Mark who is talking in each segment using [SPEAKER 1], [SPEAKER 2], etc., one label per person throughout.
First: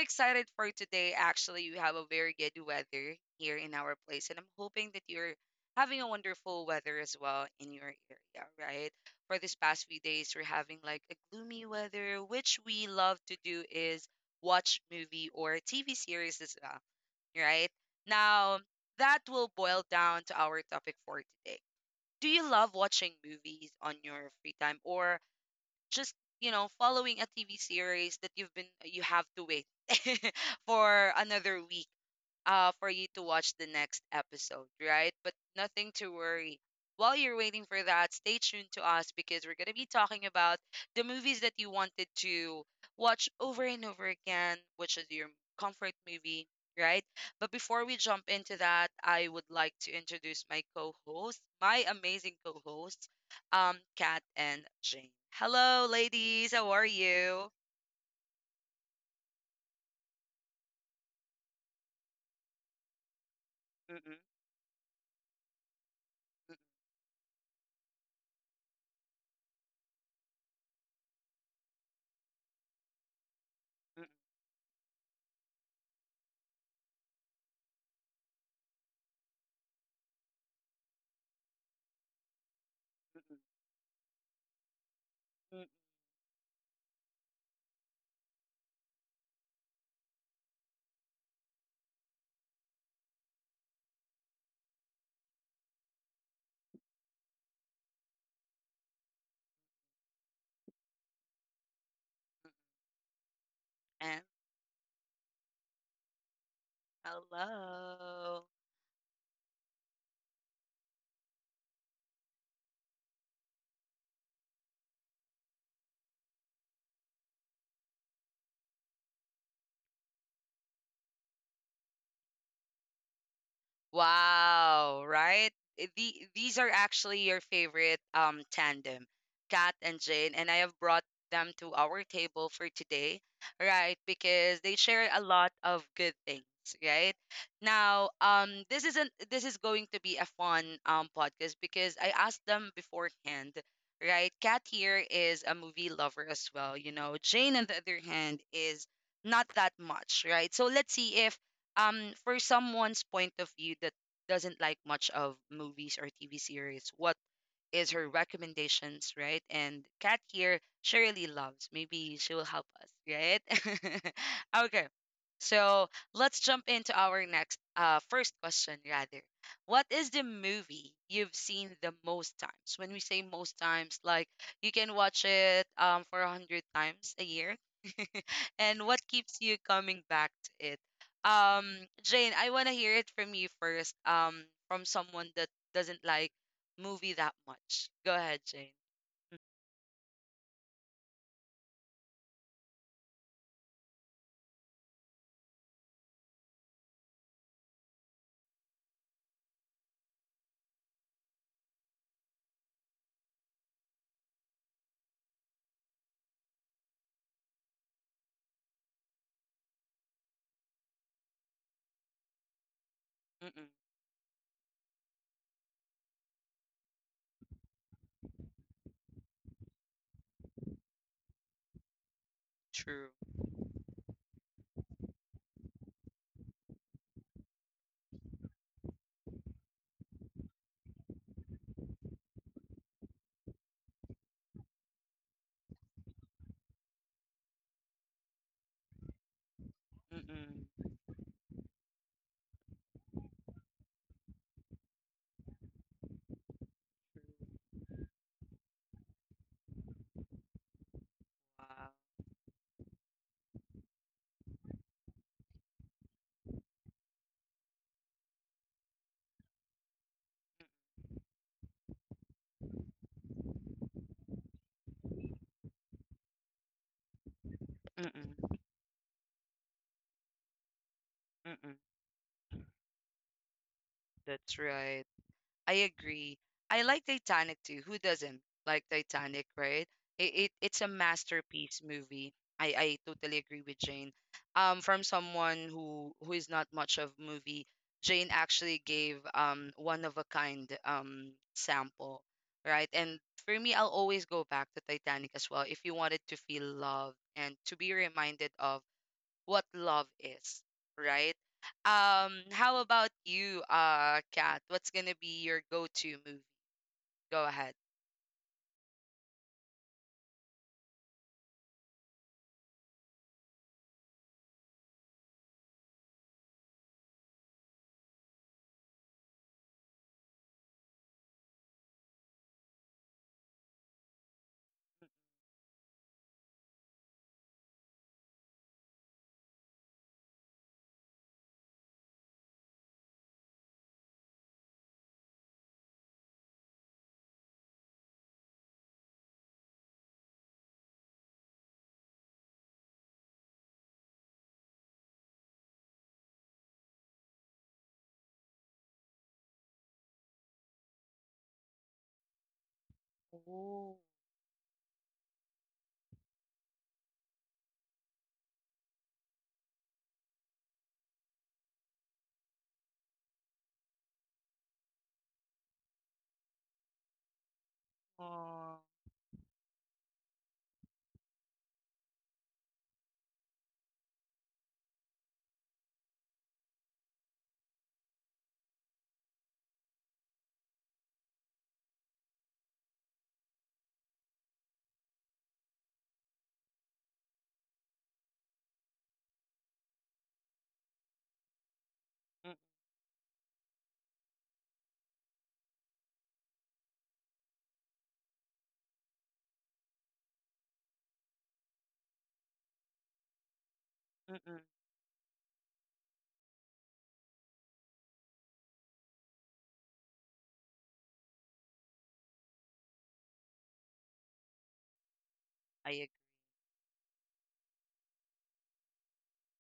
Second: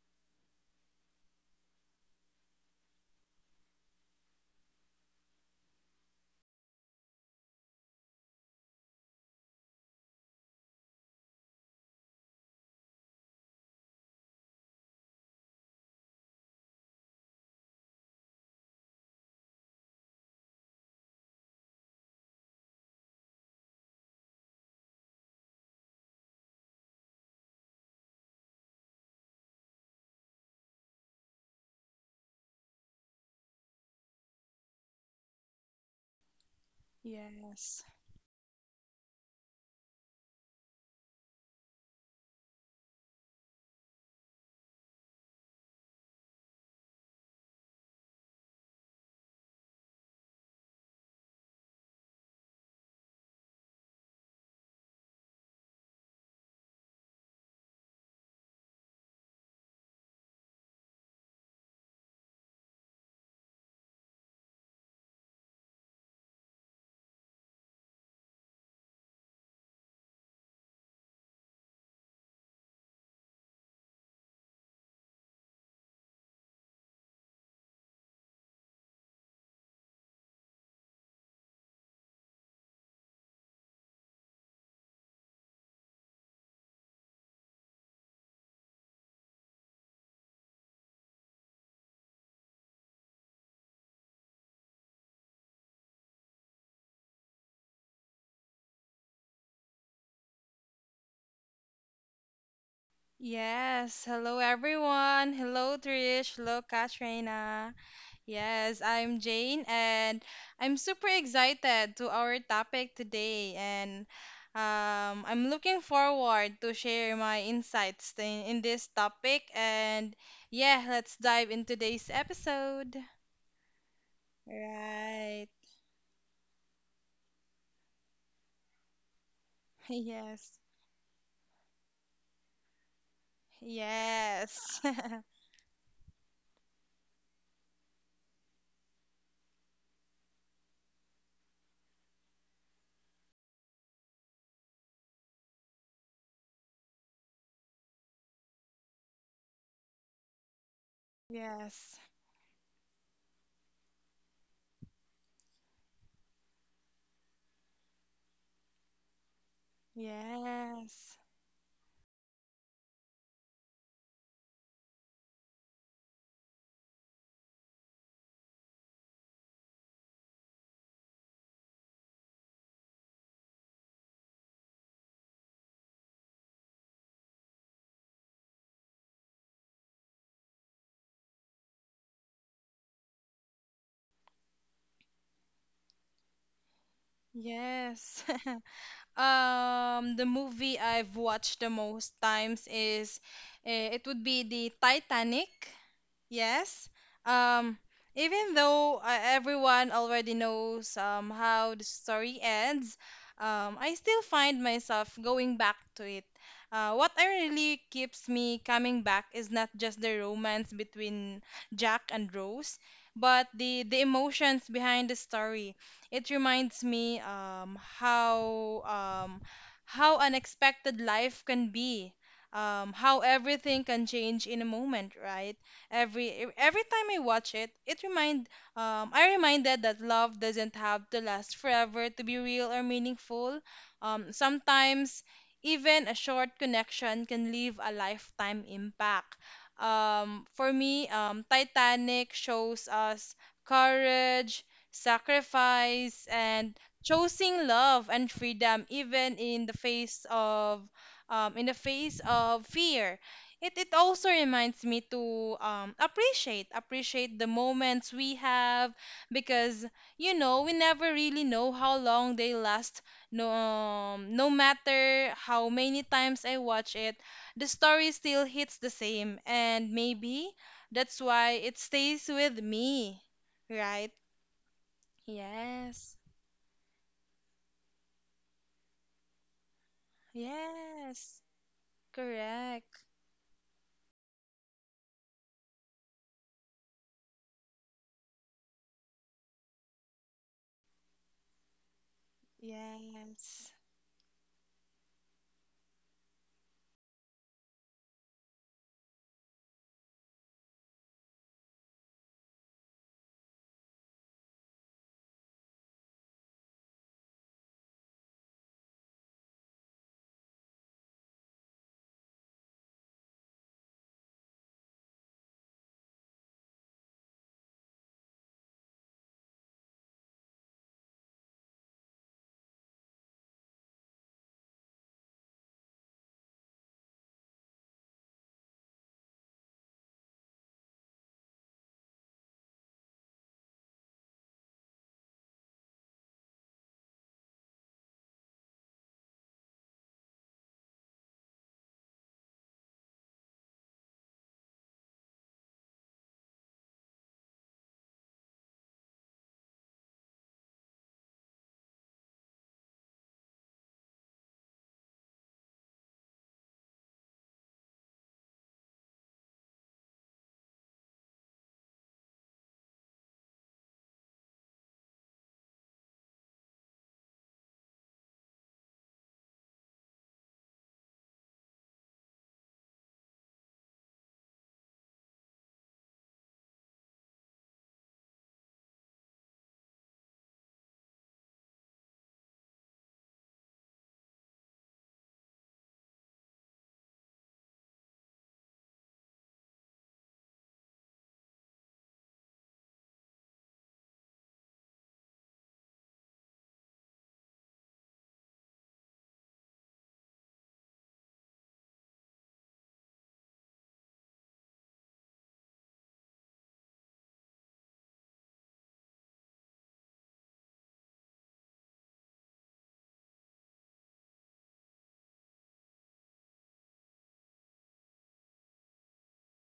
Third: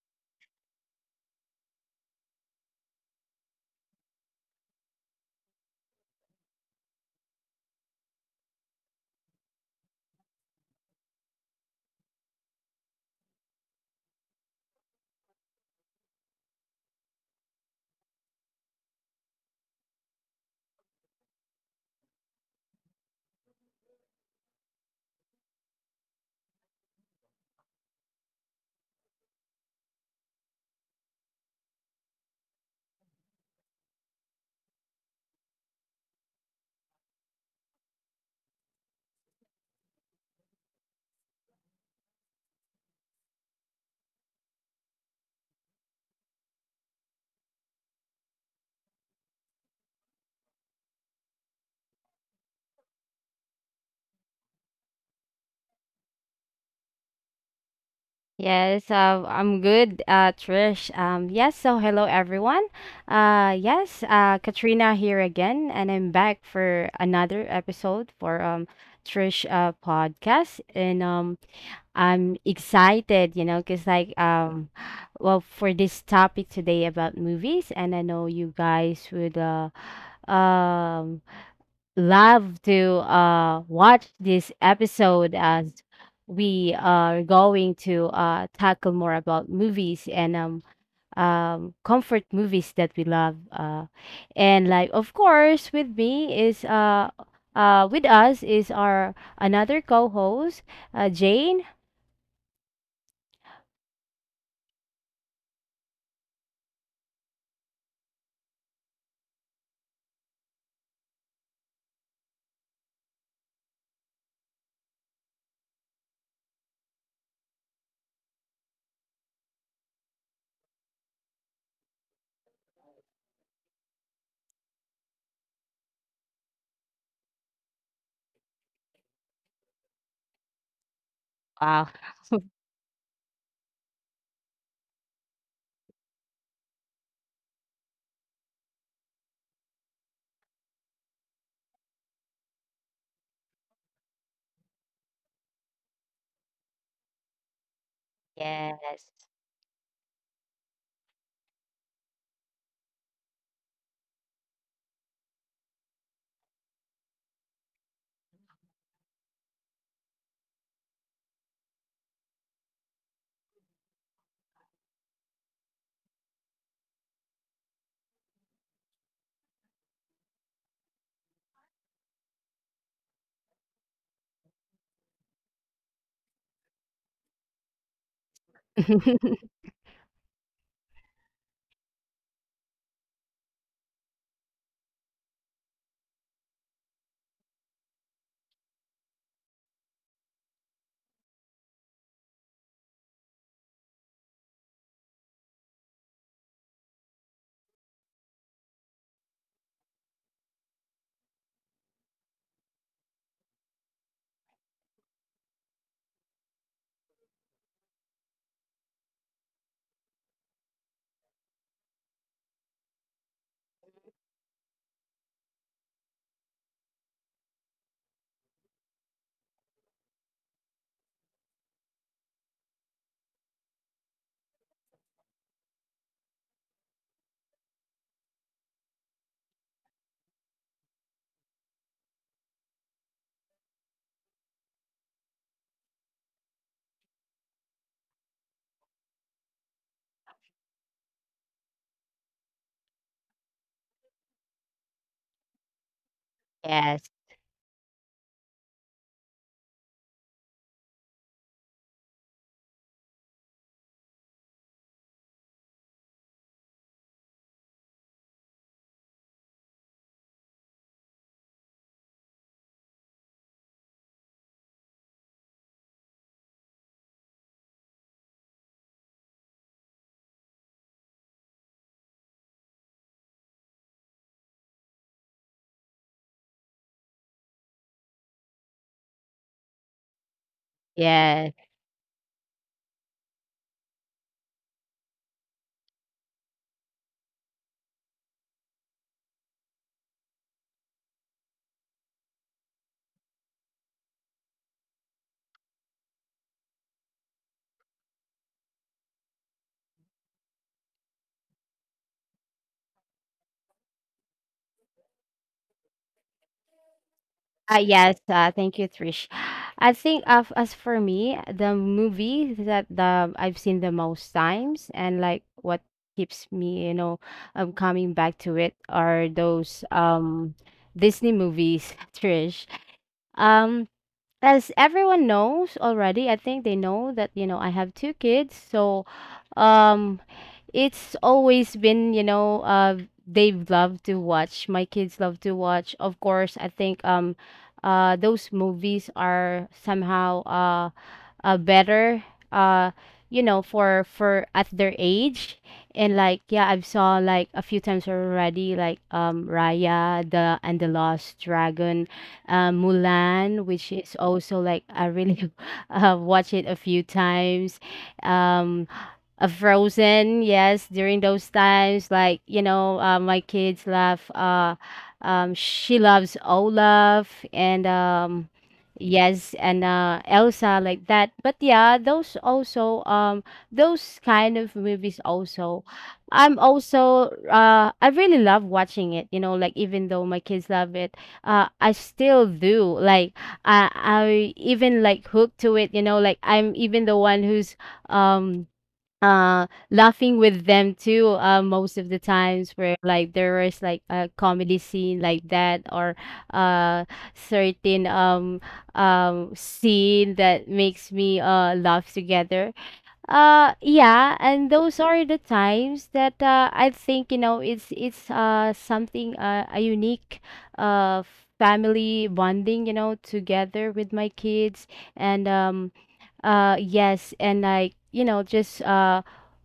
[SPEAKER 1] excited for today. Actually, we have a very good weather here in our place, and I'm hoping that you're having a wonderful weather as well in your area, right? For this past few days, we're having like a gloomy weather, which we love to do is watch movie or TV series as well, right? Now, that will boil down to our topic for today. Do you love watching movies on your free time, or just following a TV series that you have to wait for another week for you to watch the next episode, right? But nothing to worry. While you're waiting for
[SPEAKER 2] Yes.
[SPEAKER 1] that, stay tuned to us because we're going to be talking about the movies that you wanted to watch over and over again, which is your comfort movie, right? But before we jump into that, I would like to introduce my co host, my amazing co host, Kat and Jane. Hello, ladies. How are you?
[SPEAKER 3] Yes, I'm good, Trish. Yes, so hello everyone. Yes,
[SPEAKER 1] Mm-mm.
[SPEAKER 3] Katrina here again, and I'm back for another episode for Trish podcast, and I'm excited, you know, cause
[SPEAKER 1] Mm-mm.
[SPEAKER 3] like well for this topic today about movies, and I know you guys would um love to
[SPEAKER 1] Mm-mm.
[SPEAKER 3] watch this episode as
[SPEAKER 1] Mm-mm.
[SPEAKER 3] we are going to tackle more about movies and comfort movies that we love. And like, of course, with us is our another co-host, Jane.
[SPEAKER 2] Yes.
[SPEAKER 1] And
[SPEAKER 2] Hello, everyone. Hello, Trish. Hello, Katrina.
[SPEAKER 1] hello.
[SPEAKER 2] Yes, I'm Jane, and I'm super excited to our topic today. And I'm looking forward to share my insights in this topic. And yeah, let's dive in today's episode.
[SPEAKER 1] Wow,
[SPEAKER 2] Right.
[SPEAKER 1] right? These are actually your favorite tandem, Kat and Jane,
[SPEAKER 2] Yes.
[SPEAKER 1] and I have brought them to our table for today, right? Because
[SPEAKER 2] Yes.
[SPEAKER 1] they share a lot of good things, right? Now, this isn't this is going to be a fun podcast because I asked them beforehand, right? Kat here is a movie lover as well. Jane on the other hand is
[SPEAKER 3] Yes.
[SPEAKER 1] not that much, right? So let's see if
[SPEAKER 2] Yes.
[SPEAKER 1] for someone's point of view that doesn't like much of movies or TV series, what is her recommendations, right? And Kat here, she
[SPEAKER 2] Yes.
[SPEAKER 1] really loves. Maybe she will help us, right? Okay. So let's jump into our next first question rather. What is the movie you've seen the most times? When we say most times, like you can watch it for a hundred times a year, and what keeps you coming back to it? Um, Jane, I want to hear it from you first. From someone that doesn't like movie that much. Go
[SPEAKER 2] Yes.
[SPEAKER 1] ahead, Jane.
[SPEAKER 2] The movie I've watched the most times is it would be the Titanic. Yes. Um, Even though everyone already knows how the story ends, I still find myself going back to it. What I really keeps me coming back is not just the romance between Jack and Rose, but
[SPEAKER 1] Mm-mm.
[SPEAKER 2] the emotions behind the story. It reminds me um, how unexpected life can be,
[SPEAKER 1] True.
[SPEAKER 2] how everything can change in a moment, right? Every time I watch it, it remind I reminded that love doesn't have to last forever to be real or meaningful. Sometimes even a short connection can leave a lifetime impact. For
[SPEAKER 1] Mm-mm.
[SPEAKER 2] me, Titanic shows us courage, sacrifice, and
[SPEAKER 3] Yes.
[SPEAKER 2] choosing love and freedom even in the face of
[SPEAKER 1] Wow.
[SPEAKER 2] fear. It also reminds me to appreciate the moments we have because you know we never really know how long they last. No matter how many times I watch it, the story still
[SPEAKER 1] Mm-mm.
[SPEAKER 2] hits the same, and maybe that's why
[SPEAKER 1] Mm-mm.
[SPEAKER 2] it stays with me, right?
[SPEAKER 1] That's right. I
[SPEAKER 2] Yes.
[SPEAKER 1] agree. I like Titanic too. Who doesn't like Titanic, right? It's a
[SPEAKER 2] Yes,
[SPEAKER 3] Yes.
[SPEAKER 1] masterpiece movie. I
[SPEAKER 2] correct.
[SPEAKER 1] totally agree with Jane. From someone who is not much of movie, Jane actually gave one of a kind sample, right? And for
[SPEAKER 2] Yes.
[SPEAKER 1] me, I'll always go back to Titanic as well. If you wanted to feel loved and to be reminded of what love is, right? How about you, Kat? What's gonna be your go-to movie? Go ahead.
[SPEAKER 3] Yes, Thank you, Trish. I think of as for me, the movie that the I've seen the most times and like what keeps me, you know, coming back to it are those Disney movies, Trish. Um, as everyone knows already, I think they know that you know I have two kids, so um it's always been you know they love to watch my kids love to watch. Of course, I think those movies are somehow better, uh you know, for at their age. And like yeah, I've saw like a few times already, like Raya the And the Lost Dragon, Mulan, which
[SPEAKER 1] Oh.
[SPEAKER 3] is also like I really watched it a few times. Um, Frozen, yes, during those times, like you know, my kids love. She loves Olaf and
[SPEAKER 1] uh,
[SPEAKER 3] yes, and Elsa like that. But yeah, those also, those kind of movies also. I'm also I really love watching it. You know, like even though my kids love it, I still do. Like I even like hooked to it. You know, like I'm even the one who's um laughing with them too, most of the times where like there was like a comedy scene like that or uh certain scene that makes me laugh together. Yeah,
[SPEAKER 1] mm-mm.
[SPEAKER 3] and those are the times that I think, you know, it's something, a unique uh family bonding, you know, together with my kids. and um
[SPEAKER 1] I agree.
[SPEAKER 3] uh yes and like, you know, just uh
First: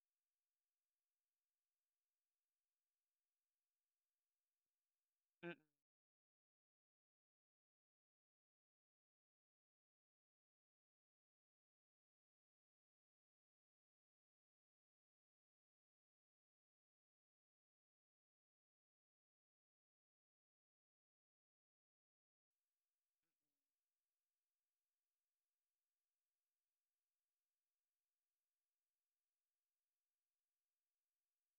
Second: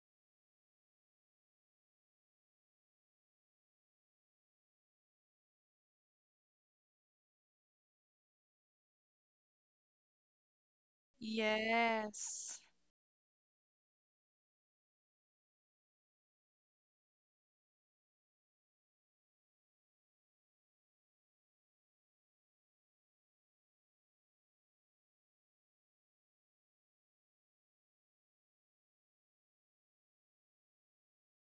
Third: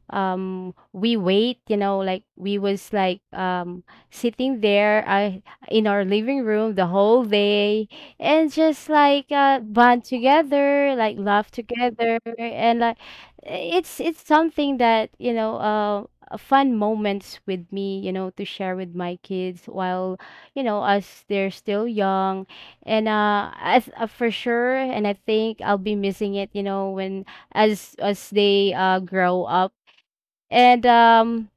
[SPEAKER 3] um we wait, you know, like we was like sitting there,
[SPEAKER 1] Mm-mm.
[SPEAKER 3] in our living room the whole day, and just like bond together, like laugh together.
[SPEAKER 2] Yes,
[SPEAKER 3] And like it's something that, you know, fun moments with me, you know, to share with my kids while, you know, as they're still young. And as for sure, and I think I'll be missing it, you know, when as they grow up. and um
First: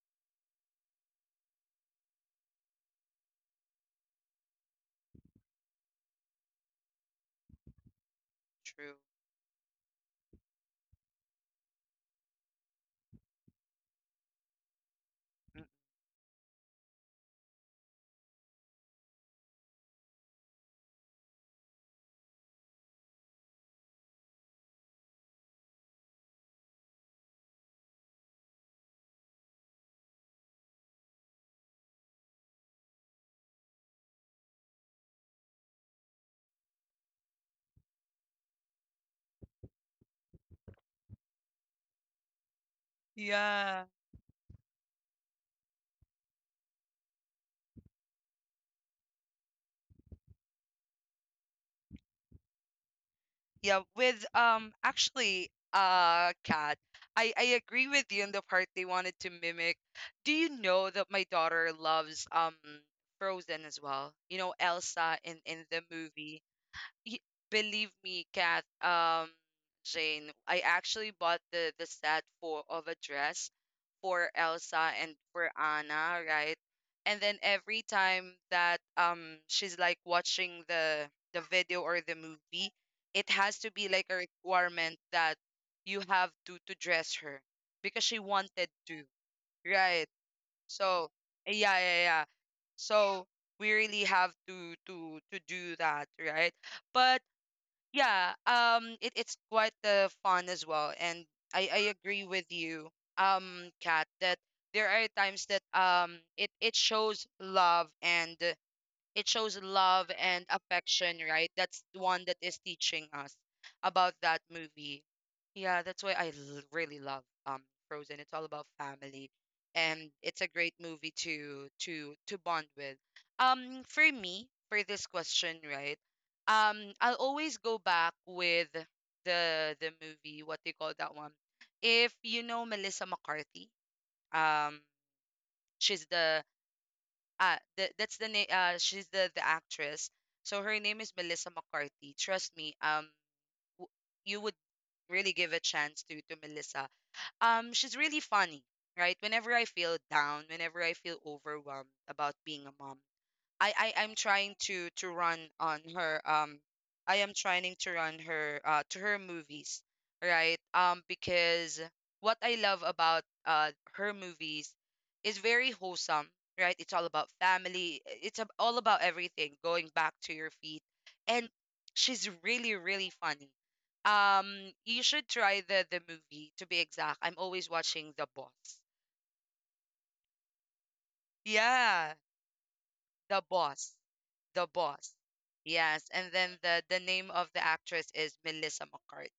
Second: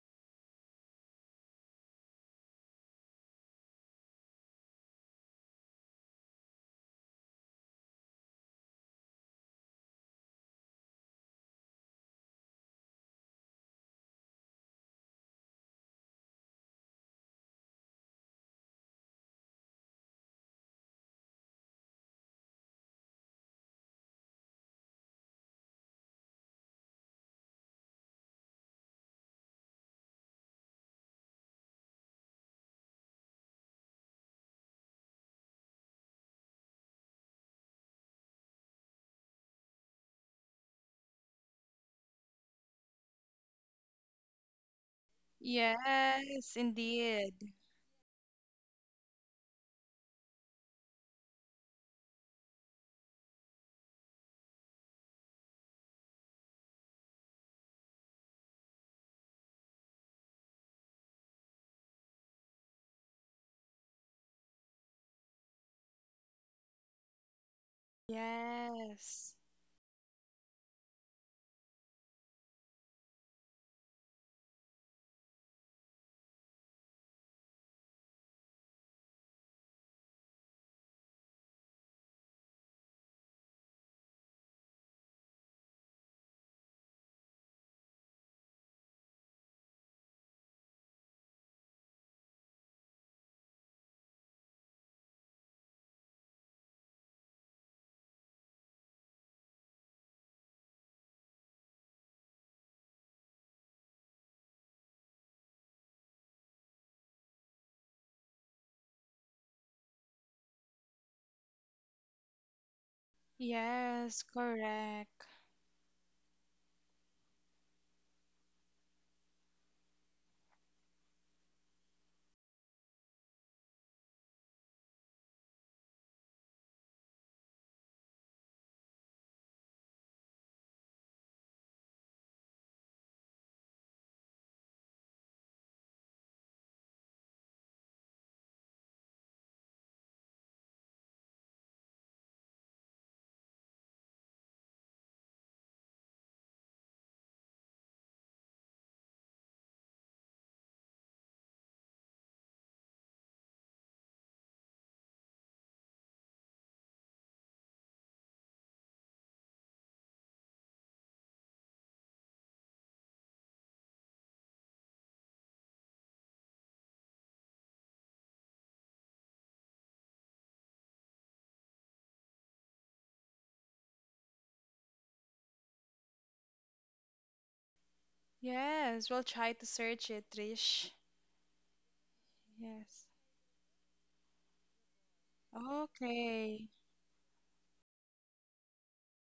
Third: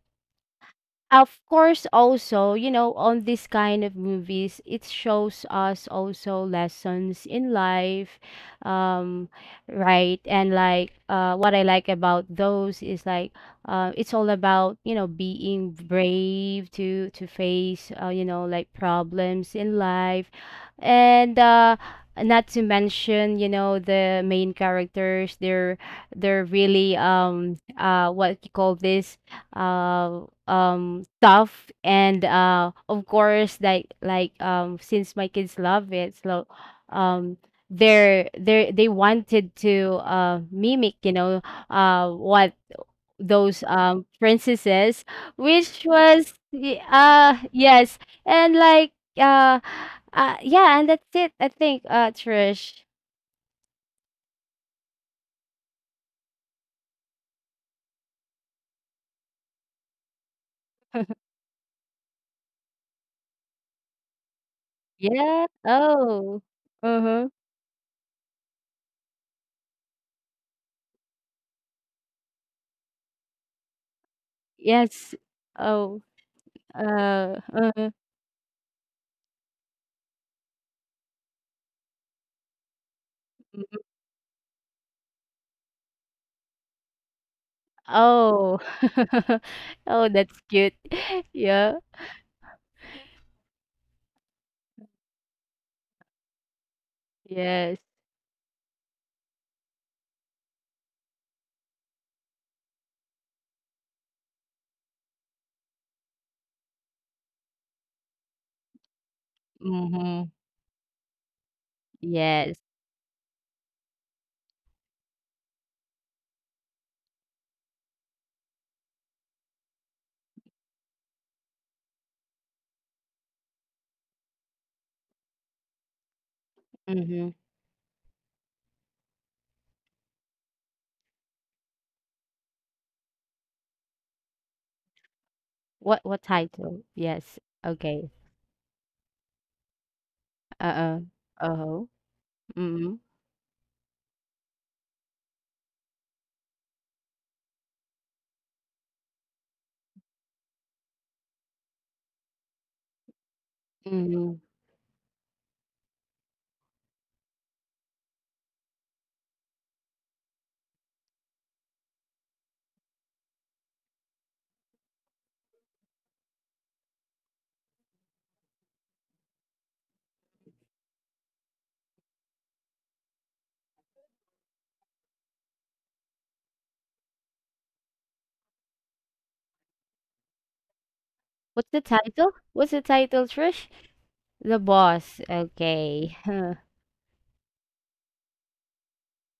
[SPEAKER 3] of course also, you know, on this kind of movies, it shows us also lessons in life.
[SPEAKER 1] True.
[SPEAKER 3] Um right. And like what I like about those is like it's all about, you know,
[SPEAKER 1] Mm-mm.
[SPEAKER 3] being brave to face, you know, like problems in life. And not to mention, you know, the main characters, they're really what you call this, stuff. And of course, like um, since my kids love it, so um they're they wanted to mimic, you know, what those
[SPEAKER 1] Yeah.
[SPEAKER 3] princesses,
[SPEAKER 2] yes indeed.
[SPEAKER 3] yes. And like uh, yeah, and that's it, I think, Trish.
[SPEAKER 1] Yeah, with actually Kat, I agree with you on the part they wanted to mimic. Do you know that my daughter loves Frozen as well? You know Elsa in
[SPEAKER 3] Yeah.
[SPEAKER 1] in the movie.
[SPEAKER 3] Oh,
[SPEAKER 1] Y-
[SPEAKER 3] uh-huh.
[SPEAKER 1] Believe me, Kat,
[SPEAKER 2] Yes.
[SPEAKER 1] Jane, I actually bought the set for of a dress for Elsa and
[SPEAKER 3] Yes.
[SPEAKER 1] for
[SPEAKER 3] Oh,
[SPEAKER 1] Anna, right? And
[SPEAKER 3] uh,
[SPEAKER 1] then every
[SPEAKER 3] uh-huh.
[SPEAKER 1] time that she's like watching the video or the movie, it has to be like a requirement that you have to dress her because she
[SPEAKER 3] Oh.
[SPEAKER 1] wanted to,
[SPEAKER 3] Oh,
[SPEAKER 1] right?
[SPEAKER 3] that's cute.
[SPEAKER 1] So
[SPEAKER 3] Yeah.
[SPEAKER 1] yeah, yeah, yeah. So we really have to do that, right? But
[SPEAKER 3] Yes.
[SPEAKER 1] yeah, it's quite fun as well, and I agree with you, Kat, that there are times that it shows love and it shows love
[SPEAKER 3] Mhm.
[SPEAKER 1] and affection, right? That's the one that
[SPEAKER 3] Yes.
[SPEAKER 1] is teaching us about
[SPEAKER 2] Yes,
[SPEAKER 1] that movie.
[SPEAKER 2] correct.
[SPEAKER 1] Yeah, that's why really love Frozen. It's all about family, and it's a great movie to bond with. For me, for this question, right? I'll
[SPEAKER 3] Mhm.
[SPEAKER 1] always go back with the movie. What they call that one? If you know Melissa McCarthy, um,
[SPEAKER 3] What
[SPEAKER 1] she's
[SPEAKER 3] what
[SPEAKER 1] the
[SPEAKER 3] title? Yes. Okay.
[SPEAKER 1] that's the name. She's the actress, so her
[SPEAKER 3] Uh-uh.
[SPEAKER 1] name is Melissa
[SPEAKER 3] Uh-huh.
[SPEAKER 1] McCarthy. Trust me,
[SPEAKER 3] Mhm.
[SPEAKER 1] w- you would really give a chance to Melissa. She's really funny, right? Whenever I feel down, whenever I feel overwhelmed about being a mom, I'm
[SPEAKER 3] Mhm.
[SPEAKER 1] trying to run on her I am trying to run her to her movies, right? Because what I love about her movies is very wholesome, right? It's all about family. All about everything going back to your feet. And she's really really funny. Um you should try the movie, to be exact. I'm always watching The Boss.
[SPEAKER 2] Yes, we'll try to search it, Trish.
[SPEAKER 3] What's the
[SPEAKER 1] Yeah,
[SPEAKER 3] title? What's the
[SPEAKER 2] Yes.
[SPEAKER 3] title,
[SPEAKER 1] The
[SPEAKER 3] Trish?
[SPEAKER 1] Boss.
[SPEAKER 3] The
[SPEAKER 1] The Boss.
[SPEAKER 3] Boss.
[SPEAKER 1] Yes,
[SPEAKER 3] Okay.
[SPEAKER 1] and
[SPEAKER 3] Huh.
[SPEAKER 1] then
[SPEAKER 2] Okay.
[SPEAKER 1] the name of the actress is Melissa McCarthy,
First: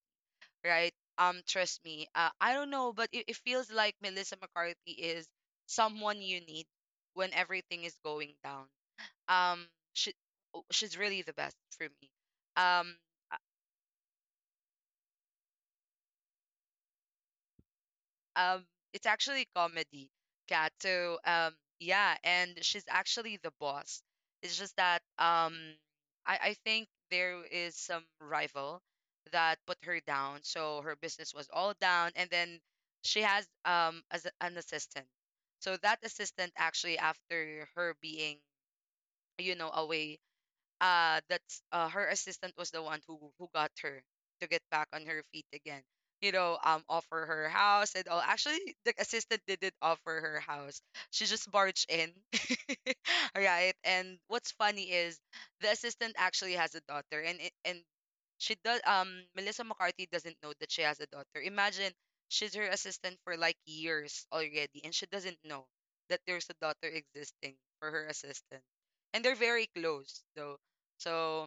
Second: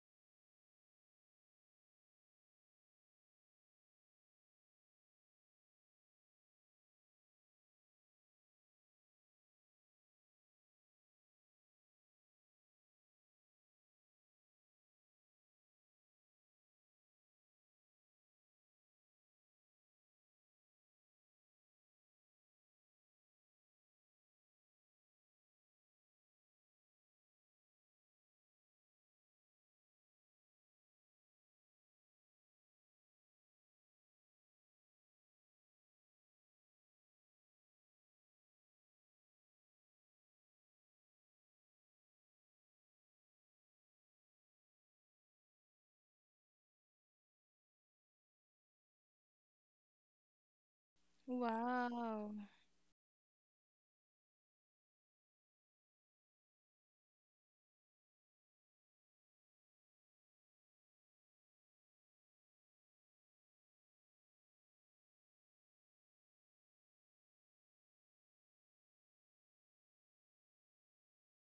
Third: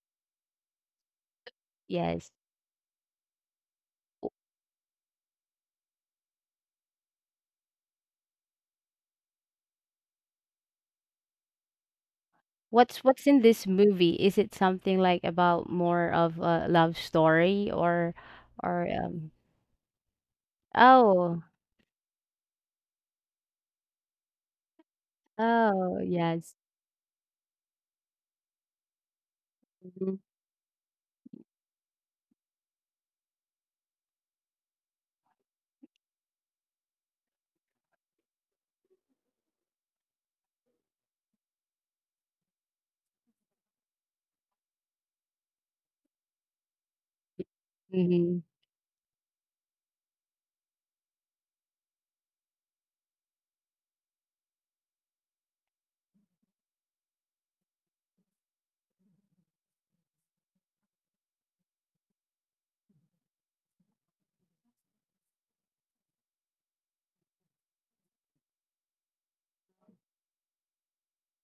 [SPEAKER 1] right? Trust me,
[SPEAKER 3] Yes.
[SPEAKER 1] I don't know, but it feels like Melissa McCarthy is someone you need when everything is going down. Um, she, oh, she's really the best for me. Um,
[SPEAKER 3] What's in this movie? Is it something like about more of a love story or
[SPEAKER 1] um
[SPEAKER 3] or
[SPEAKER 1] it's
[SPEAKER 3] um
[SPEAKER 1] actually comedy, Cat, so
[SPEAKER 3] oh,
[SPEAKER 1] yeah, and she's actually the boss. It's just that
[SPEAKER 3] oh,
[SPEAKER 1] I
[SPEAKER 3] yes.
[SPEAKER 1] think there is some rival that put her
[SPEAKER 3] Mhm.
[SPEAKER 1] down, so her business was all down. And then she has as an assistant. So that assistant, actually after her being away, that's her assistant was the one who got her to get back on her feet again, offer her house and all.
[SPEAKER 3] Mm-hmm.
[SPEAKER 1] Actually the assistant didn't offer her house, she just barged in.
[SPEAKER 2] Wow.
[SPEAKER 1] Right, and what's funny is the assistant actually has a daughter, and she does. Melissa McCarthy doesn't know that she has a daughter. Imagine, she's her assistant for like years already, and she doesn't know that there's a daughter existing for her assistant, and they're very close though. So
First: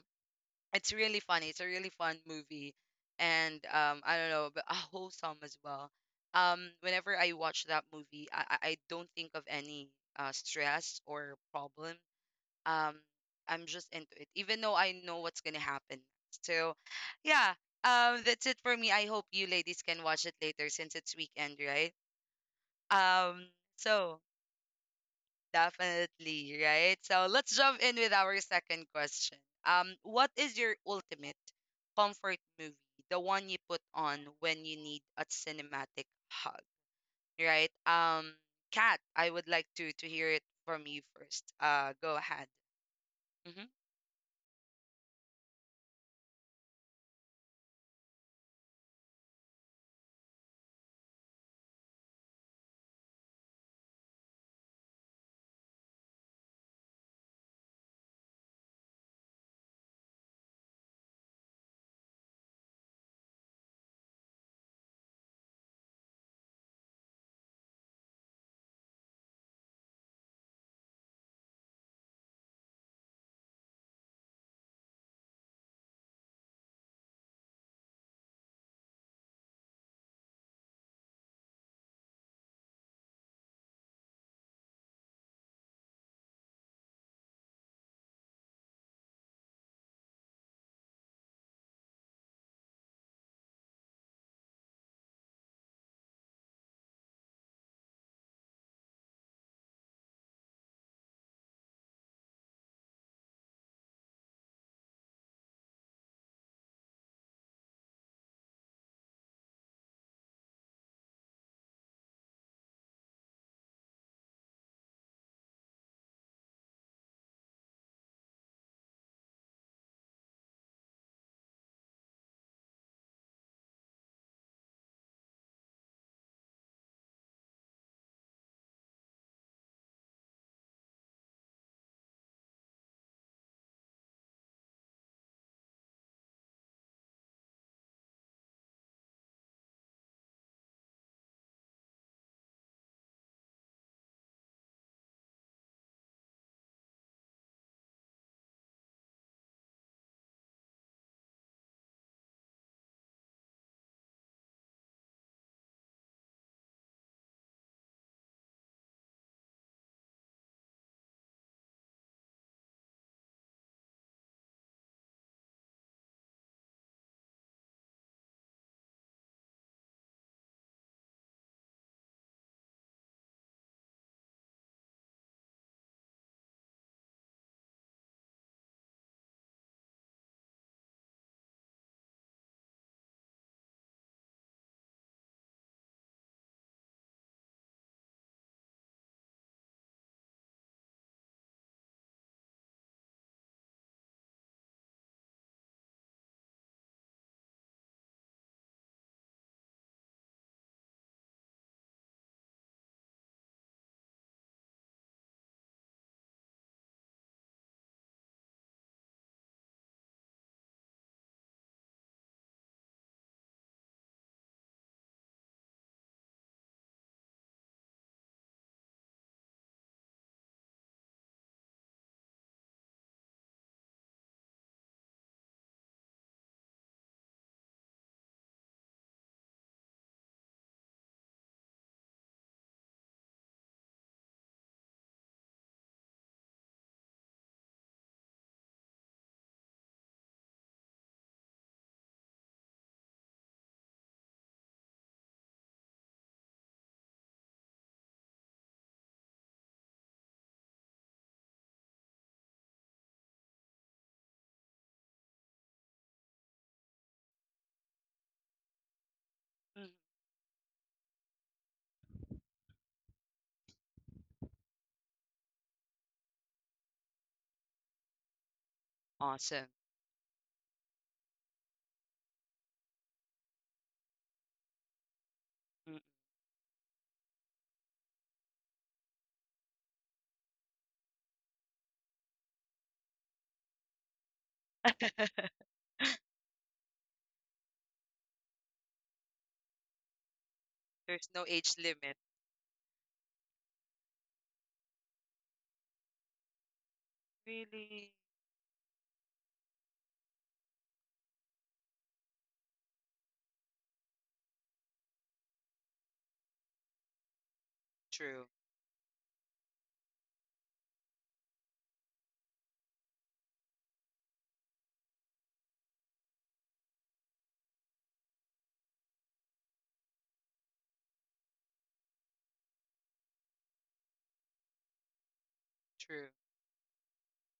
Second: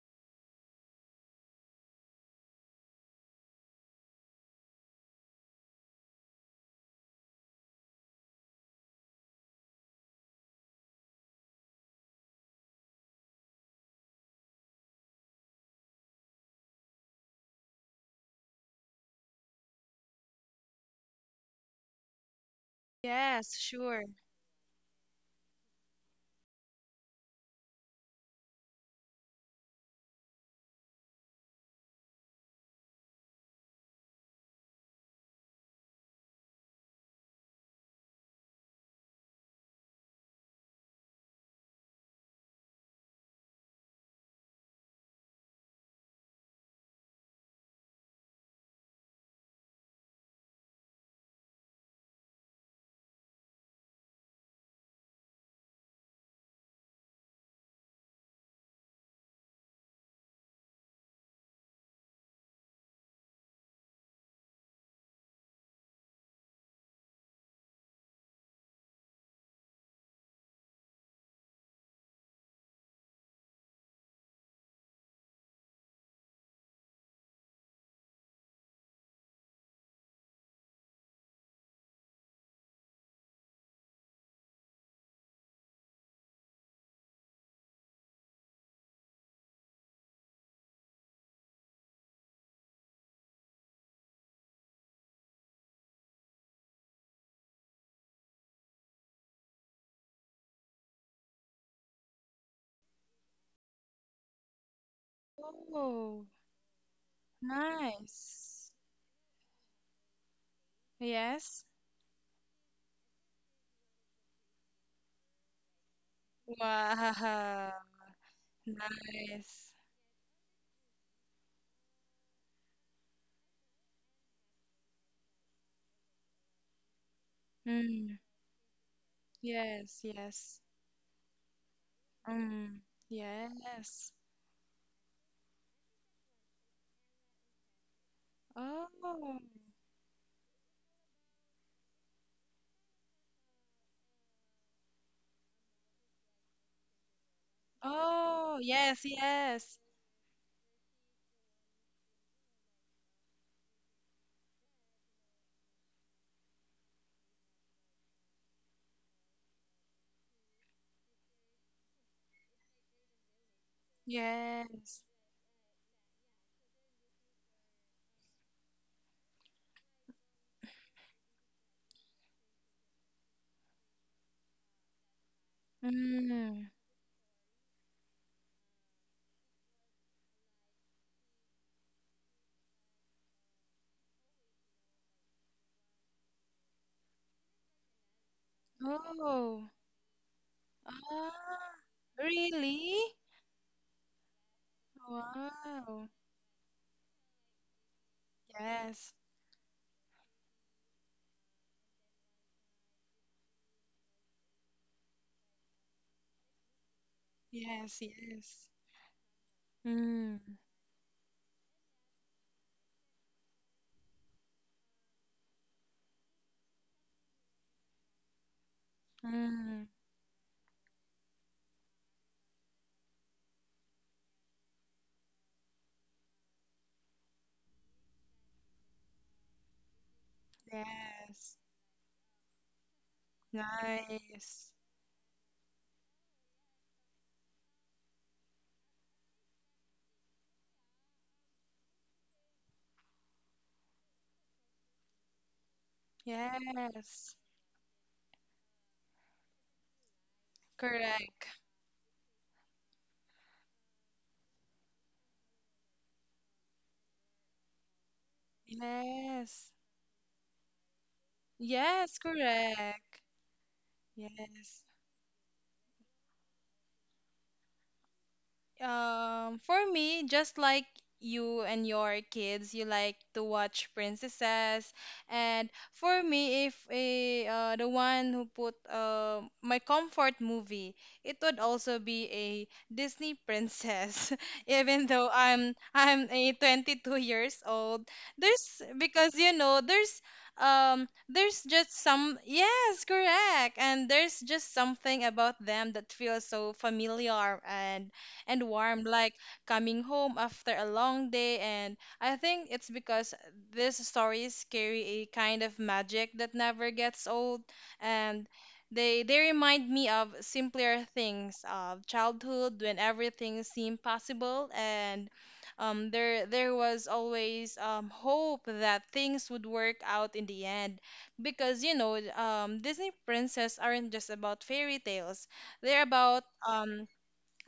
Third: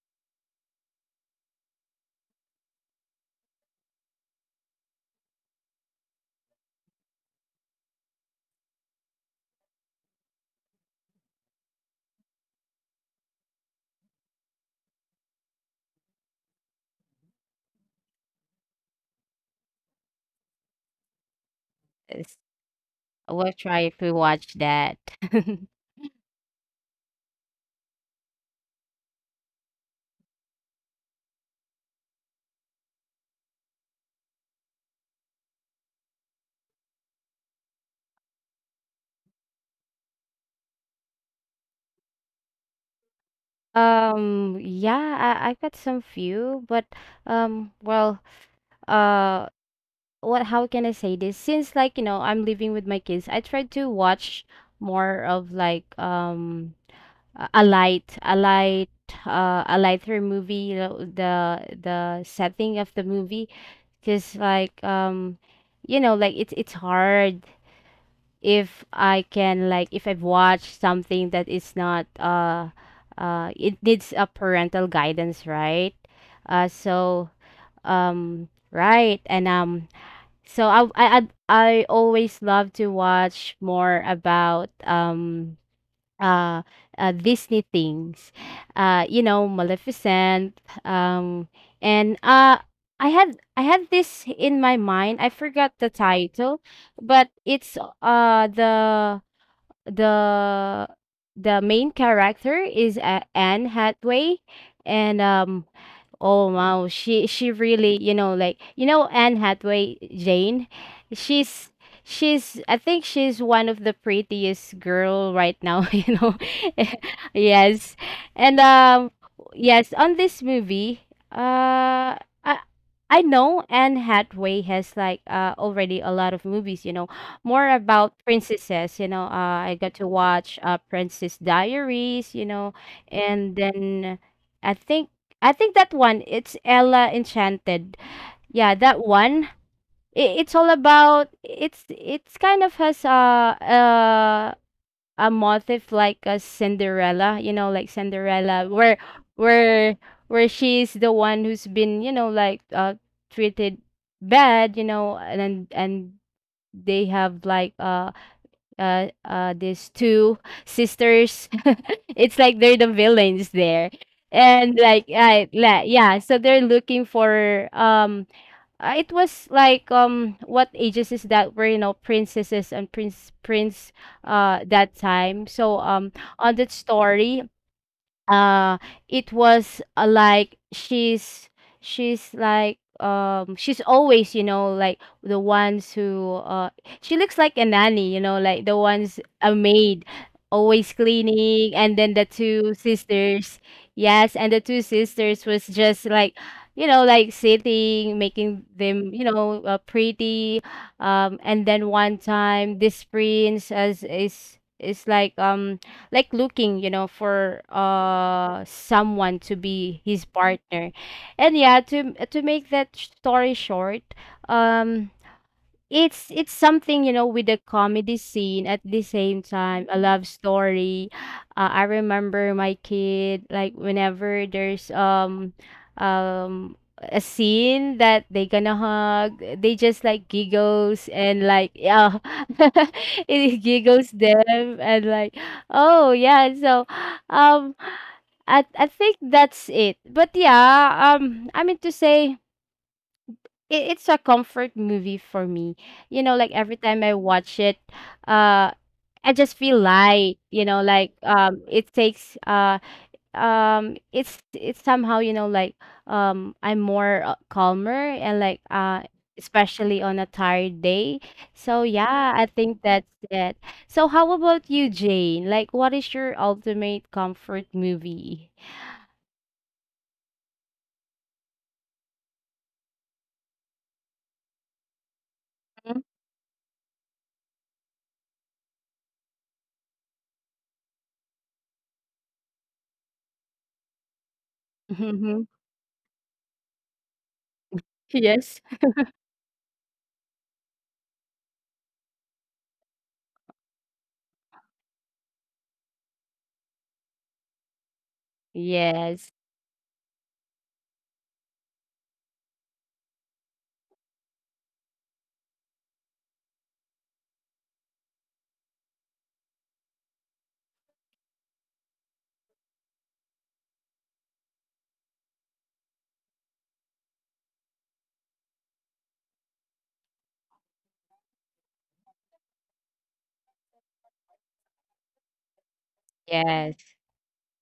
[SPEAKER 1] it's really funny. It's a really fun movie, and I don't know, but wholesome as well. Whenever I watch that movie, I don't think of any stress or problem. Um, I'm just into it, even though I know what's gonna happen. So, yeah, that's it for me. I hope you ladies can watch it later since it's weekend, right?
[SPEAKER 3] Yes.
[SPEAKER 1] Um,
[SPEAKER 3] We'll
[SPEAKER 2] Yes,
[SPEAKER 3] try if
[SPEAKER 2] sure.
[SPEAKER 3] we
[SPEAKER 1] so.
[SPEAKER 3] watch that.
[SPEAKER 1] Definitely, right? So let's jump in with our second question. What is your ultimate comfort movie? The one you put on when you need a cinematic hug, right? Kat, I would like to hear it from you first. Go ahead. Mm-hmm.
[SPEAKER 3] Um, yeah, I got some few, but um, well, uh, what, how can I say this? Since like, you know, I'm living with my kids, I try to watch more of like a light a light, a lighter movie, you know, the setting of the movie. Cause like You know, like it's hard if I can like if I've watched something that is not it needs a parental guidance, right? So right and so I always love to watch more about uh, Disney things. You know, Maleficent, and I had, this in my mind, I forgot the title, but it's the the main character is, Anne Hathaway. And um
[SPEAKER 2] Oh,
[SPEAKER 3] Oh wow, she really, you know, like,
[SPEAKER 2] nice.
[SPEAKER 3] you know, Anne Hathaway, Jane,
[SPEAKER 2] Yes.
[SPEAKER 3] she's she's I think she's one of the prettiest girl right now, you know.
[SPEAKER 2] Wow.
[SPEAKER 3] Yes. And
[SPEAKER 2] Nice.
[SPEAKER 3] yes, on this movie, uh I I know Anne Hathaway has like already a lot of movies, you know, more
[SPEAKER 2] Mm.
[SPEAKER 3] about princesses, you know. I got
[SPEAKER 2] Yes,
[SPEAKER 3] to watch
[SPEAKER 2] yes.
[SPEAKER 3] Princess Diaries, you know,
[SPEAKER 2] Mm.
[SPEAKER 3] and
[SPEAKER 2] Yes.
[SPEAKER 3] then I think I think that one, it's Ella Enchanted. Yeah, that
[SPEAKER 2] Oh.
[SPEAKER 3] one. It, it's all about, it's kind of has a motif like a Cinderella, you know, like
[SPEAKER 2] Oh,
[SPEAKER 3] Cinderella where
[SPEAKER 2] yes, yes.
[SPEAKER 3] where where she's the one who's been, you know, like treated bad, you know. And they have like these two sisters. It's like they're the villains there. And
[SPEAKER 2] Yes.
[SPEAKER 3] like I, la yeah, so they're looking for it was like what ages is that, were, you know, princesses and prince that time. So on
[SPEAKER 2] Mm.
[SPEAKER 3] that story, uh, it was like she's like she's always, you know, like the ones who she looks like a nanny, you know, like the ones, a
[SPEAKER 2] Oh,
[SPEAKER 3] maid, always cleaning.
[SPEAKER 2] ah,
[SPEAKER 3] And then the two
[SPEAKER 2] really?
[SPEAKER 3] sisters, yes. And the two sisters was just
[SPEAKER 2] Wow.
[SPEAKER 3] like, you know, like sitting, making them,
[SPEAKER 2] Yes.
[SPEAKER 3] you know, pretty. And then one time this prince as is like looking, you know, for
[SPEAKER 2] Yes, yes.
[SPEAKER 3] someone to be his
[SPEAKER 2] Mm,
[SPEAKER 3] partner. And yeah, to make that story short, um it's something, you know, with a comedy scene, at the same
[SPEAKER 2] mm,
[SPEAKER 3] time, a Mm. love story. I remember my kid, like, whenever there's a scene that they gonna hug, they just like giggles and
[SPEAKER 2] yes.
[SPEAKER 3] like yeah, it giggles
[SPEAKER 2] Nice.
[SPEAKER 3] them and like oh yeah. So um, I think that's it. But yeah, I mean to say it, it's a comfort movie for me. You know, like every time I
[SPEAKER 2] Yes.
[SPEAKER 3] watch it, uh, I just feel light. You know, like
[SPEAKER 2] Correct.
[SPEAKER 3] it's somehow, you know, like I'm more, calmer, and like,
[SPEAKER 2] Yes.
[SPEAKER 1] Hmm.
[SPEAKER 3] especially on a tired day. So
[SPEAKER 2] Yes,
[SPEAKER 3] yeah, I think that's
[SPEAKER 2] correct.
[SPEAKER 3] it. So how about
[SPEAKER 2] Yes.
[SPEAKER 3] you, Jane? Like, what is your ultimate comfort movie?
[SPEAKER 1] Awesome.
[SPEAKER 2] For me, just like you and your kids, you like to watch princesses. And
[SPEAKER 1] Mhm.
[SPEAKER 2] for me, if a the one who put my comfort movie, it would also be a Disney princess. Even though I'm a 22 years old,
[SPEAKER 3] Yes.
[SPEAKER 2] there's because you know
[SPEAKER 1] There's no
[SPEAKER 2] there's
[SPEAKER 1] age
[SPEAKER 2] just
[SPEAKER 1] limit.
[SPEAKER 2] some yes correct and there's just something about them that feels so familiar
[SPEAKER 1] Really
[SPEAKER 2] and warm, like
[SPEAKER 3] Yes,
[SPEAKER 2] coming home after a long day. And I think it's because these stories carry a kind of magic that never gets old, and
[SPEAKER 1] true,
[SPEAKER 2] they remind me of simpler things of childhood when everything seemed possible, and there was always hope that things would work out in the end because you know Disney princess aren't just about fairy tales. They're
[SPEAKER 1] true.
[SPEAKER 2] about
[SPEAKER 3] yes,
[SPEAKER 2] um,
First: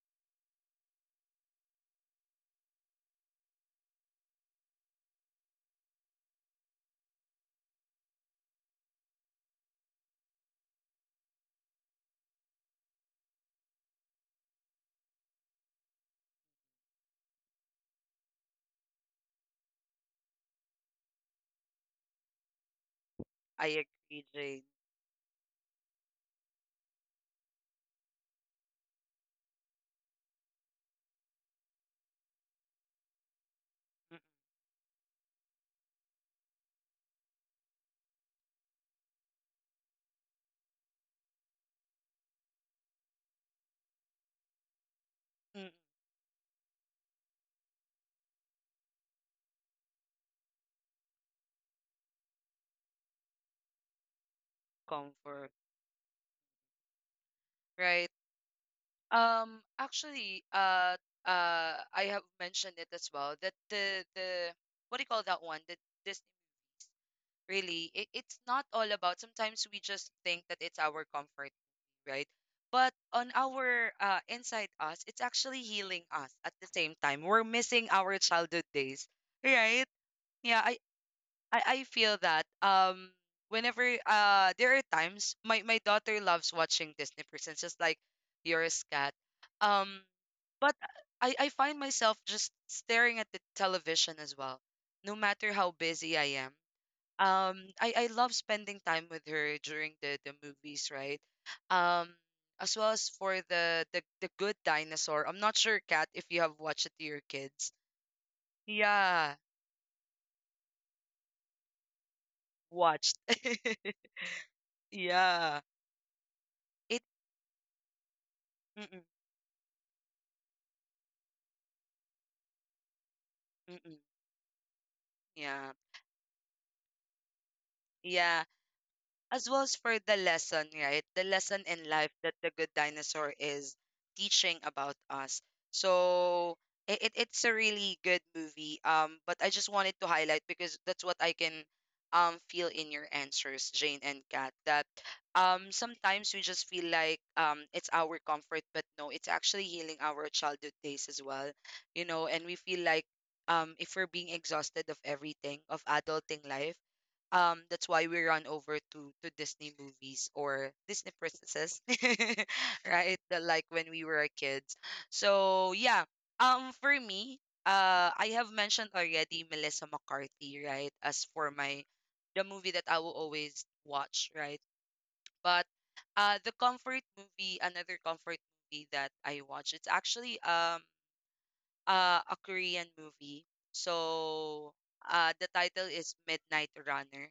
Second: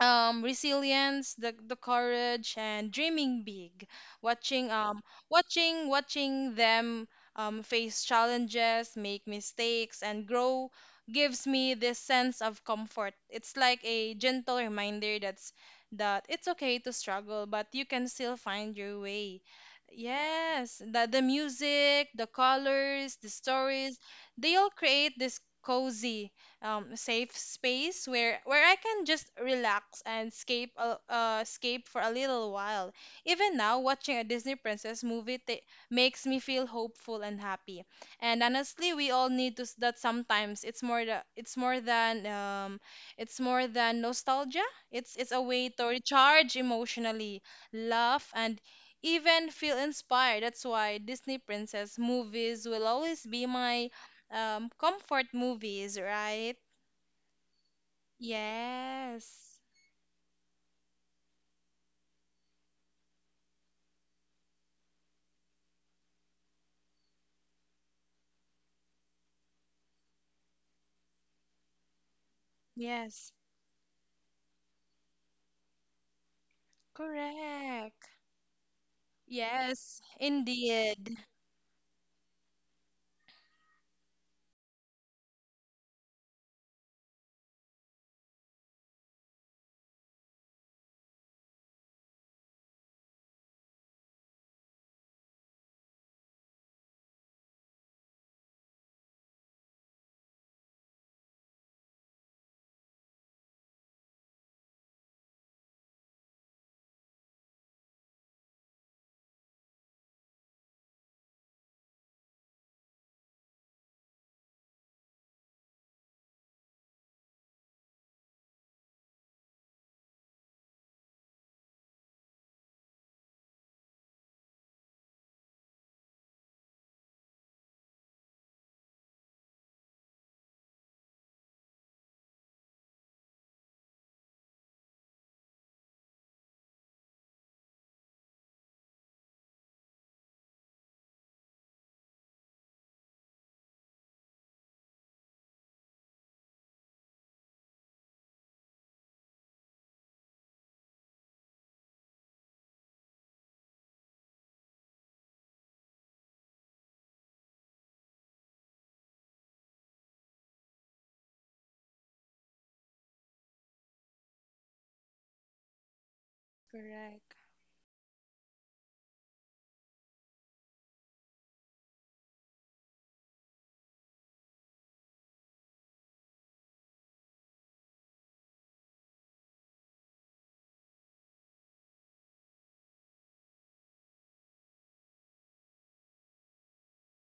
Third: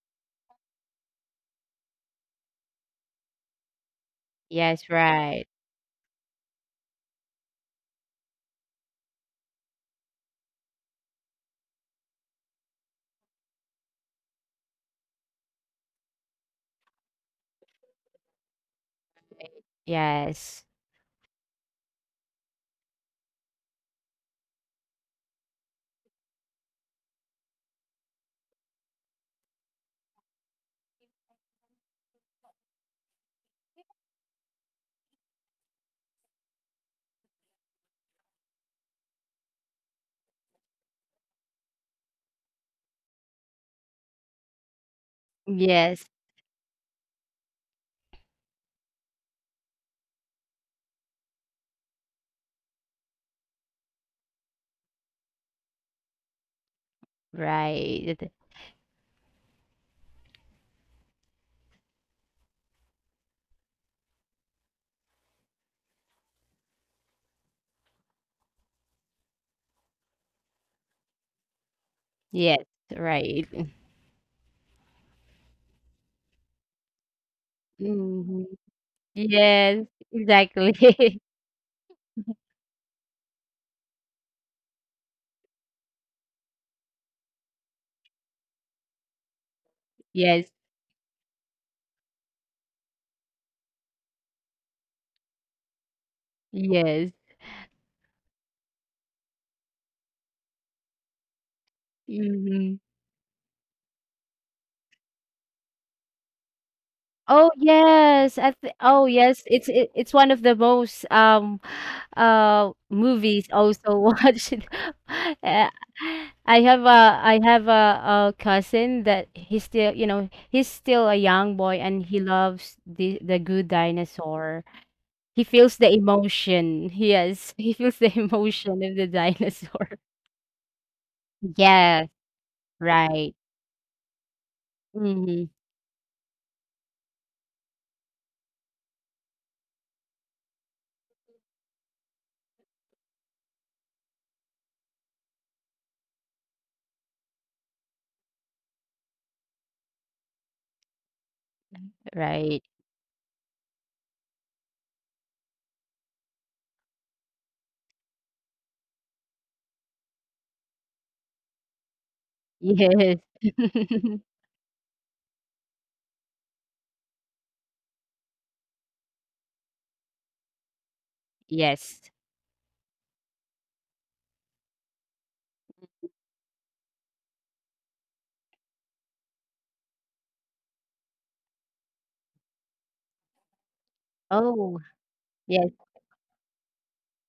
[SPEAKER 2] um resilience, the courage, and dreaming big. watching
[SPEAKER 3] yes,
[SPEAKER 2] um
[SPEAKER 3] right.
[SPEAKER 2] watching watching them face challenges, make mistakes, and grow gives me this sense of comfort. It's like a gentle reminder that's that it's okay to struggle but you can still find your way.
[SPEAKER 3] Yes.
[SPEAKER 2] Yes, the music, the colors, the
[SPEAKER 1] I
[SPEAKER 2] stories,
[SPEAKER 1] agree,
[SPEAKER 2] they
[SPEAKER 1] Jane.
[SPEAKER 2] all create this cozy, safe space where I can just relax and escape for a little while. Even now, watching a Disney princess movie makes me feel hopeful and happy. And honestly, we all need to that sometimes. It's more than it's more than nostalgia. It's a
[SPEAKER 1] Mm-mm.
[SPEAKER 2] way to
[SPEAKER 3] Yes.
[SPEAKER 2] recharge emotionally, laugh, and even feel inspired. That's why Disney princess movies will always be my comfort
[SPEAKER 1] Comfort,
[SPEAKER 2] movies, right?
[SPEAKER 1] right?
[SPEAKER 3] Right.
[SPEAKER 2] Yes.
[SPEAKER 1] Actually, I have mentioned it as well that the what do you call that one? That this really it's not all about. Sometimes we just think that it's our comfort, right?
[SPEAKER 3] Yes.
[SPEAKER 1] But
[SPEAKER 2] Yes.
[SPEAKER 1] on
[SPEAKER 3] Right.
[SPEAKER 1] our inside us, it's actually healing us at the same time. We're missing
[SPEAKER 2] Correct.
[SPEAKER 1] our
[SPEAKER 3] Mhm.
[SPEAKER 1] childhood days, right?
[SPEAKER 3] Yes.
[SPEAKER 2] Yes,
[SPEAKER 1] Yeah,
[SPEAKER 3] Exactly.
[SPEAKER 1] I,
[SPEAKER 2] indeed.
[SPEAKER 1] I I feel that whenever there are times my daughter loves watching Disney Princess just like yours, Cat. Um
[SPEAKER 3] Yes.
[SPEAKER 1] but I find myself just staring at the television as well. No matter how busy I am.
[SPEAKER 3] Yes.
[SPEAKER 1] Um I love spending time with her during the movies, right? Um as
[SPEAKER 3] Mhm.
[SPEAKER 1] well as for the Good Dinosaur. I'm not sure, Cat, if you have watched it to your
[SPEAKER 3] Oh,
[SPEAKER 1] kids.
[SPEAKER 3] yes. I th Oh,
[SPEAKER 1] Yeah,
[SPEAKER 3] yes. It's it, it's one of the most
[SPEAKER 1] watched.
[SPEAKER 3] movies also watched.
[SPEAKER 1] Yeah.
[SPEAKER 3] Uh, I have a
[SPEAKER 1] Mm.
[SPEAKER 3] cousin that he's still, you know, he's still a young boy and he loves the Good
[SPEAKER 1] Mm.
[SPEAKER 3] Dinosaur. He
[SPEAKER 1] Yeah.
[SPEAKER 3] feels the emotion. Yes, he feels the
[SPEAKER 1] Yeah.
[SPEAKER 3] emotion of the
[SPEAKER 1] As well as
[SPEAKER 3] dinosaur.
[SPEAKER 1] for the lesson, right? The lesson in
[SPEAKER 3] Yes,
[SPEAKER 1] life that the Good
[SPEAKER 3] right.
[SPEAKER 1] Dinosaur is teaching about us.
[SPEAKER 3] Mhm,
[SPEAKER 1] So it's a really good movie. But I just wanted to highlight because that's what I can feel in your answers, Jane and Kat, that sometimes we just feel like it's our comfort, but no, it's actually healing our childhood days as well. And we
[SPEAKER 3] right.
[SPEAKER 1] feel like if we're being exhausted of everything, of adulting life. That's why we run over to Disney movies or Disney princesses, right?
[SPEAKER 3] Yes.
[SPEAKER 1] Like when we were kids. So yeah, for
[SPEAKER 2] Correct.
[SPEAKER 1] me, I have mentioned already Melissa McCarthy, right? As for my
[SPEAKER 3] Yes.
[SPEAKER 1] the movie that I will always watch, right? But the comfort movie, another comfort movie that I watch, it's actually a Korean movie. So
[SPEAKER 3] Oh,
[SPEAKER 1] the
[SPEAKER 3] yes.
[SPEAKER 1] title is Midnight Runner,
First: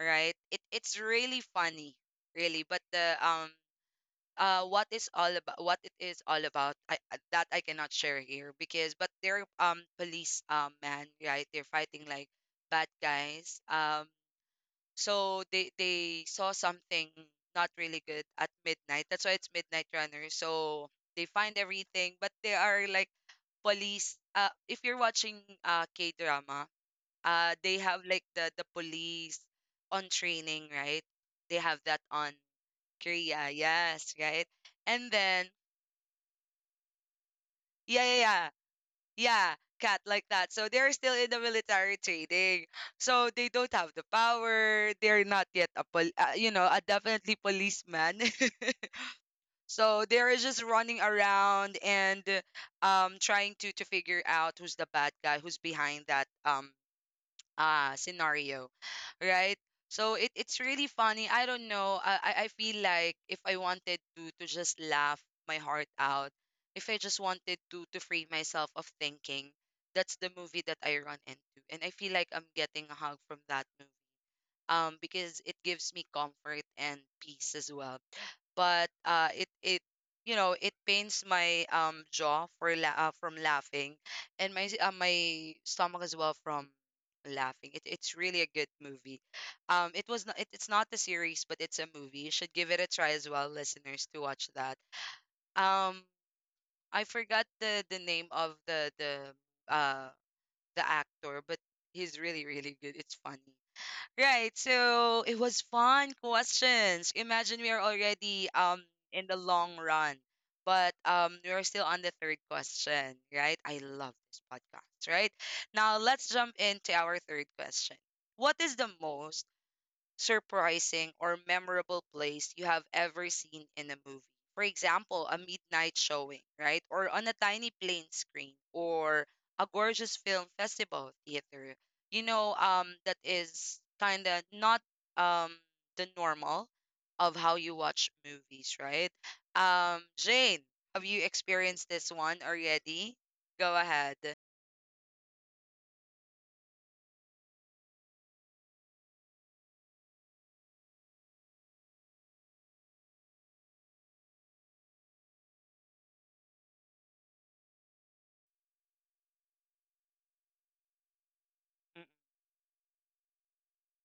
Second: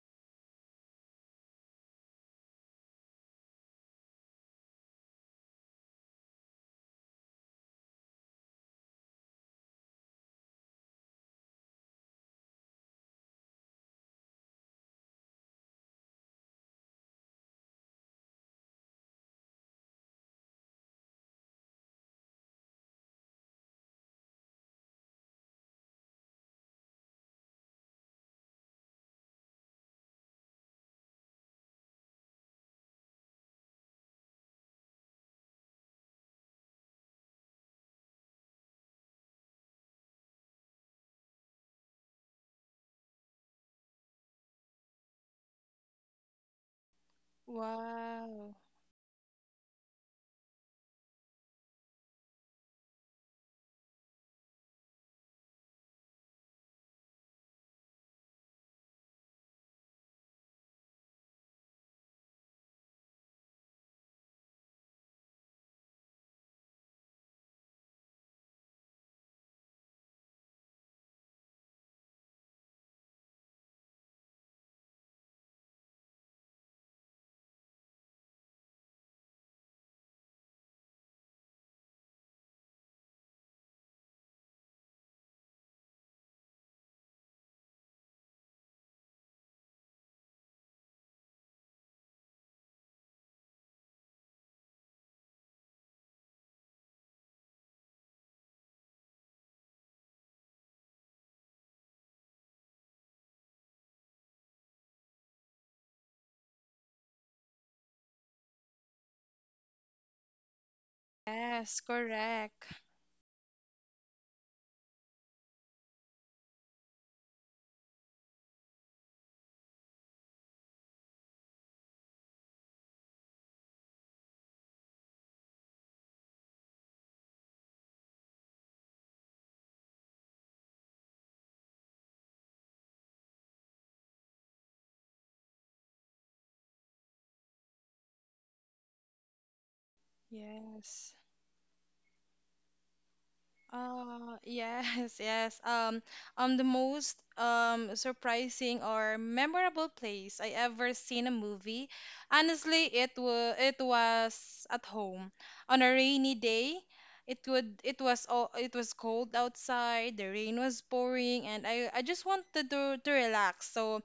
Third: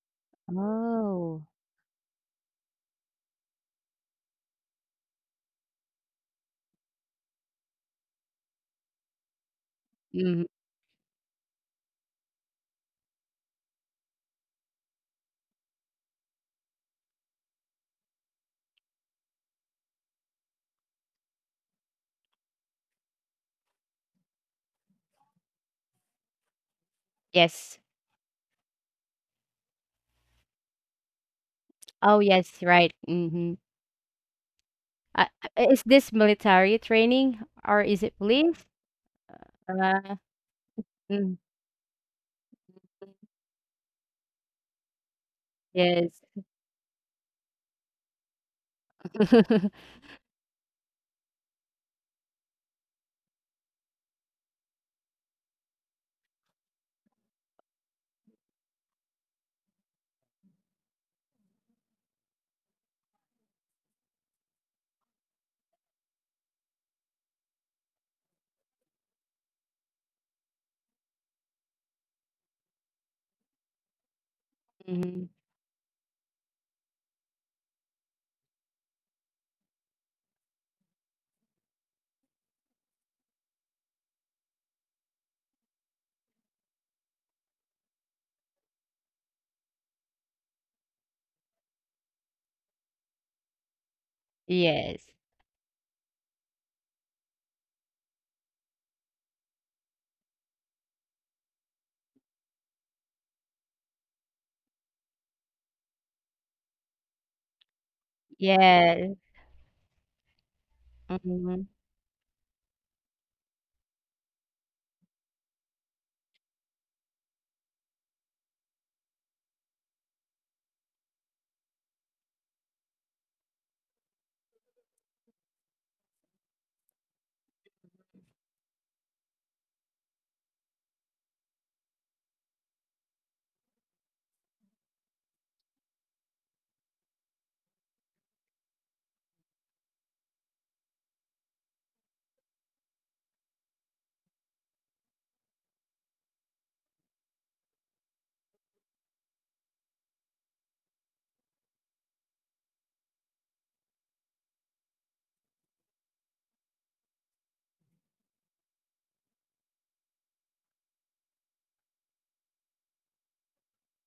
[SPEAKER 1] right? It's
[SPEAKER 3] Oh.
[SPEAKER 1] really funny, really. But the what is all about, what it is all about, that I cannot share here, because but they're police
[SPEAKER 3] Mhm,
[SPEAKER 1] man, right? They're fighting like bad guys. So they saw something not really good at midnight. That's why it's Midnight Runner. So they find everything, but they are like police. If you're watching K drama, they
[SPEAKER 3] yes.
[SPEAKER 1] have like the police on training, right? They have that
[SPEAKER 3] Oh,
[SPEAKER 1] on
[SPEAKER 3] yes, right.
[SPEAKER 1] Korea,
[SPEAKER 3] Mhm.
[SPEAKER 1] yes, right? And
[SPEAKER 3] Uh,
[SPEAKER 1] then
[SPEAKER 3] is this military training or
[SPEAKER 1] yeah,
[SPEAKER 3] is
[SPEAKER 1] yeah,
[SPEAKER 3] it
[SPEAKER 1] yeah,
[SPEAKER 3] police?
[SPEAKER 1] yeah, Cat,
[SPEAKER 3] Uh,
[SPEAKER 1] like that. So they're still in
[SPEAKER 3] mm,
[SPEAKER 1] the military training, so they don't have the power. They're not yet a
[SPEAKER 3] yes.
[SPEAKER 1] a definitely policeman.
[SPEAKER 2] Wow.
[SPEAKER 1] So they're just running around and trying to figure out who's the bad guy, who's behind that scenario, right? So it's really funny. I don't know, I feel like if I wanted to just laugh my heart out, if I just wanted to free myself of thinking, that's the movie that I run into, and I feel like I'm getting a hug from that movie.
[SPEAKER 3] Mhm.
[SPEAKER 1] Because it gives me comfort and peace as well. But it it you know it pains my jaw for from laughing, and my my stomach as well from laughing. It's really a good movie. It was not, it, it's not a series, but it's a movie. You should give it a try as well, listeners, to watch that.
[SPEAKER 3] Yes.
[SPEAKER 1] Um, I forgot the name of uh the actor, but he's really really good. It's funny. Right. So it was fun questions. Imagine we are already
[SPEAKER 3] Yes.
[SPEAKER 1] in the long run, but we are
[SPEAKER 3] Mhm.
[SPEAKER 2] Yes,
[SPEAKER 1] still on the third
[SPEAKER 2] correct.
[SPEAKER 1] question, right? I love this podcast, right? Now let's jump into our third question. What is the most surprising, or memorable place you have ever seen in a movie? For example, a midnight showing, right? Or on a tiny plane screen, or a gorgeous film festival theater. You know, that is kind of not um, the normal of how you watch movies, right? Jane, have
[SPEAKER 2] Yes.
[SPEAKER 1] you experienced this one already? Go ahead.
[SPEAKER 2] Oh, yes, yes. The most surprising or memorable place I ever seen a movie. Honestly, it was at home on a rainy day. It would it was all it was cold outside. The rain was pouring, and I
[SPEAKER 1] Mm.
[SPEAKER 2] just wanted to relax. So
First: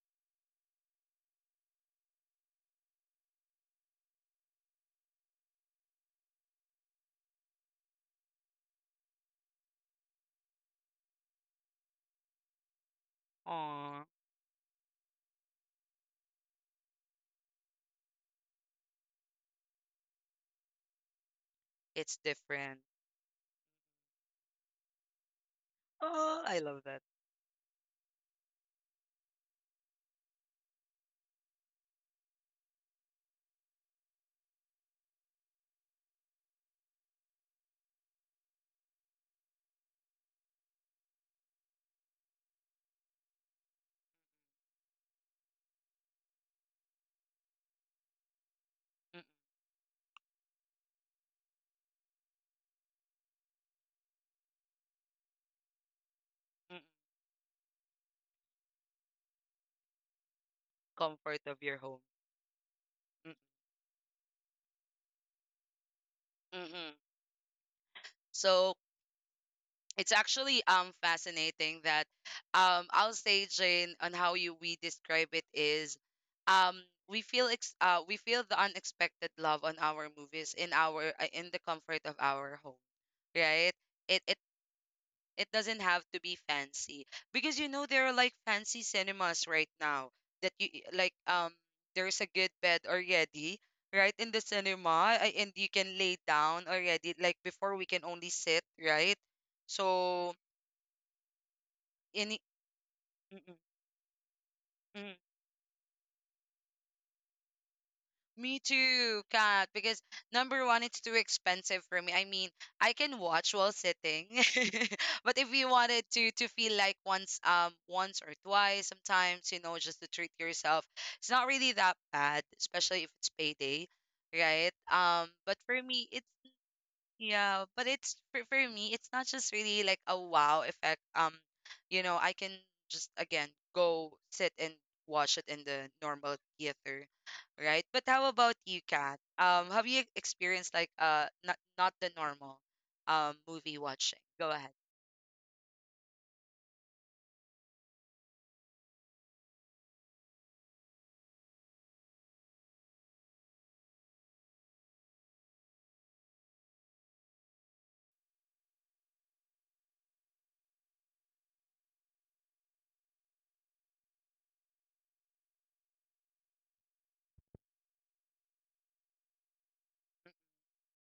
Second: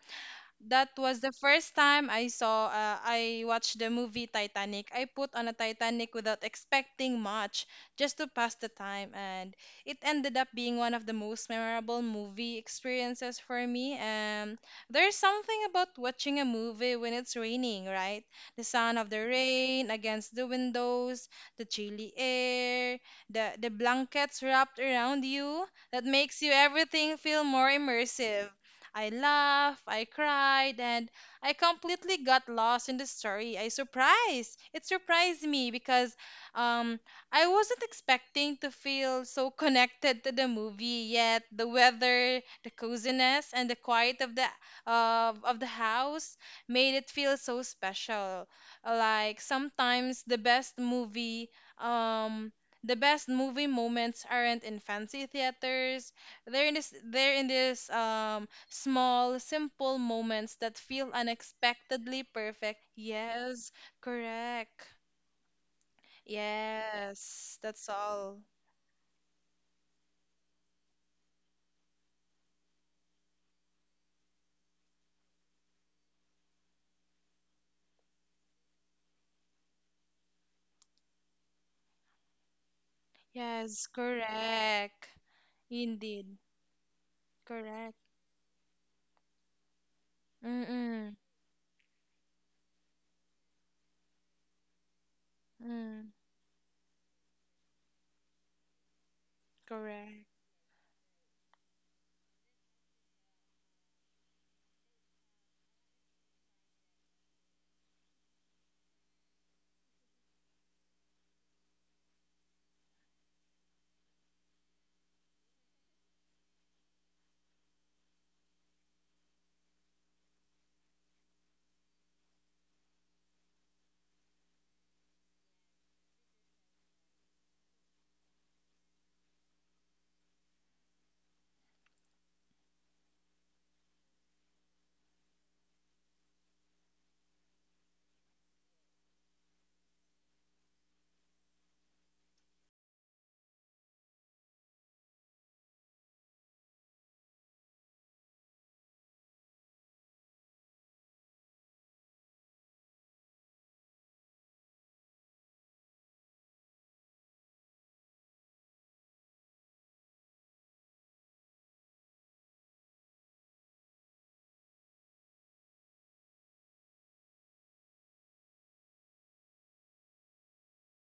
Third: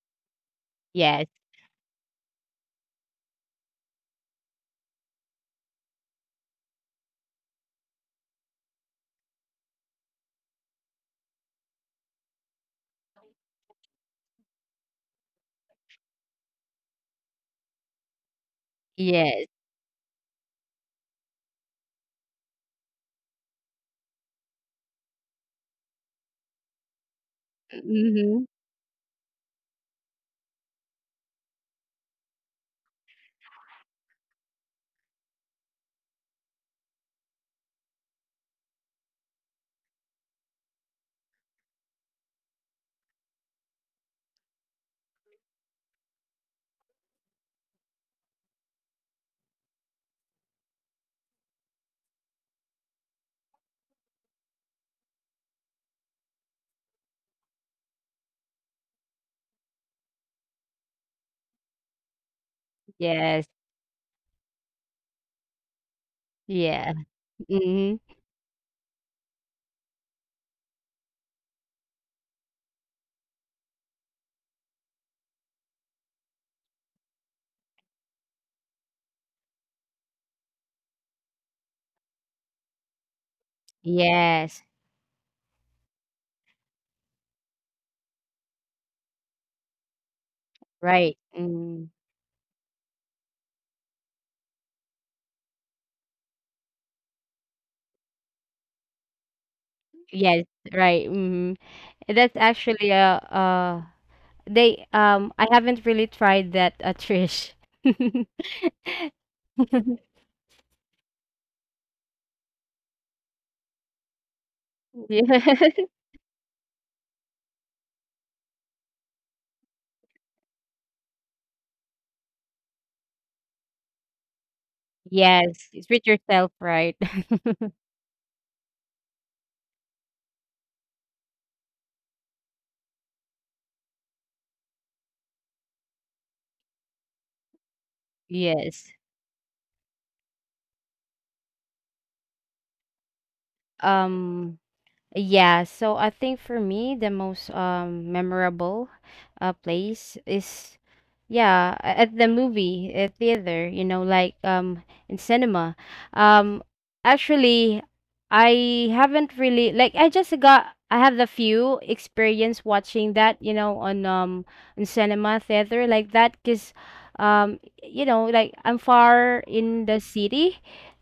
[SPEAKER 2] that was
[SPEAKER 3] Yes.
[SPEAKER 2] the first time I saw, I watched the movie Titanic. I put on a Titanic without expecting much, just to pass the time, and it ended up being one of the most memorable movie experiences for me.
[SPEAKER 1] Aw.
[SPEAKER 2] There's something about watching a movie when it's raining, right? The sound of the
[SPEAKER 3] Yes.
[SPEAKER 2] rain against the windows, the chilly
[SPEAKER 1] It's different.
[SPEAKER 2] air, the blankets wrapped around you, that
[SPEAKER 1] Oh,
[SPEAKER 2] makes you
[SPEAKER 1] I love that.
[SPEAKER 2] everything feel more
[SPEAKER 3] Mhm.
[SPEAKER 2] immersive. I laughed, I cried, and I completely got lost in the story. I surprised. It surprised me because um, I wasn't expecting to feel so connected to the movie yet. The weather, the coziness, and the quiet of the house made it feel so special.
[SPEAKER 1] Mm,
[SPEAKER 2] Like sometimes um the best movie moments aren't in fancy theaters. They're in
[SPEAKER 1] mm, mm.
[SPEAKER 2] this they're in this um small, simple moments that feel
[SPEAKER 1] Comfort of your home.
[SPEAKER 2] unexpectedly perfect.
[SPEAKER 1] Mm,
[SPEAKER 3] Yes.
[SPEAKER 2] Yes, correct.
[SPEAKER 1] mm.
[SPEAKER 3] Yeah.
[SPEAKER 2] Yes, that's
[SPEAKER 3] Mhm.
[SPEAKER 2] all.
[SPEAKER 1] So it's actually fascinating that I'll say, Jane, on how you we describe it is, um we feel we feel the unexpected love on our movies in our in the comfort of our home, right?
[SPEAKER 2] Yes,
[SPEAKER 1] it
[SPEAKER 3] Yes.
[SPEAKER 2] correct.
[SPEAKER 1] It doesn't have to be
[SPEAKER 2] Indeed.
[SPEAKER 1] fancy because you know
[SPEAKER 2] Correct.
[SPEAKER 1] there are like fancy cinemas right now that you like,
[SPEAKER 2] Mm-mm.
[SPEAKER 3] Right. Mm.
[SPEAKER 1] there's a good bed already right in the cinema, and you can
[SPEAKER 2] Mm,
[SPEAKER 1] lay down already. Like, before we can only sit, right?
[SPEAKER 2] correct.
[SPEAKER 1] So
[SPEAKER 3] Yes. Right. Mhm. That's
[SPEAKER 1] any.
[SPEAKER 3] actually they I haven't really tried that, Trish.
[SPEAKER 1] Me too, Kat. Because number one, it's too expensive for me. I mean, I can watch while sitting, but if you
[SPEAKER 3] Yes.
[SPEAKER 1] wanted to feel like once, once or twice, sometimes, you know, just to treat yourself, it's not really that bad, especially if it's payday, right? But
[SPEAKER 3] Yes.
[SPEAKER 1] for
[SPEAKER 3] Treat
[SPEAKER 1] me, it's
[SPEAKER 3] yourself right.
[SPEAKER 1] yeah, but it's for me, it's not just really like a wow effect. You know, I can just again go sit and watch it in the normal theater, right? But how about you,
[SPEAKER 3] Yes.
[SPEAKER 1] Kat? Have you experienced like not not the normal movie watching? Go
[SPEAKER 3] Um,
[SPEAKER 1] ahead.
[SPEAKER 3] yeah, so I think for me the most memorable place is yeah, at the movie, at theater, you know, like in cinema. Um actually, I haven't really like I just got I have the few experience watching that, you know, on in cinema theater like that, cuz you know, like I'm far in the city.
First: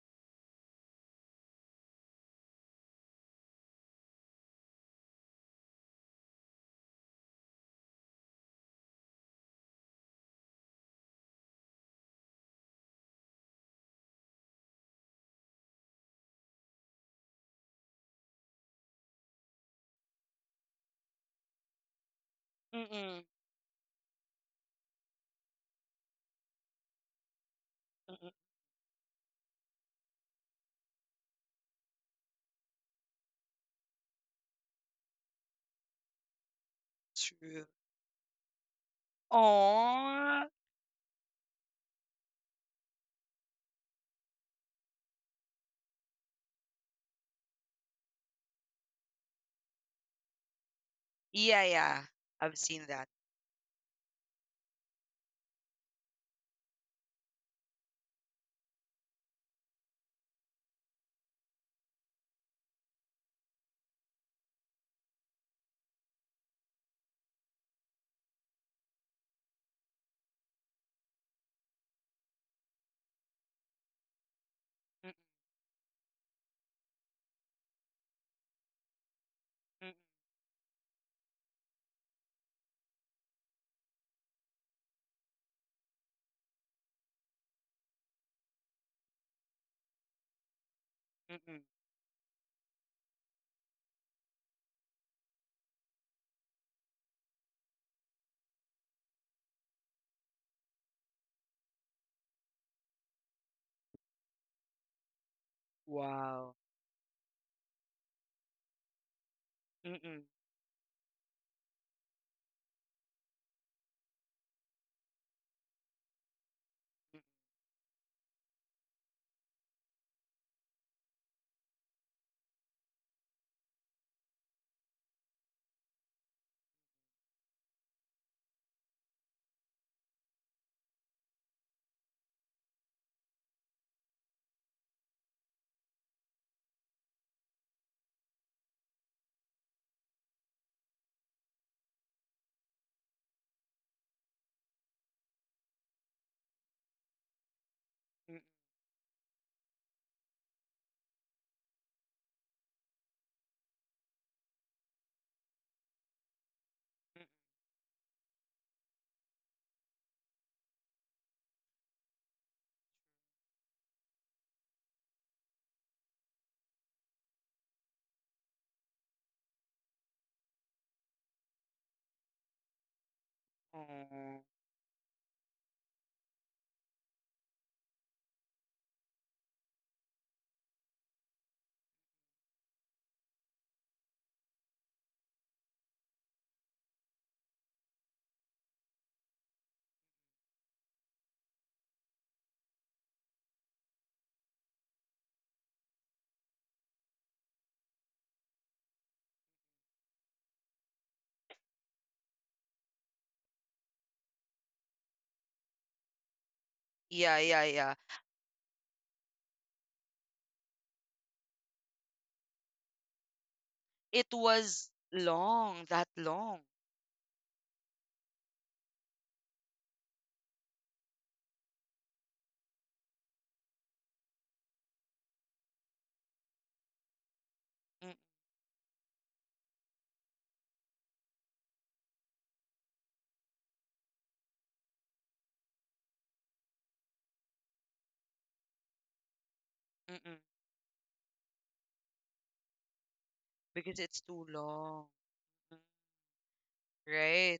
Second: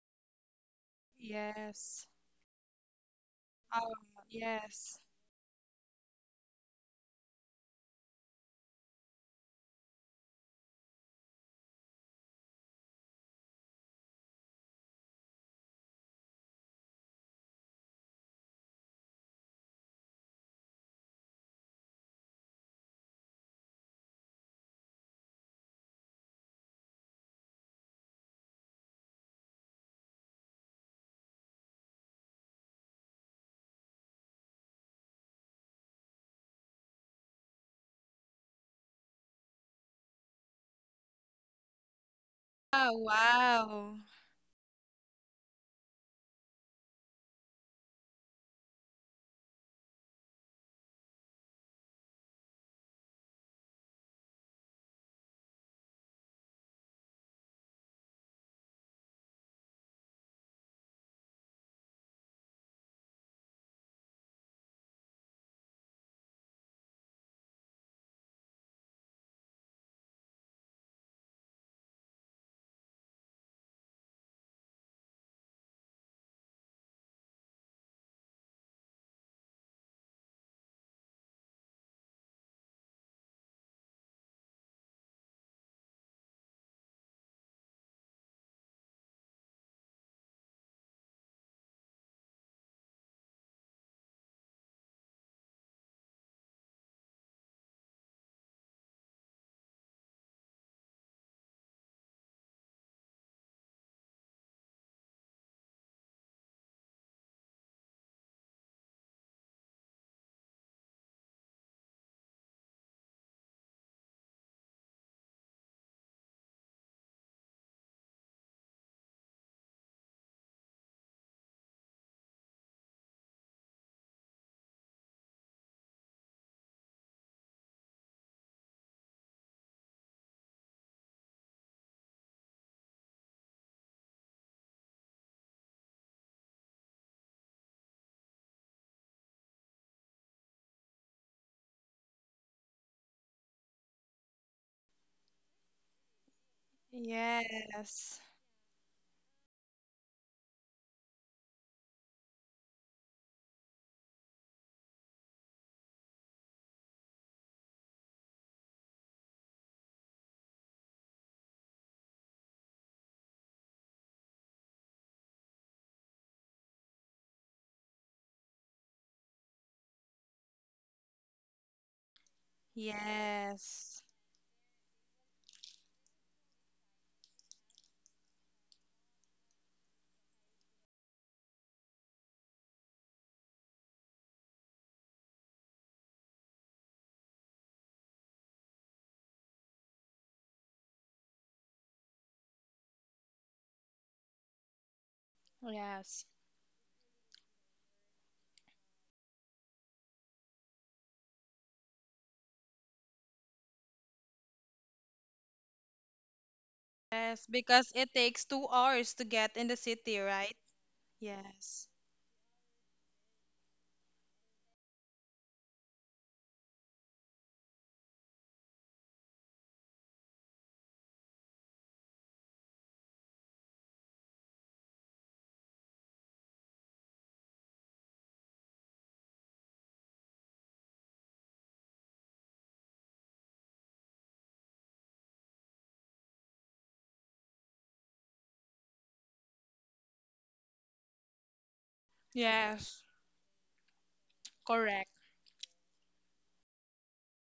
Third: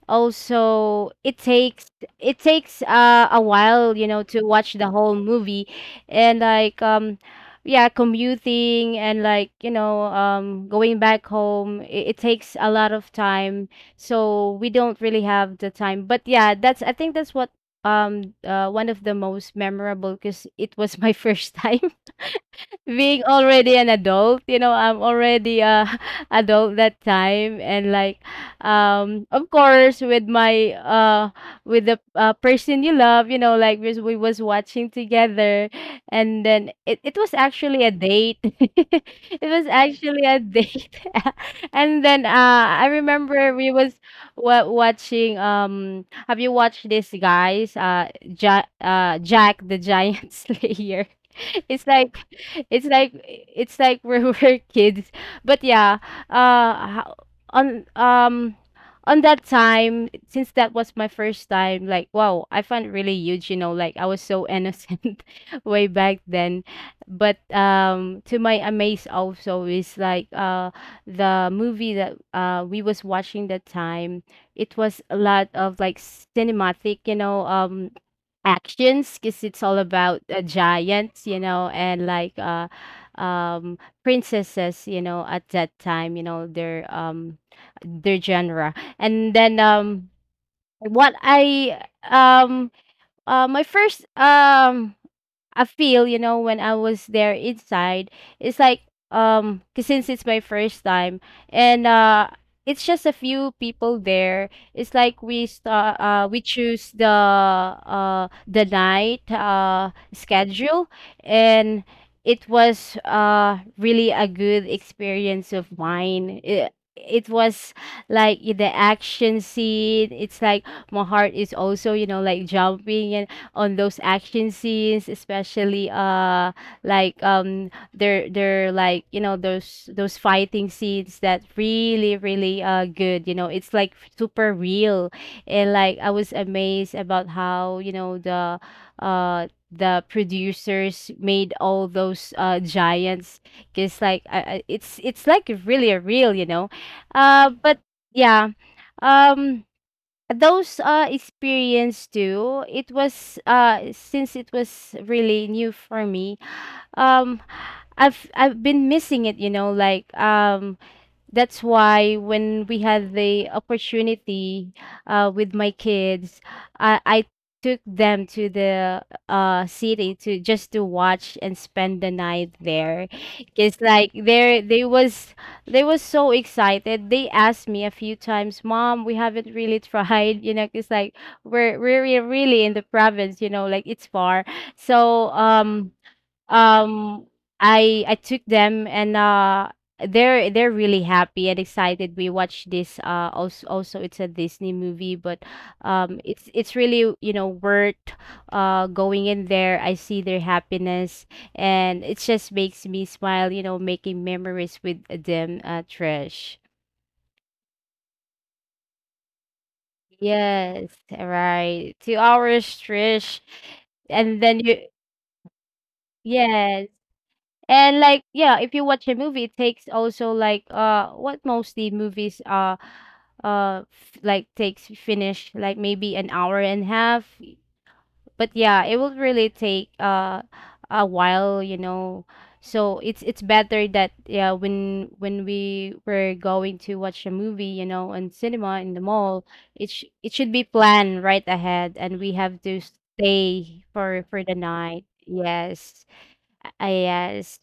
[SPEAKER 3] Also, it takes
[SPEAKER 2] Yes.
[SPEAKER 3] it takes uh, a
[SPEAKER 2] Oh,
[SPEAKER 3] while, you know, to watch the
[SPEAKER 2] yes.
[SPEAKER 3] whole movie, and like yeah, commuting and like, you know, going back home, it takes a lot of time, so we don't really have the time. But yeah, that's I think that's what, one of the most memorable, because it was my first time being
[SPEAKER 1] Mm-mm,
[SPEAKER 3] already an adult. You know, I'm already a adult that time. And like
[SPEAKER 1] mm-mm.
[SPEAKER 3] of course with my with the person you love. You know, like we was watching together, and then it was
[SPEAKER 1] True.
[SPEAKER 3] actually a date. It was actually a
[SPEAKER 1] Oh.
[SPEAKER 3] date. And then I
[SPEAKER 2] Oh,
[SPEAKER 3] remember we was
[SPEAKER 2] wow.
[SPEAKER 3] watching. Have you watched this, guys? Jack the Giant Slayer.
[SPEAKER 1] Yeah,
[SPEAKER 3] It's
[SPEAKER 1] yeah.
[SPEAKER 3] like,
[SPEAKER 1] I've
[SPEAKER 3] it's
[SPEAKER 1] seen that.
[SPEAKER 3] like it's like we're, we're kids. But yeah, uh ho- on um on that time, since that was my first time, like, wow, I found it really huge. You know, like, I was so innocent, way back then. But to my amaze also is, like, the movie that we was watching that time, it was
[SPEAKER 1] Mm-mm,
[SPEAKER 3] a lot of like cinematic, you know, actions, cause it's all
[SPEAKER 1] mm-mm,
[SPEAKER 3] about, giants, you know, and like, um, princesses, you know, at that time, you know, their genre. And then, what
[SPEAKER 1] mm-mm.
[SPEAKER 3] I, um my first I feel, you know, when I was there inside. It's like 'cause since it's my first time, and it's just a few people there. It's like we start we
[SPEAKER 1] Wow.
[SPEAKER 3] choose the night
[SPEAKER 1] Mm-mm,
[SPEAKER 3] schedule. And it was really a good experience of mine. It was like in the action scene. It's like my heart is also, you know, like jumping, and on those action scenes, especially, like they're like, you know, those fighting scenes that really really good, you know. It's like super real. And like I was amazed about how, you know, the producers made all those giants, because like, it's like really real, you know. But
[SPEAKER 2] Yes.
[SPEAKER 1] mm-mm,
[SPEAKER 3] yeah. um those, experience too, it was, since it was really new for me,
[SPEAKER 1] mm-mm.
[SPEAKER 3] um, I've been missing it. You know, like, that's why when we had the opportunity with my kids, I took them to the city, to just to watch and spend the night there. It's
[SPEAKER 2] Yes.
[SPEAKER 3] like
[SPEAKER 1] Aw.
[SPEAKER 3] there they was so excited. They asked me a few times, "Mom, we haven't really tried, you know. It's like we're really really in the province, you know, like it's far." So um I took them. And they're really happy and excited. We watched this also it's a Disney movie. But
[SPEAKER 2] Yes.
[SPEAKER 3] it's really, you know, worth going in there. I see their happiness, and it just makes me smile, you know, making memories with them, Trish.
[SPEAKER 1] Yeah,
[SPEAKER 2] Yes,
[SPEAKER 1] yeah, yeah.
[SPEAKER 2] because it takes 2 hours to get in the city, right?
[SPEAKER 3] Yes, right,
[SPEAKER 2] Yes.
[SPEAKER 3] 2 hours, Trish.
[SPEAKER 1] It
[SPEAKER 3] And then you,
[SPEAKER 1] was long, that long.
[SPEAKER 3] yes. And like, yeah, if you watch a movie, it takes also, like, what mostly movies like takes, finish, like, maybe an hour and a half.
[SPEAKER 1] Mm,
[SPEAKER 3] But yeah, it will really take a while, you know. So it's better that, yeah, when we were going to watch a movie, you know, in cinema, in the mall, it
[SPEAKER 1] mm-mm,
[SPEAKER 3] should be planned right ahead. And we have to
[SPEAKER 2] Yeah.
[SPEAKER 3] stay
[SPEAKER 1] because it's
[SPEAKER 3] for
[SPEAKER 1] too
[SPEAKER 3] the night.
[SPEAKER 1] long.
[SPEAKER 2] Correct.
[SPEAKER 1] Mm.
[SPEAKER 3] Yes. Yes.
[SPEAKER 1] Right.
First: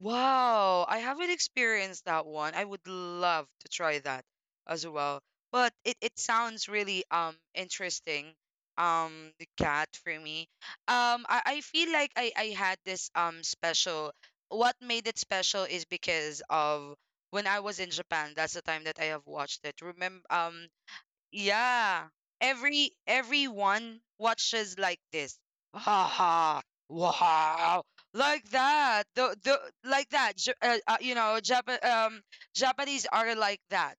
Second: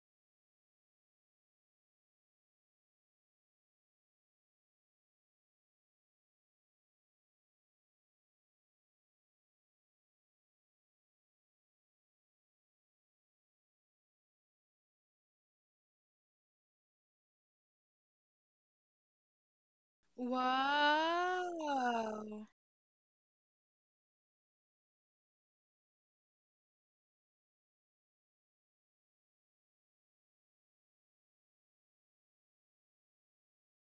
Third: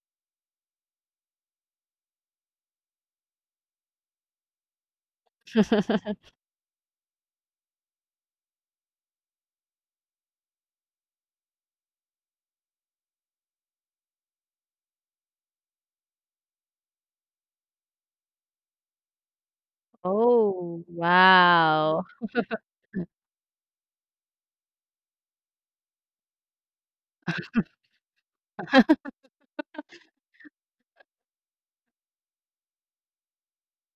[SPEAKER 1] Wow, I haven't experienced that one. I would love to try that as well. But it sounds really interesting. The cat for me. I feel like I had this special. What made it special is because of when I was in Japan. That's the time that I have watched it. Remember,
[SPEAKER 3] Oh, wow.
[SPEAKER 1] yeah.
[SPEAKER 2] Wow.
[SPEAKER 1] Every everyone watches like this. Ha ha. Wow. Like that. The like that. You know, Japan Japanese are like that,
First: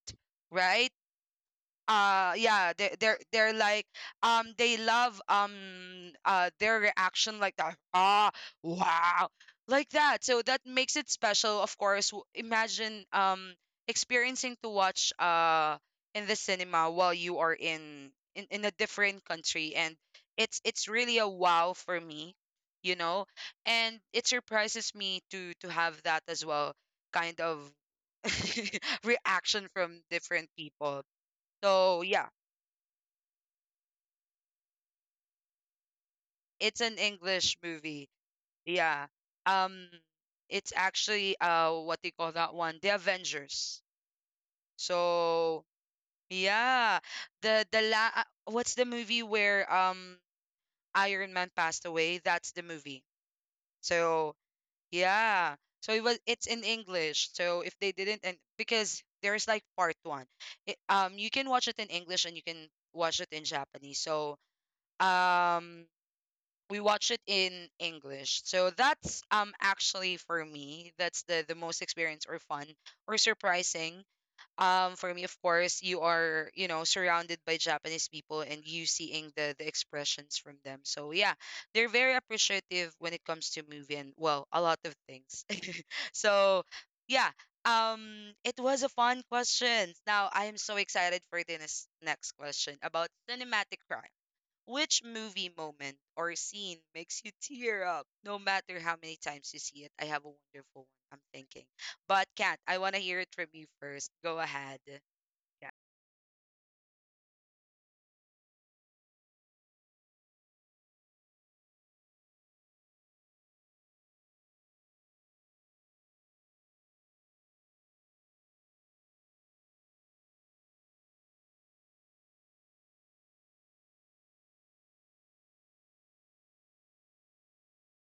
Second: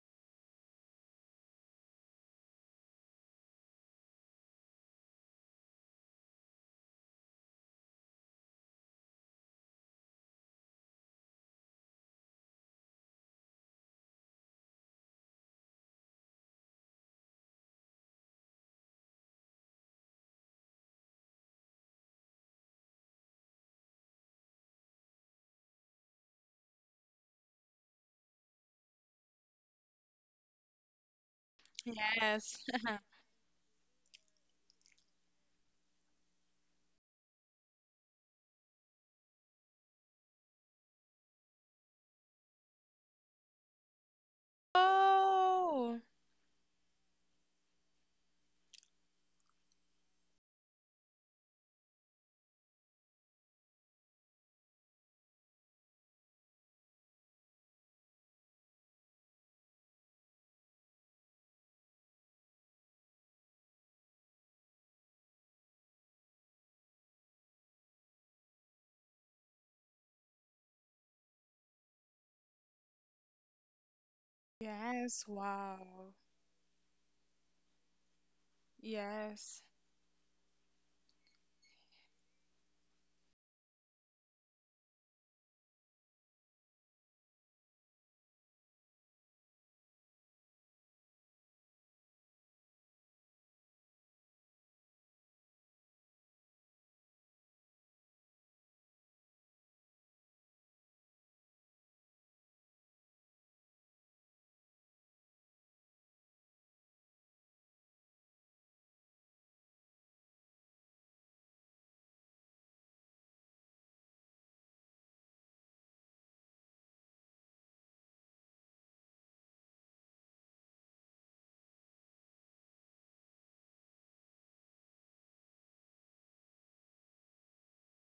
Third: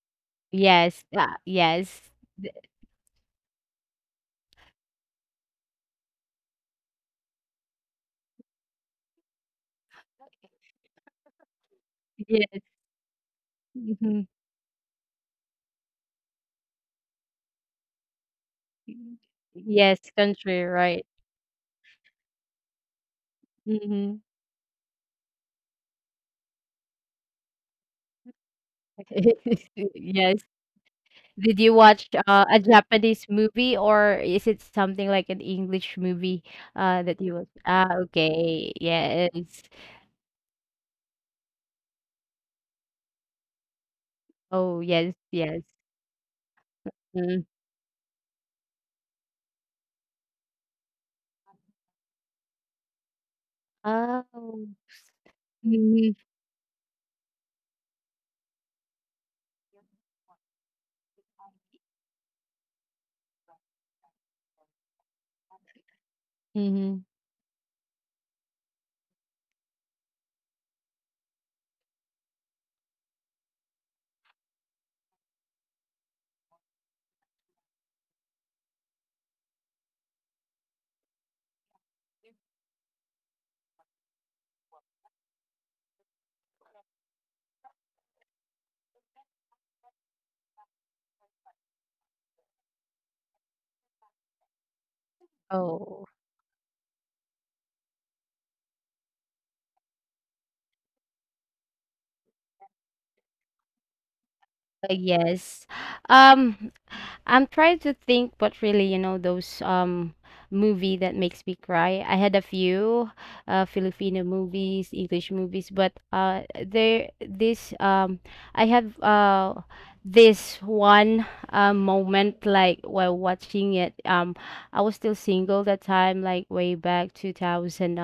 [SPEAKER 1] right?
[SPEAKER 3] Yes, ah, yes. The
[SPEAKER 1] Yeah, they they're like, they love their reaction like that. Ah, wow, like that. So that makes it special, of course.
[SPEAKER 3] yes,
[SPEAKER 1] Imagine
[SPEAKER 3] mhm.
[SPEAKER 1] experiencing to watch in the cinema while you are in in a different country, and
[SPEAKER 3] Yes, country,
[SPEAKER 1] it's
[SPEAKER 3] right.
[SPEAKER 1] really a wow for me, you know. And
[SPEAKER 3] Mhm.
[SPEAKER 1] it surprises me to have that as well, kind of reaction from
[SPEAKER 3] Yes.
[SPEAKER 1] different people.
[SPEAKER 3] Did you
[SPEAKER 1] So
[SPEAKER 3] watch,
[SPEAKER 1] yeah,
[SPEAKER 2] Yes.
[SPEAKER 3] a Japanese movie, or is it something like an English movie,
[SPEAKER 1] it's an
[SPEAKER 3] that you was,
[SPEAKER 1] English
[SPEAKER 3] ah,
[SPEAKER 1] movie.
[SPEAKER 3] okay,
[SPEAKER 1] Yeah.
[SPEAKER 3] yes.
[SPEAKER 1] Um it's actually what do you call that one? The Avengers.
[SPEAKER 3] Oh, yes, yes.
[SPEAKER 1] So
[SPEAKER 2] Oh.
[SPEAKER 1] yeah,
[SPEAKER 3] Mm.
[SPEAKER 1] the la what's the movie where Iron Man passed away? That's the movie. So
[SPEAKER 3] Oh.
[SPEAKER 1] yeah. So it
[SPEAKER 3] Mhm.
[SPEAKER 1] was it's in English. So if they didn't, and because there's like part 1. It, you can watch it in English and you can watch it in Japanese. So um we
[SPEAKER 3] Mhm.
[SPEAKER 1] watch it in English. So that's actually for me, that's the most experience or fun or surprising. For
[SPEAKER 2] Yes.
[SPEAKER 1] me, of course, you
[SPEAKER 2] Wow.
[SPEAKER 1] are, you know, surrounded by Japanese people and you seeing
[SPEAKER 2] Yes.
[SPEAKER 1] the expressions from them. So yeah, they're very appreciative when it comes to movie and, well, a lot of things. So yeah, it was a fun question. Now I am so excited for the next next question about cinematic crime. Which movie moment
[SPEAKER 3] Oh.
[SPEAKER 1] or scene makes you tear up no matter how many times you see it? I have a wonderful one. I'm thinking. But Kat, I want to hear it from you first. Go ahead.
[SPEAKER 3] Yes.
[SPEAKER 1] Yeah.
[SPEAKER 3] Um, I'm trying to think what really, you know, those movie that makes me cry. I had a few Filipino movies, English movies. But there this I have this one moment, like while watching it. I was still single that time, like way back 2000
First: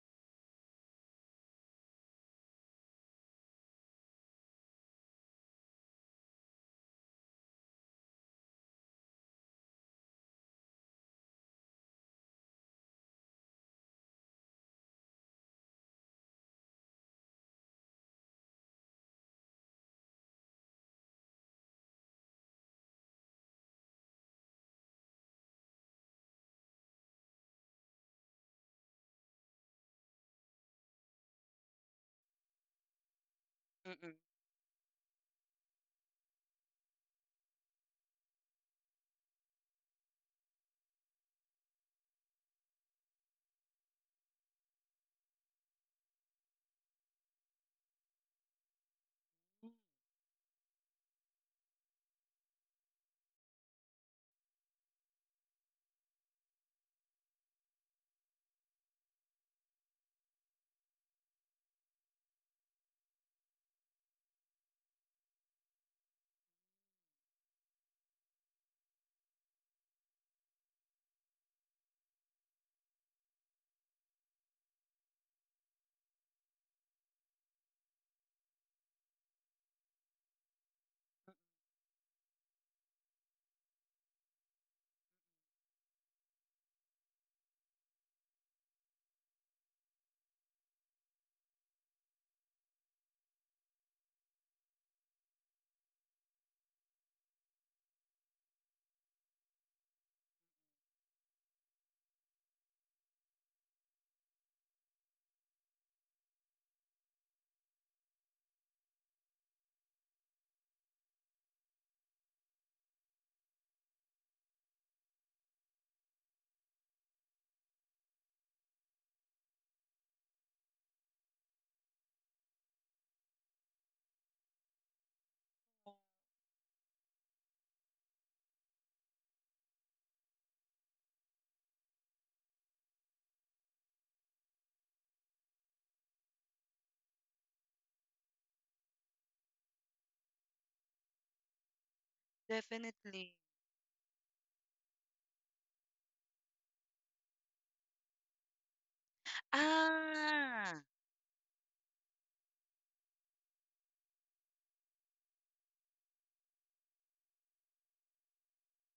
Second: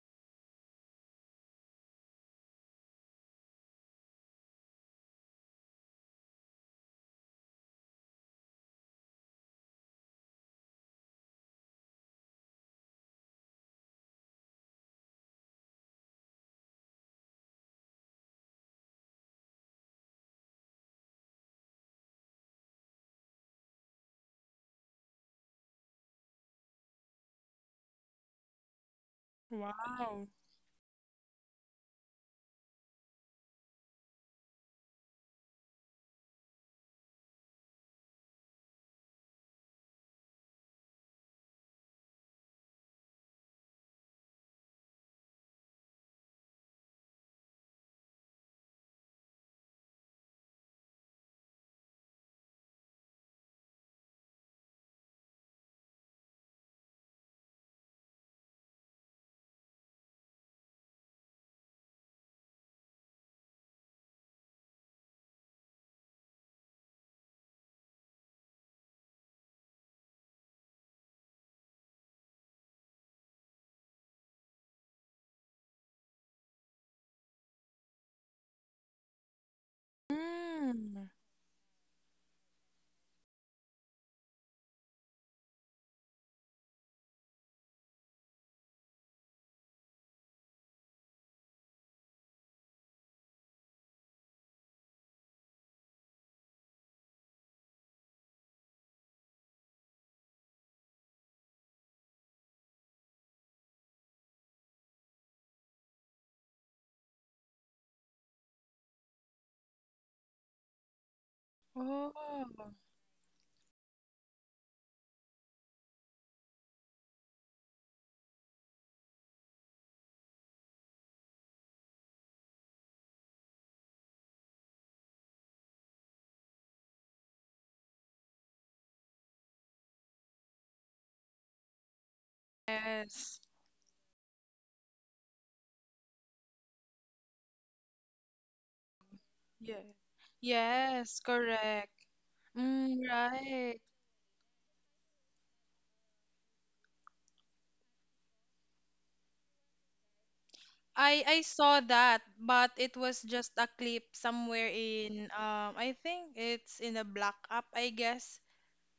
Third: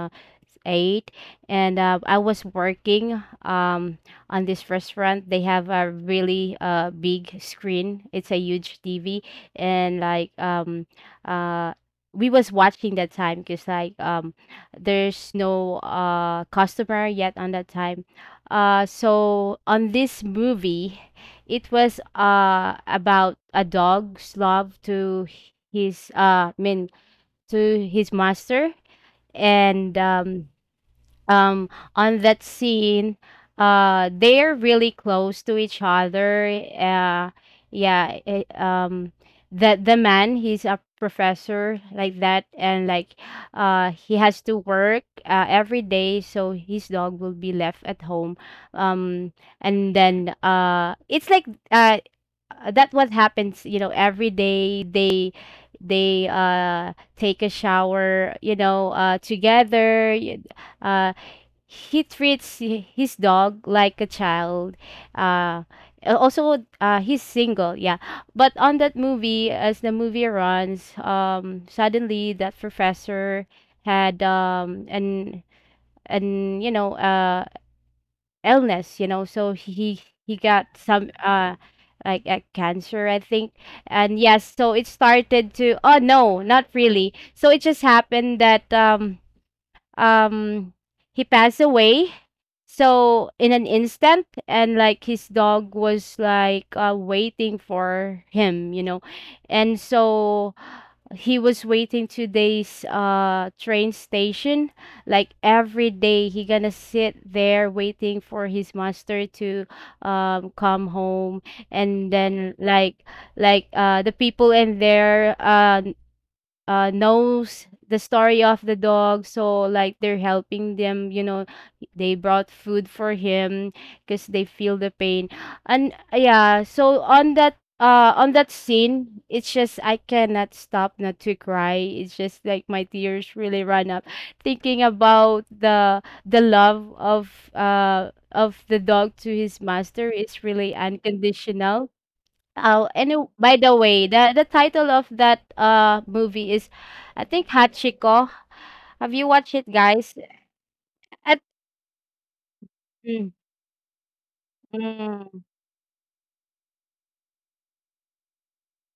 [SPEAKER 3] eight, And I was working on this restaurant. They have a really big screen. It's a huge TV. And like uh we was watching that time, because like there's no customer yet on that time. So on this movie, it was about a dog's love to his I mean, to his master. And
[SPEAKER 2] Wow.
[SPEAKER 3] um on that scene,
[SPEAKER 1] Mm-mm.
[SPEAKER 3] they're really close to each other. uh yeah. The man, he's a professor like that. And like, he has to work every day, so his dog will be left at home. um and then it's like uh that what happens, you know. Every day they take a shower, you know, together. Uh he treats his dog like a child. Uh, also, he's single, yeah. But on that movie, as the movie runs, suddenly that professor had an you know, illness, you know. So he got
[SPEAKER 2] Mm.
[SPEAKER 3] some like a cancer, I think. And yes, so it started to, oh no, not really. So it just happened that um he passed away, so in an instant. And like his dog was like, waiting for him, you know. And so he was waiting, today's train station, like every day he gonna sit there waiting for his master to come home. And then,
[SPEAKER 2] Oh.
[SPEAKER 3] like the people in there knows the story of the dog. So like they're helping them, you know. They brought food for him, because they feel the pain.
[SPEAKER 1] Oh.
[SPEAKER 3] And yeah, so on that scene, it's just, I cannot stop not to cry. It's just like my tears
[SPEAKER 2] Yes.
[SPEAKER 3] really run up, thinking about the love of the dog to his
[SPEAKER 2] Yeah.
[SPEAKER 3] master. It's really
[SPEAKER 2] Yes. Correct.
[SPEAKER 3] unconditional. Oh,
[SPEAKER 2] Mm,
[SPEAKER 3] and
[SPEAKER 1] Definitely.
[SPEAKER 3] by the
[SPEAKER 2] right.
[SPEAKER 3] way, the title of that movie is, I think, Hachiko. Have you watched it, guys?
[SPEAKER 1] Ah.
[SPEAKER 2] I
[SPEAKER 3] At
[SPEAKER 2] saw that, but it was
[SPEAKER 3] mm,
[SPEAKER 2] just a clip somewhere in
[SPEAKER 3] mm.
[SPEAKER 2] I think it's in a black app, I guess.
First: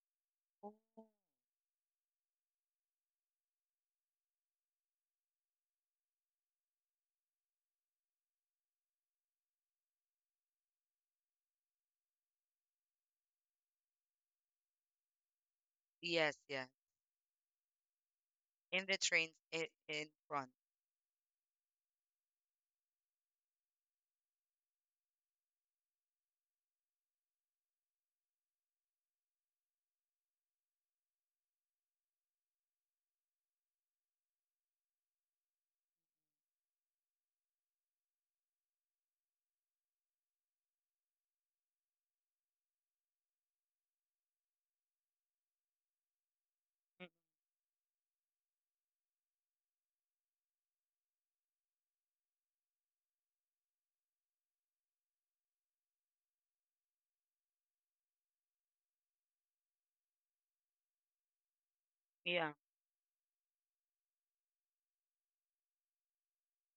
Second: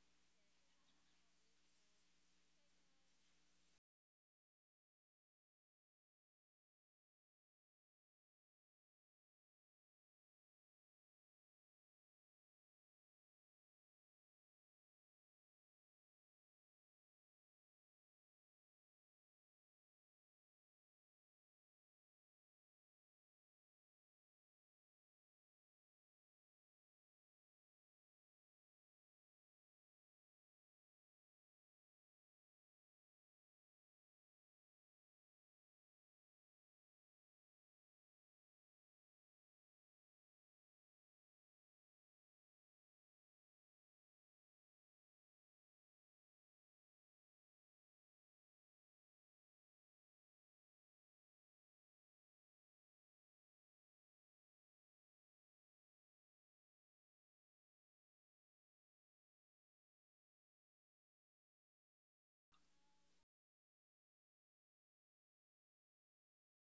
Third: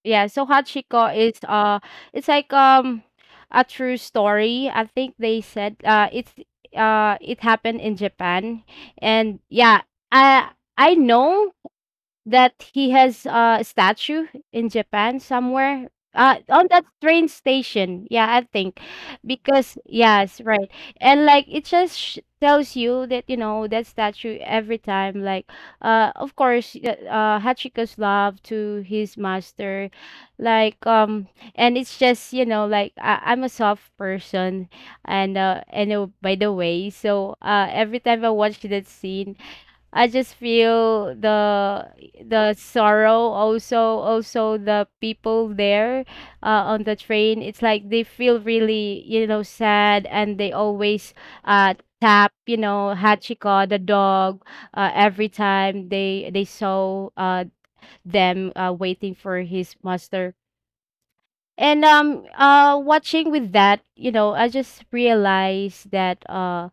[SPEAKER 3] Yeah, so
[SPEAKER 1] Oh.
[SPEAKER 3] Hachiko is, it's like, a true story. I think they said, it's, it happened in Japan. And yeah, I I know that he has a statue in Japan somewhere,
[SPEAKER 1] Yes, yeah.
[SPEAKER 3] on that train station, yeah, I
[SPEAKER 1] In
[SPEAKER 3] think,
[SPEAKER 1] the train,
[SPEAKER 3] because
[SPEAKER 1] in
[SPEAKER 3] yes,
[SPEAKER 1] front.
[SPEAKER 3] right. And like it just sh tells you that, you know, that statue, every time, like, Hachiko's love to his master, like, and it's just, you know, like I I'm a soft person. And by the way, so every time I watch that scene, I just feel the sorrow. Also also the people there, on the
[SPEAKER 1] Mm.
[SPEAKER 3] train, it's like they feel really, you know, sad. And they always uh tap, you know, Hachiko the dog, every time they saw them waiting for his master. And
[SPEAKER 1] Yeah,
[SPEAKER 3] watching with that, you know, I just realized that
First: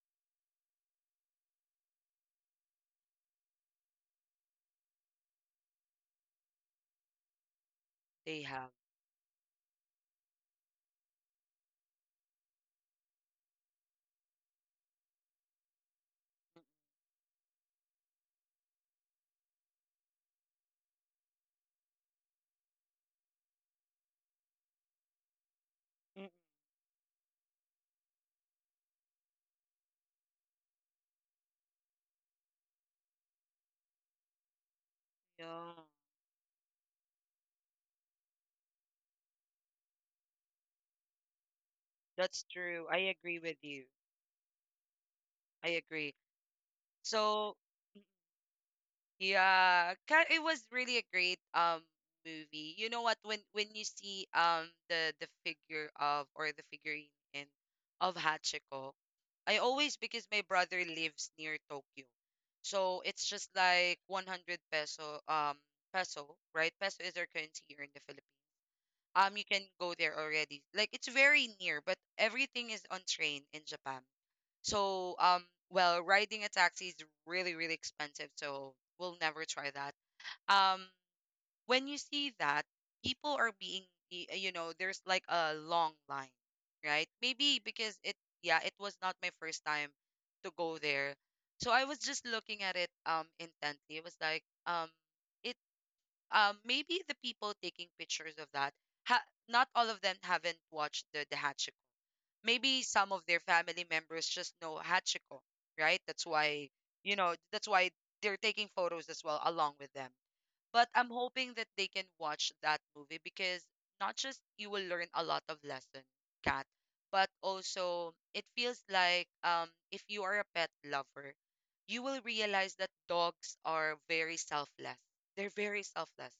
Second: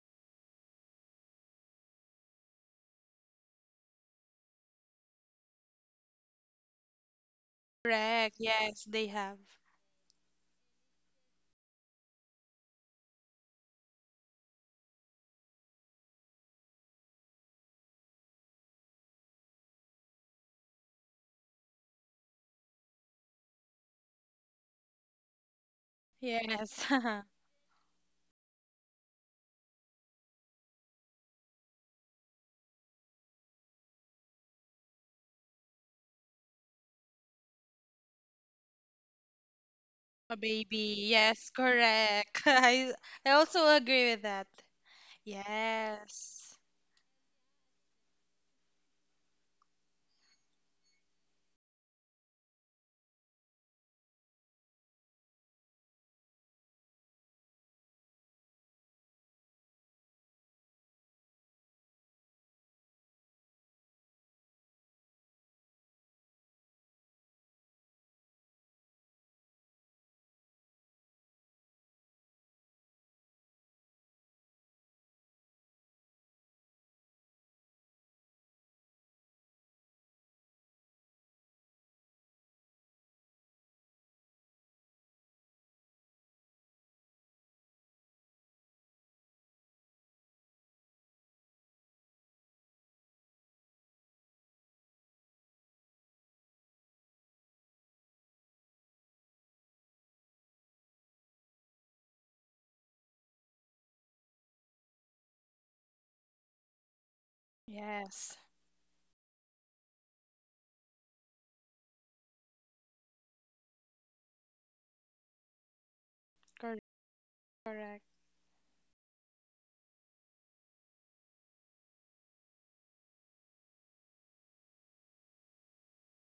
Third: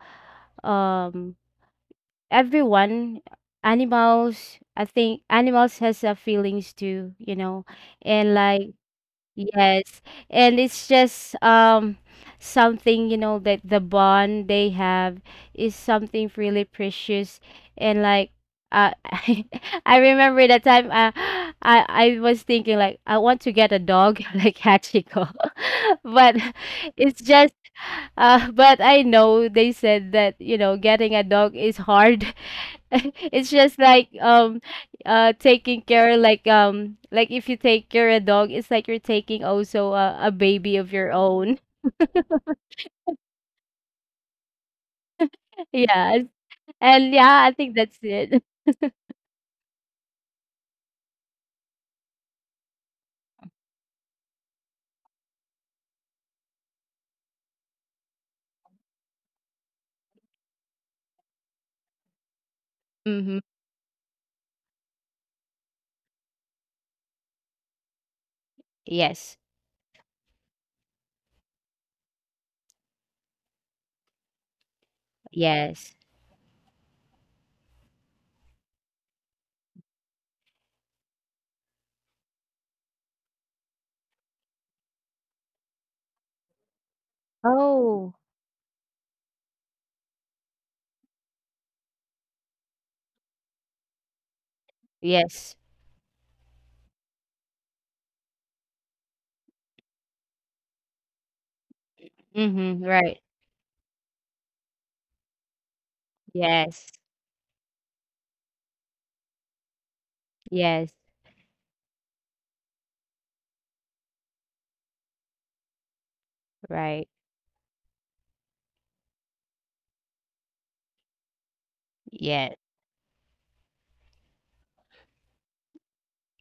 [SPEAKER 3] um everyone, animals, I think animals has a feelings too, you know. And
[SPEAKER 2] Correct.
[SPEAKER 1] they have.
[SPEAKER 3] like,
[SPEAKER 2] Yes, they have.
[SPEAKER 3] yes. And it's just something, you know, that the bond they have is something really precious. And like, uh, I I remember that time, I was thinking like, I want to get a dog like Hachiko.
[SPEAKER 1] Mm.
[SPEAKER 3] But
[SPEAKER 2] Yes.
[SPEAKER 3] it's just but I know they said that, you know, getting a dog is hard. It's just like
[SPEAKER 1] Yeah.
[SPEAKER 3] taking care, like if you take care a dog, it's like you're taking also a
[SPEAKER 2] A
[SPEAKER 3] baby of
[SPEAKER 2] baby.
[SPEAKER 3] your
[SPEAKER 2] Yes,
[SPEAKER 3] own.
[SPEAKER 1] That's
[SPEAKER 2] correct.
[SPEAKER 1] true. I
[SPEAKER 2] I
[SPEAKER 1] agree with
[SPEAKER 2] also
[SPEAKER 1] you.
[SPEAKER 2] agree with that.
[SPEAKER 1] I agree.
[SPEAKER 3] Yes.
[SPEAKER 2] Yes.
[SPEAKER 3] And yeah, I
[SPEAKER 1] So,
[SPEAKER 3] think that's it.
[SPEAKER 1] yeah, Ka- it was really a great movie. You know what? When you see the figure of or the figurine in of Hachiko, I always, because my brother lives near Tokyo, so it's
[SPEAKER 3] Mm-hmm.
[SPEAKER 1] just like 100 peso peso, right? Peso is our currency here in the Philippines.
[SPEAKER 3] Yes.
[SPEAKER 1] You can go there already. Like, it's very near, but everything is on train in Japan. So,
[SPEAKER 3] Yes.
[SPEAKER 1] well, riding a taxi is really, really expensive, so we'll never try that. Um, when you see that, people are being, you know, there's like a long line, right? Maybe because
[SPEAKER 3] Oh,
[SPEAKER 1] it, yeah, it was not my first time to go there. So I was just looking at it intently. It was like, it,
[SPEAKER 3] yes.
[SPEAKER 1] maybe the people taking pictures of that, ha, not all of them haven't watched the maybe
[SPEAKER 3] Mm-hmm.
[SPEAKER 1] some
[SPEAKER 3] Right.
[SPEAKER 1] of their family members just know Hachiko, right? That's why,
[SPEAKER 3] Yes.
[SPEAKER 1] you know, that's why they're
[SPEAKER 2] Yes.
[SPEAKER 1] taking photos as well along with them. But
[SPEAKER 3] Yes.
[SPEAKER 1] I'm hoping that they can watch that movie because not just you will learn a lot of lesson, Kat,
[SPEAKER 2] Correct.
[SPEAKER 3] Right.
[SPEAKER 1] but
[SPEAKER 2] Correct.
[SPEAKER 1] also it feels like if you are a pet lover, you will
[SPEAKER 3] Yes.
[SPEAKER 1] realize that dogs are very selfless. They're very selfless.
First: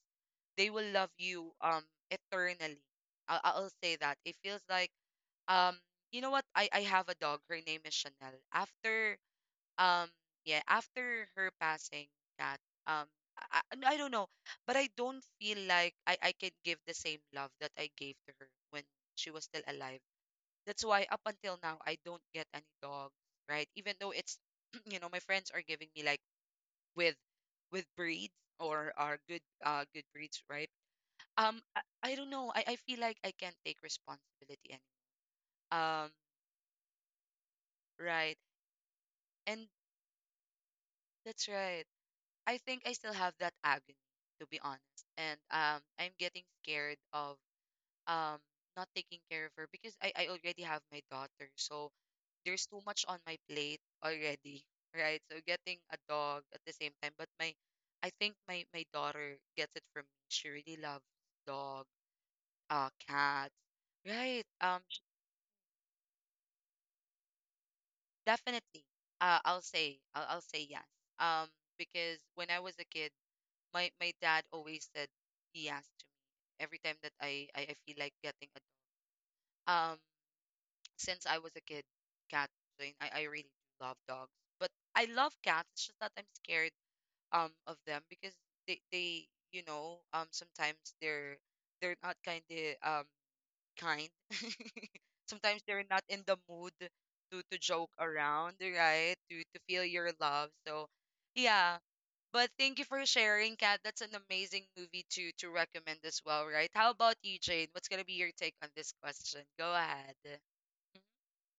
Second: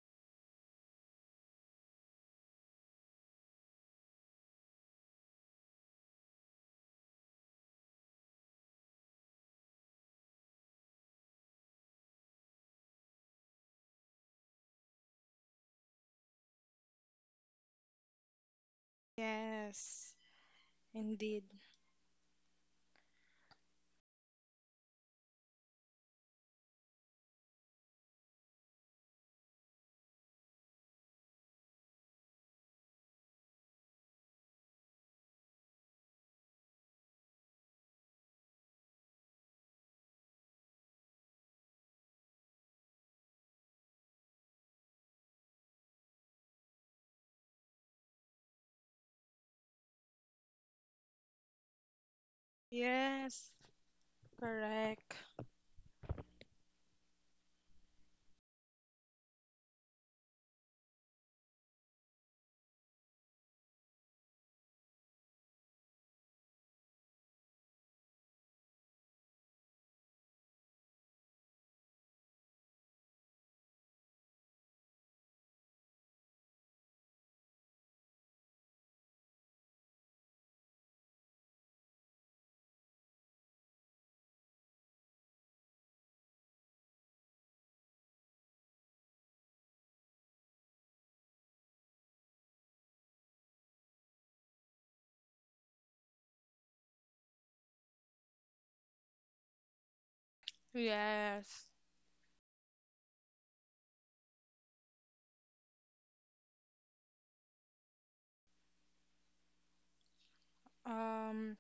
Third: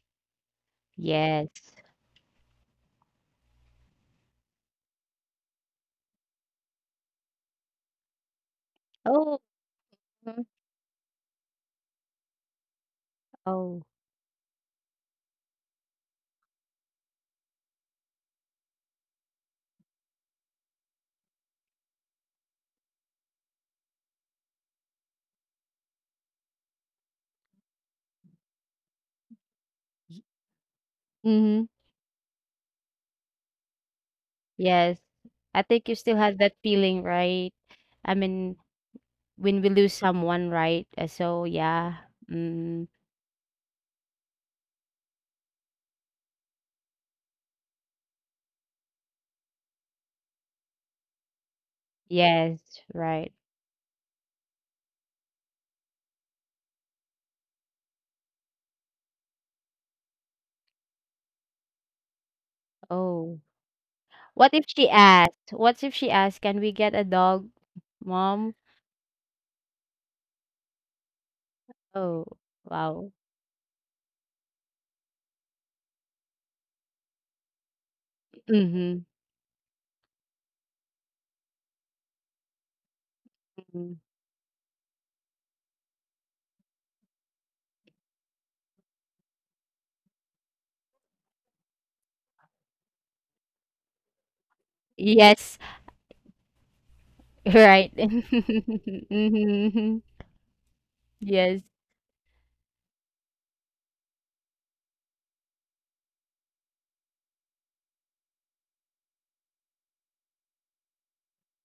[SPEAKER 1] They will love
[SPEAKER 3] Yes.
[SPEAKER 1] you eternally. I'll say that. It feels like, um you know what, I have a dog, her name is Chanel after
[SPEAKER 3] Oh.
[SPEAKER 1] um
[SPEAKER 3] Mhm.
[SPEAKER 1] yeah, after her passing, that um
[SPEAKER 3] Oh.
[SPEAKER 1] I don't know, but I don't feel like I can give the same love that I gave to her when she was still alive.
[SPEAKER 2] Yes.
[SPEAKER 1] That's why up
[SPEAKER 2] Indeed.
[SPEAKER 1] until now I don't get any dogs, right? Even though it's you know, my friends are giving me like with with breeds, or are good good breeds, right? um
[SPEAKER 3] Mm-hmm.
[SPEAKER 1] I, I don't know, I feel like I can't take responsibility
[SPEAKER 3] Yes.
[SPEAKER 1] anymore.
[SPEAKER 3] I think you
[SPEAKER 1] um
[SPEAKER 3] still have that feeling, right? I
[SPEAKER 1] right.
[SPEAKER 3] mean, when
[SPEAKER 1] And
[SPEAKER 3] we lose someone, right? So
[SPEAKER 1] that's right.
[SPEAKER 3] yeah.
[SPEAKER 1] I think
[SPEAKER 3] Mm.
[SPEAKER 1] I still have that agony, to be honest. And I'm getting scared of um not taking care of her because I already have my daughter. So
[SPEAKER 3] Yes,
[SPEAKER 1] there's too much on
[SPEAKER 3] right.
[SPEAKER 1] my
[SPEAKER 2] Yes.
[SPEAKER 1] plate already,
[SPEAKER 2] Correct.
[SPEAKER 1] right? So getting a dog at the same time, but my, I think my my daughter gets it from me. She really loves dog,
[SPEAKER 3] Oh.
[SPEAKER 1] cat, right?
[SPEAKER 3] What if she asked? What if she asked, "Can we get a dog, mom?"
[SPEAKER 1] Definitely. I'll say yes. Um, because
[SPEAKER 3] Oh,
[SPEAKER 1] when I was a
[SPEAKER 3] wow.
[SPEAKER 1] kid, my dad always said, he asked to me every time that I feel like getting a dog.
[SPEAKER 3] Mhm,
[SPEAKER 1] Um, since I was a kid, cat. I mean, I really do
[SPEAKER 3] mhm.
[SPEAKER 1] love dogs, but I love cats. It's just that I'm scared of them because they, you know, sometimes they're not kind of um kind.
[SPEAKER 3] Yes,
[SPEAKER 1] Sometimes they're not in the mood to joke
[SPEAKER 3] right.
[SPEAKER 1] around, right? To feel
[SPEAKER 3] Mhm.
[SPEAKER 1] your love. So
[SPEAKER 3] Yes.
[SPEAKER 2] Yes.
[SPEAKER 1] yeah. But thank you for sharing, Kat. That's an amazing movie to recommend as well, right? How about you, Jane? What's gonna be your take on this question? Go ahead. Mhm.
[SPEAKER 2] Um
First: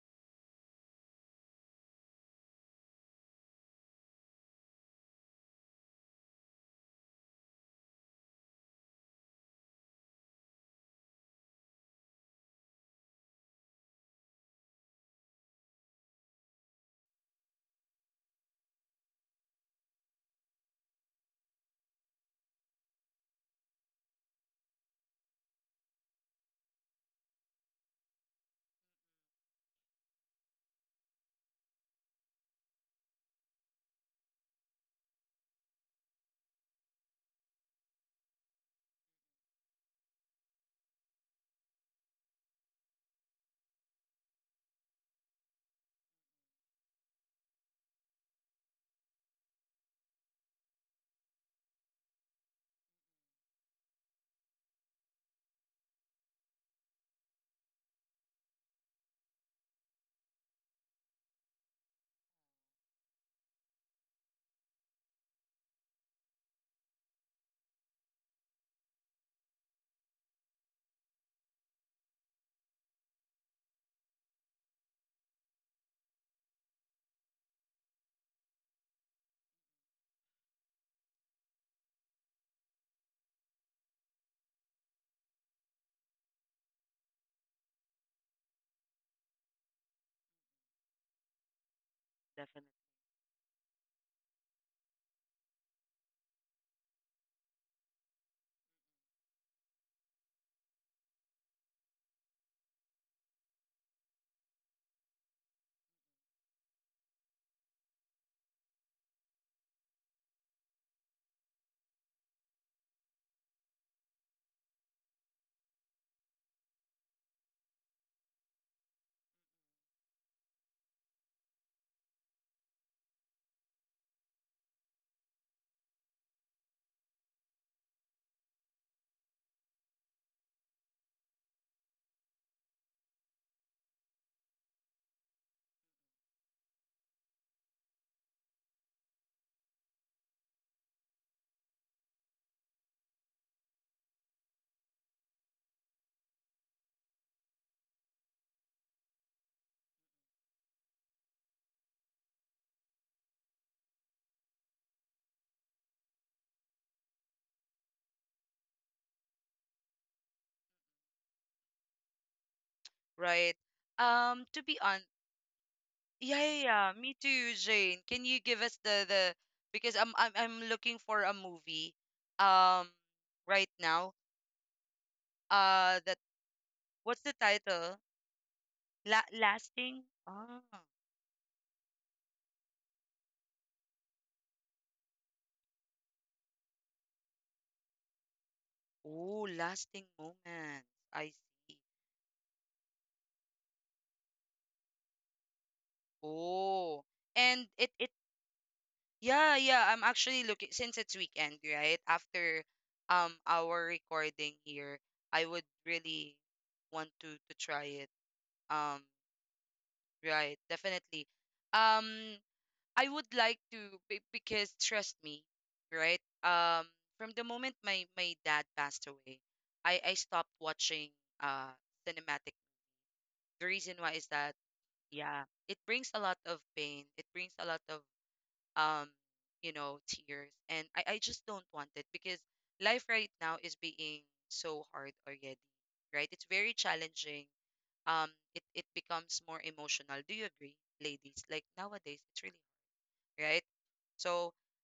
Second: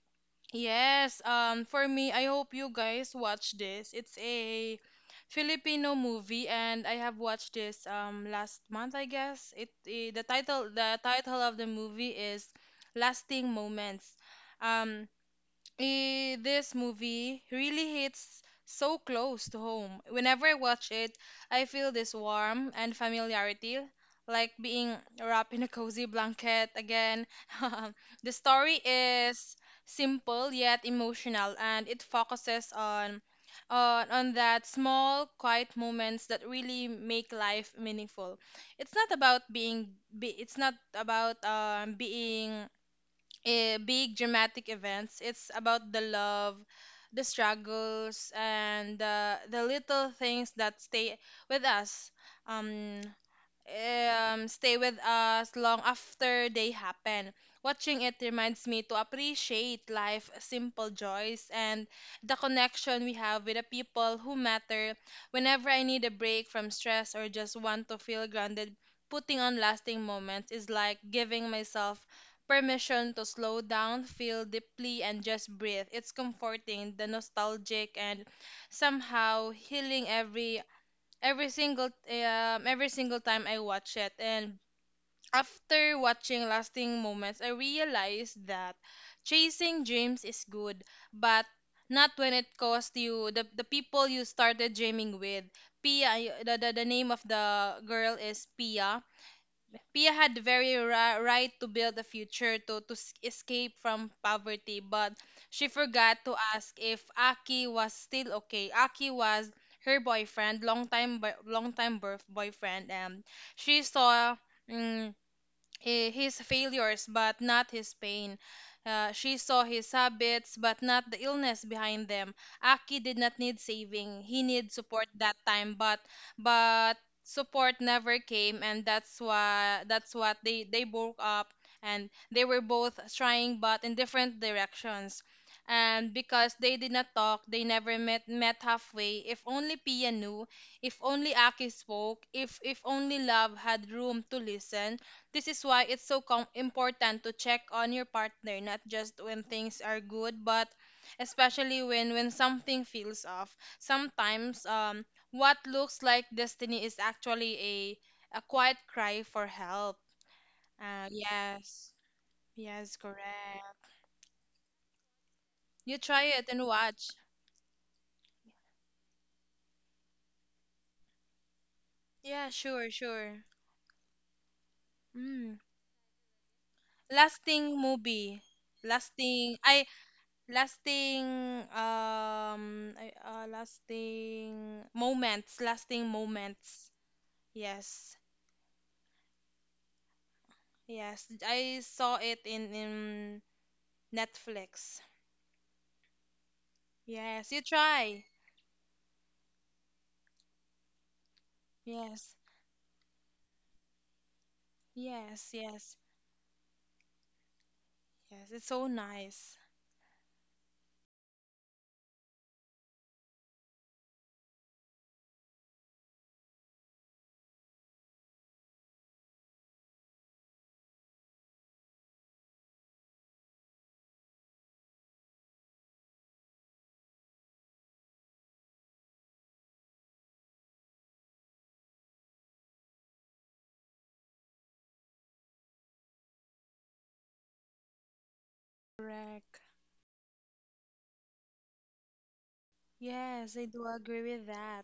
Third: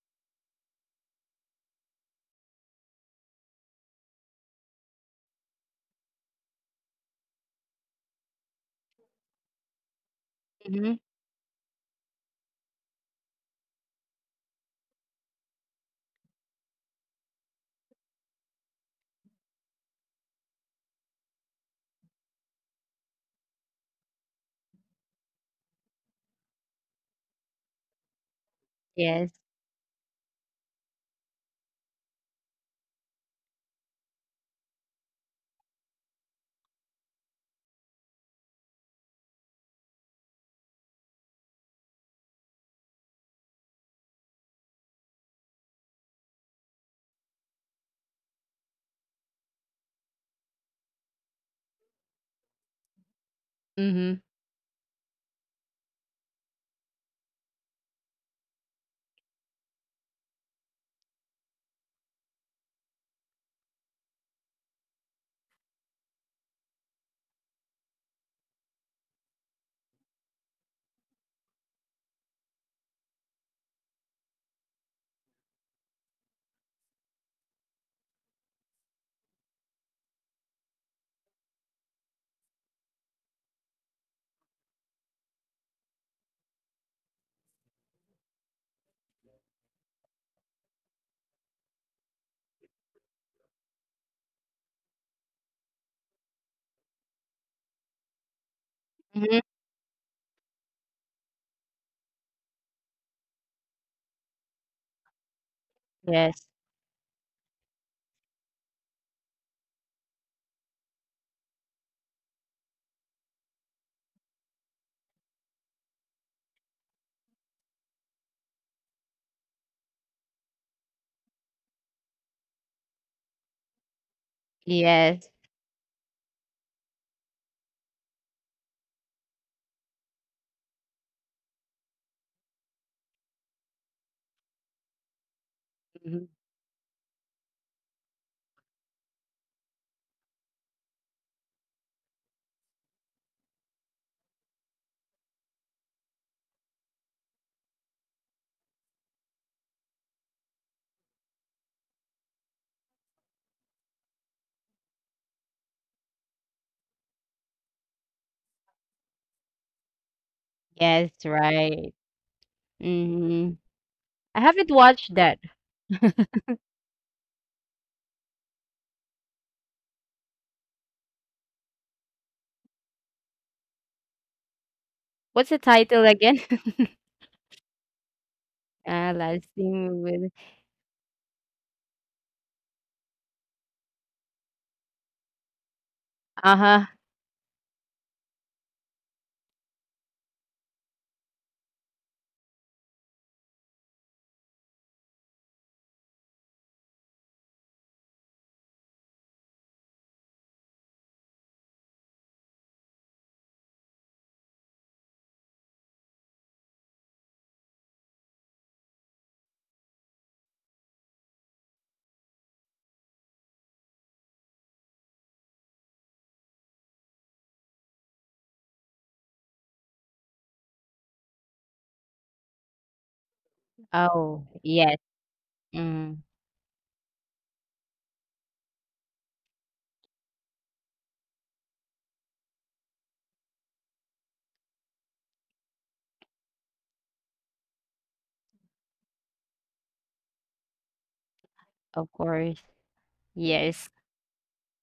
[SPEAKER 2] yes, um, for me, I hope you guys watch this. It's a Filipino movie, and I have watched this last month, I guess. It, eh, the
[SPEAKER 3] Mhm.
[SPEAKER 2] title of the movie is Lasting Moments. Um this movie really hits so close to home. Whenever I watch it, I feel this warm and familiarity, like being wrapped in a cozy blanket again. The story
[SPEAKER 3] Yes.
[SPEAKER 2] is simple yet emotional, and it focuses on on that small, quiet moments that really make life meaningful. It's not about being big dramatic events. It's about the love, the struggles, and the little things that stay with us. Um,
[SPEAKER 3] Mhm.
[SPEAKER 2] Stay with us long after they happen. Watching it reminds me to appreciate life's simple joys, and the connection we have with the people who matter. Whenever I need a break from stress or just want to feel grounded, putting on lasting moments is like giving myself permission to slow down, feel deeply, and just breathe. It's comforting, the nostalgic, and somehow healing every single time I watch it. And after watching Lasting Moments, I realized that chasing dreams is good, but not when it
[SPEAKER 1] Definitely.
[SPEAKER 2] cost you the people you started dreaming with. Pia y- the name of the girl is Pia.
[SPEAKER 3] Mhm.
[SPEAKER 2] Pia had the very right to build a future, to escape from poverty, but she forgot to
[SPEAKER 3] Yes.
[SPEAKER 2] ask if Aki was still okay. Aki was her boyfriend, long time birth boyfriend, and she saw mm, his failures but not his pain. She saw his habits but not the illness behind them. Aki did not need saving. He needed support
[SPEAKER 3] Yes.
[SPEAKER 2] that time, but support never came, and that's why that's what they broke up, and they were both trying but in different directions. And
[SPEAKER 3] Mhm.
[SPEAKER 2] because they did not talk, they never met halfway. If only Pia knew, if only Aki spoke, if only love had room to listen, this is why it's so important to check on your partner not just when things are good but especially when something feels off. Sometimes what looks like destiny is actually a quiet cry for help.
[SPEAKER 3] Yes,
[SPEAKER 2] Yes.
[SPEAKER 3] right.
[SPEAKER 2] Yes,
[SPEAKER 1] Right.
[SPEAKER 3] Mhm.
[SPEAKER 2] correct.
[SPEAKER 3] I
[SPEAKER 1] To
[SPEAKER 3] haven't
[SPEAKER 1] be on,
[SPEAKER 3] watched that.
[SPEAKER 2] You try
[SPEAKER 1] yeah,
[SPEAKER 2] it
[SPEAKER 1] yeah,
[SPEAKER 2] and
[SPEAKER 1] yeah,
[SPEAKER 2] watch.
[SPEAKER 1] me too, Jane. Can you give us the, because I'm I'm looking for a movie,
[SPEAKER 2] Yeah, sure,
[SPEAKER 1] um,
[SPEAKER 2] sure.
[SPEAKER 1] right now.
[SPEAKER 3] What's
[SPEAKER 2] Mm.
[SPEAKER 3] the title
[SPEAKER 1] That,
[SPEAKER 3] again?
[SPEAKER 1] what's the
[SPEAKER 2] Last thing
[SPEAKER 1] title?
[SPEAKER 2] movie. Last
[SPEAKER 3] Ah,
[SPEAKER 1] La
[SPEAKER 3] last
[SPEAKER 2] thing.
[SPEAKER 3] lasting
[SPEAKER 1] lasting.
[SPEAKER 3] with
[SPEAKER 1] Ah,
[SPEAKER 2] Lasting lasting moments, lasting
[SPEAKER 3] uh-huh.
[SPEAKER 2] moments. Yes,
[SPEAKER 1] oh, lasting moments.
[SPEAKER 2] yes,
[SPEAKER 1] I
[SPEAKER 2] I
[SPEAKER 1] see.
[SPEAKER 2] saw it in Netflix.
[SPEAKER 1] Oh,
[SPEAKER 2] Yes, you
[SPEAKER 1] and it
[SPEAKER 2] try.
[SPEAKER 1] yeah, yeah. I'm actually looking, since it's weekend, right?
[SPEAKER 2] Yes,
[SPEAKER 1] After our recording here, I
[SPEAKER 2] yes,
[SPEAKER 1] would
[SPEAKER 2] yes,
[SPEAKER 1] really want to try it.
[SPEAKER 2] yes, it's so
[SPEAKER 1] Um,
[SPEAKER 2] nice.
[SPEAKER 1] right, definitely. Um, I would like to because trust me, right? From the moment my my dad passed away, I stopped watching uh cinematic. The reason why is
[SPEAKER 3] Oh,
[SPEAKER 1] that
[SPEAKER 3] yes.
[SPEAKER 1] yeah, it brings
[SPEAKER 3] Mm,
[SPEAKER 1] a lot of pain. It brings a lot of um tears, and I just don't want it because life right now is being so hard already, right? It's very challenging. um it becomes more
[SPEAKER 2] Correct.
[SPEAKER 1] emotional, do you agree, ladies? Like
[SPEAKER 3] of
[SPEAKER 1] nowadays it's really
[SPEAKER 3] course.
[SPEAKER 2] Yes,
[SPEAKER 1] hard, right?
[SPEAKER 2] I do
[SPEAKER 3] Yes.
[SPEAKER 2] agree with
[SPEAKER 1] So
[SPEAKER 2] that.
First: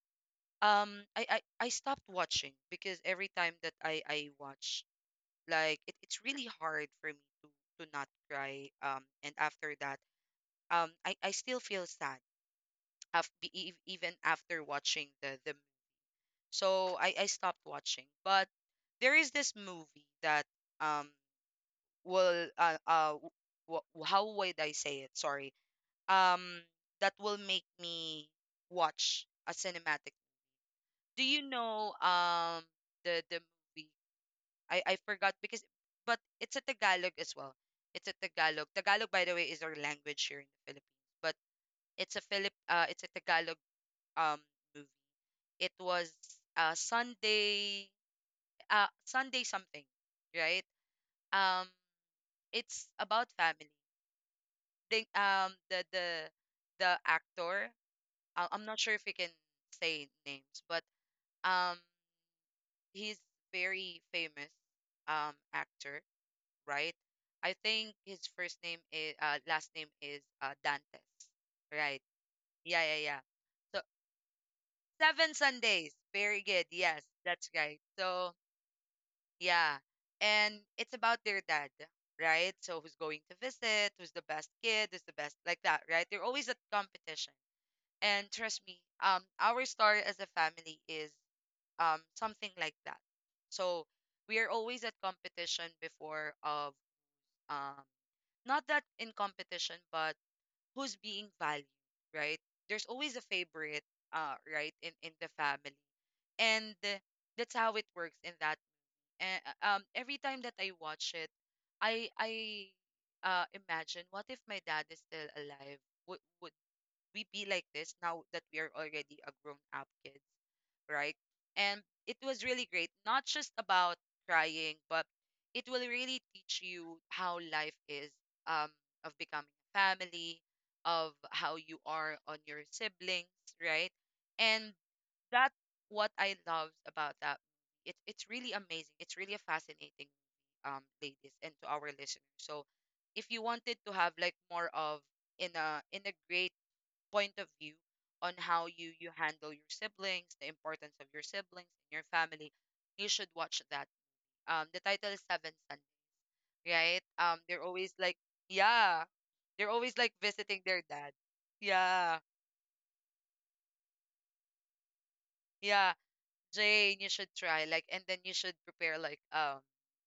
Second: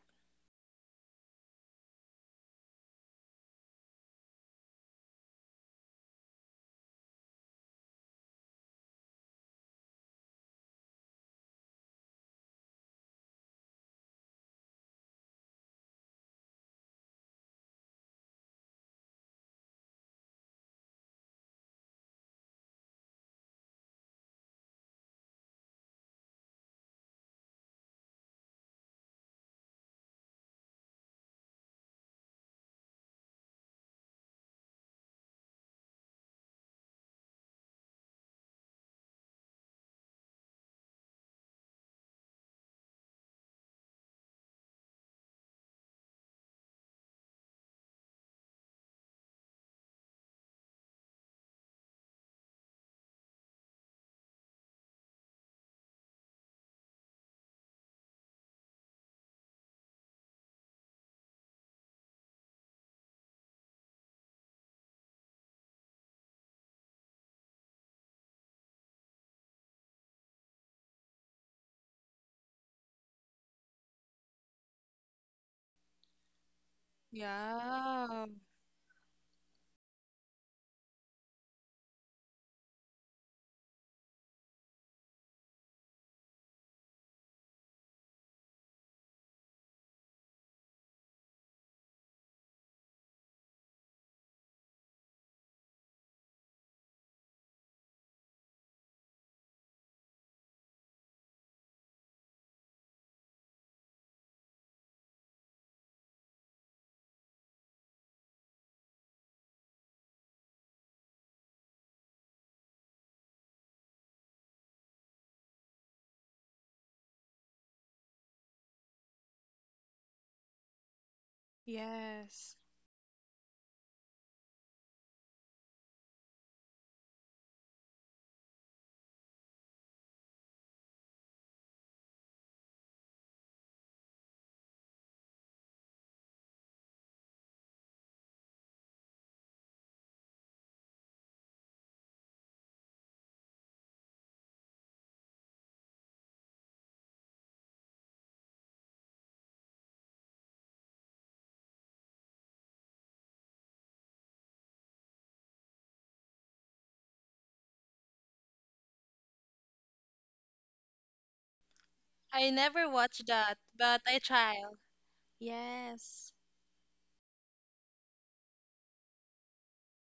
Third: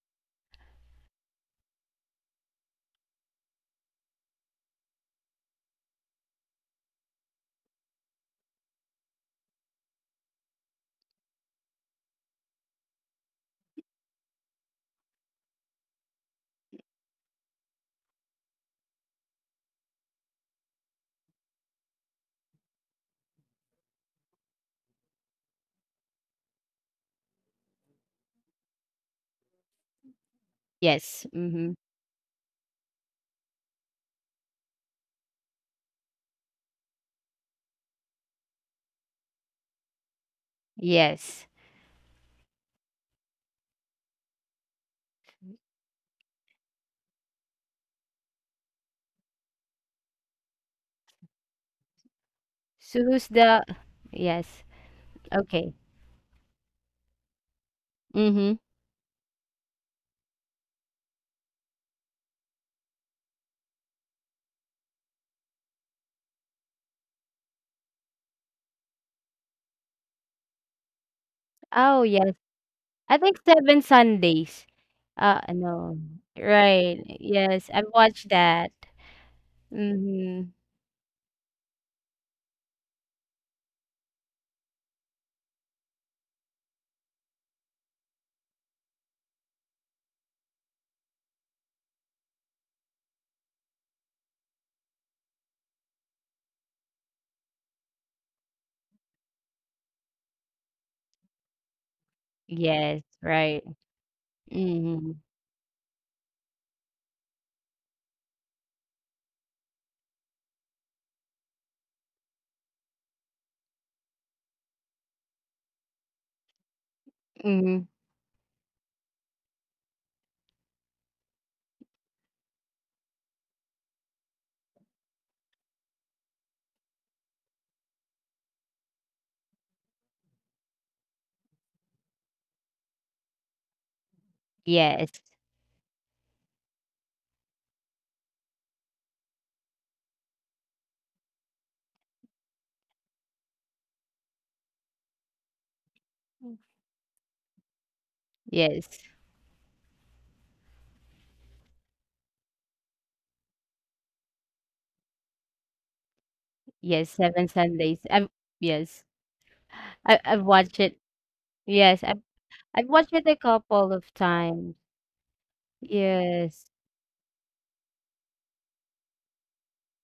[SPEAKER 1] I stopped watching because every time that I watch, like it's really hard for me to not cry, and after that I still feel sad even after watching the So I stopped watching. But there is this movie that um will how would I say it? Sorry. Um that will make me watch a cinematic. Do
[SPEAKER 3] Yes.
[SPEAKER 1] you
[SPEAKER 3] Mm-hmm.
[SPEAKER 1] know the movie? I forgot, because but it's a Tagalog as well. It's a Tagalog. Tagalog, by the way, is our language here in the Philippines. But
[SPEAKER 3] Yes.
[SPEAKER 1] it's a Philip it's a Tagalog um movie. It was Sunday Sunday something, right? Um it's
[SPEAKER 3] So who's
[SPEAKER 1] about
[SPEAKER 3] the
[SPEAKER 1] family.
[SPEAKER 3] yes.
[SPEAKER 1] Think
[SPEAKER 3] Okay.
[SPEAKER 1] the actor,
[SPEAKER 3] Mm-hmm.
[SPEAKER 1] I'm not sure if we can say names, but um he's very famous actor, right? I think his first name is last name is Dantes. Right.
[SPEAKER 3] Oh yes.
[SPEAKER 1] Yeah, yeah, yeah.
[SPEAKER 3] I think
[SPEAKER 1] So
[SPEAKER 3] Seven Sundays.
[SPEAKER 1] seven Sundays.
[SPEAKER 3] No.
[SPEAKER 1] Very good. Yes,
[SPEAKER 3] Right.
[SPEAKER 1] that's
[SPEAKER 3] Yes.
[SPEAKER 1] right.
[SPEAKER 3] I've
[SPEAKER 2] Yeah,
[SPEAKER 1] So
[SPEAKER 3] watched that.
[SPEAKER 1] yeah.
[SPEAKER 3] Mm-hmm.
[SPEAKER 1] And it's about their dad, right? So who's going to visit, who's the best kid, who's the best, like that, right? They're always at competition. And trust me, our story as a family is something like that. So we are always at competition before of um not that in competition, but who's being valued, right? There's
[SPEAKER 3] Yes,
[SPEAKER 1] always a
[SPEAKER 3] right.
[SPEAKER 1] favorite, right, in
[SPEAKER 3] Mm-hmm.
[SPEAKER 1] the family. And that's how it works in that. And every time that I watch it, I imagine, what if my dad is still alive? Would we be like
[SPEAKER 3] Mm-hmm.
[SPEAKER 1] this now that we are already a grown up kids, right? And it was
[SPEAKER 2] yes,
[SPEAKER 1] really great, not just about crying, but it will really teach you how life is, um, of becoming a family, of how you are on your siblings, right? And
[SPEAKER 3] Yes.
[SPEAKER 1] that's what I loved about that movie. It's really amazing. It's really a fascinating movie, ladies, and to our listeners. So if you wanted to have like more of in a great
[SPEAKER 3] Mm.
[SPEAKER 1] point of view on how
[SPEAKER 3] Yes.
[SPEAKER 1] you handle your siblings, the importance of your siblings and your family, you should watch that. The title is Seven Sons, right?
[SPEAKER 3] Yes. Seven
[SPEAKER 1] They're always
[SPEAKER 3] Sundays.
[SPEAKER 1] like,
[SPEAKER 3] I've
[SPEAKER 1] yeah,
[SPEAKER 3] yes.
[SPEAKER 1] they're always like
[SPEAKER 3] I've
[SPEAKER 1] visiting their
[SPEAKER 3] watched it.
[SPEAKER 1] dad.
[SPEAKER 3] Yes.
[SPEAKER 1] Yeah,
[SPEAKER 2] I
[SPEAKER 3] I've
[SPEAKER 2] never
[SPEAKER 3] watched
[SPEAKER 2] watched
[SPEAKER 3] it a
[SPEAKER 2] that
[SPEAKER 3] couple
[SPEAKER 2] but
[SPEAKER 3] of
[SPEAKER 2] I try.
[SPEAKER 3] times.
[SPEAKER 1] yeah.
[SPEAKER 2] Yes.
[SPEAKER 3] Yes.
[SPEAKER 1] Jane, you should try, like, and then you should prepare like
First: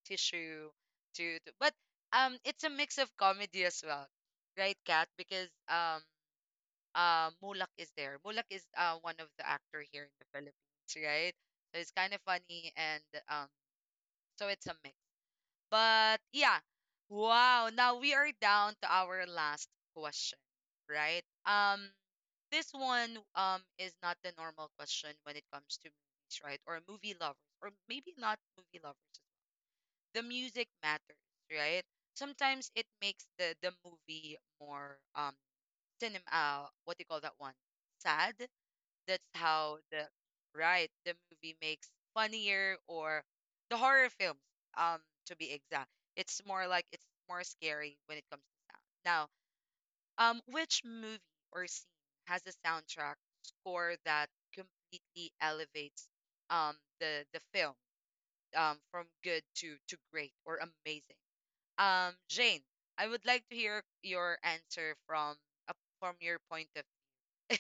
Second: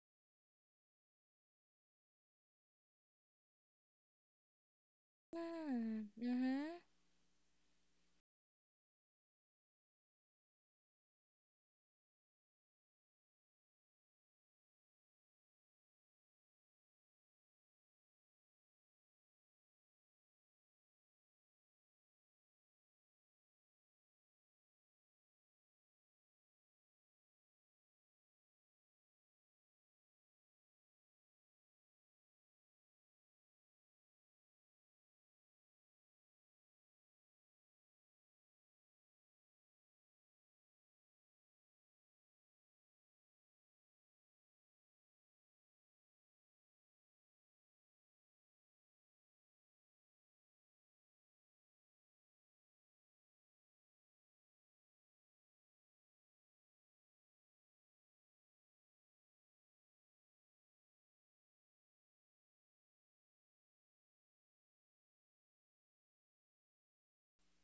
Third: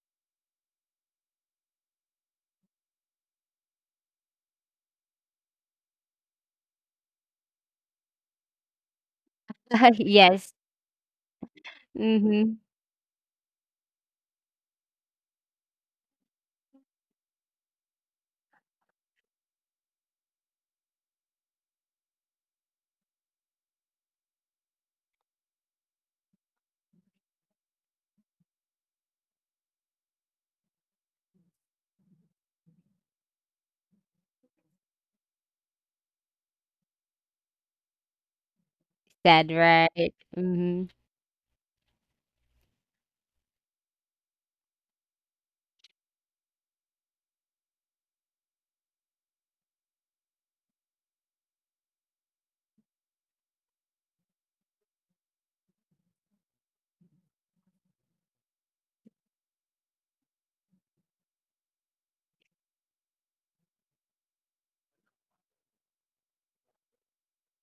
[SPEAKER 1] tissue to but it's a mix of comedy as well, right, Kat? Because
[SPEAKER 2] Hmm, mm-hmm.
[SPEAKER 1] Mulak is there. Mulak is one of the actor here in the
[SPEAKER 3] yes.
[SPEAKER 1] Philippines, right? So it's kind of
[SPEAKER 3] Mm-hmm.
[SPEAKER 1] funny, and um so it's a mix. But yeah, wow. Now we are down to our last question, right? This one is not the normal question when it comes to movies, right? Or movie lovers, or maybe not movie lovers. The music matters, right? Sometimes it makes the movie more cinema. What do you call that one? Sad, that's
[SPEAKER 3] Sad,
[SPEAKER 1] how the
[SPEAKER 3] right? Mhm.
[SPEAKER 1] right the movie makes funnier or the horror films, um, to be exact. It's more like it's more scary when it comes to sound. Now, which movie or scene has a soundtrack score that completely elevates the film from good to great or amazing? Jane, I would like to hear your answer from a from your point of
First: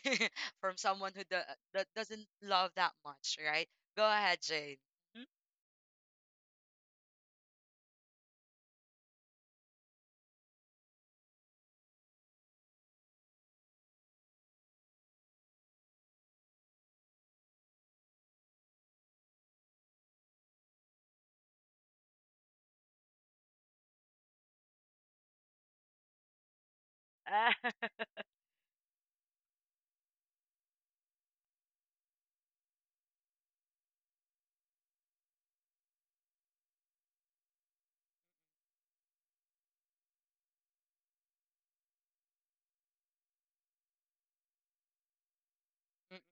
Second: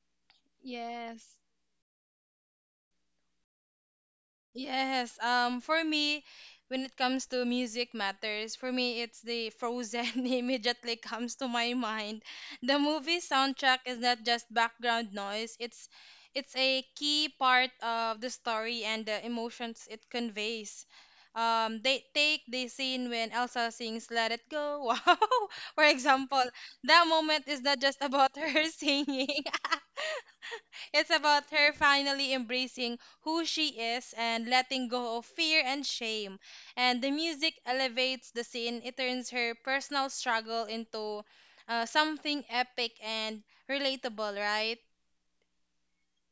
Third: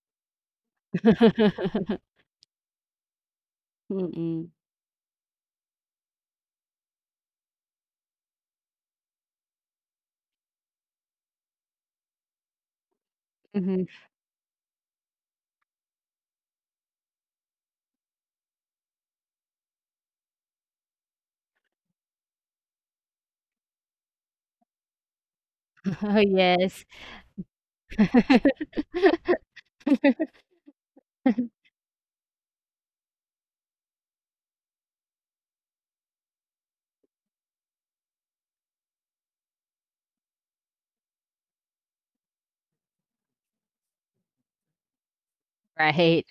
[SPEAKER 1] from someone who do,
[SPEAKER 2] Yes.
[SPEAKER 1] that doesn't love that much, right? Go ahead,
[SPEAKER 3] Mm,
[SPEAKER 1] Jane.
[SPEAKER 2] Yes,
[SPEAKER 1] Mhm.
[SPEAKER 2] for me, when it comes to music matters, for me it's the Frozen immediately comes to my mind. The movie
[SPEAKER 3] mhm.
[SPEAKER 2] soundtrack is not just background noise, it's a key part of the story and the emotions it conveys. They take the scene when Elsa sings "Let It Go." Wow, for
[SPEAKER 3] Oh,
[SPEAKER 2] example,
[SPEAKER 3] yes.
[SPEAKER 2] that moment is
[SPEAKER 1] Ah,
[SPEAKER 2] not just about her singing. It's about her finally embracing who she is and letting go of fear and shame. And the music elevates the scene, it turns her personal struggle into something epic and relatable, right?
[SPEAKER 1] Mm,
[SPEAKER 3] Right,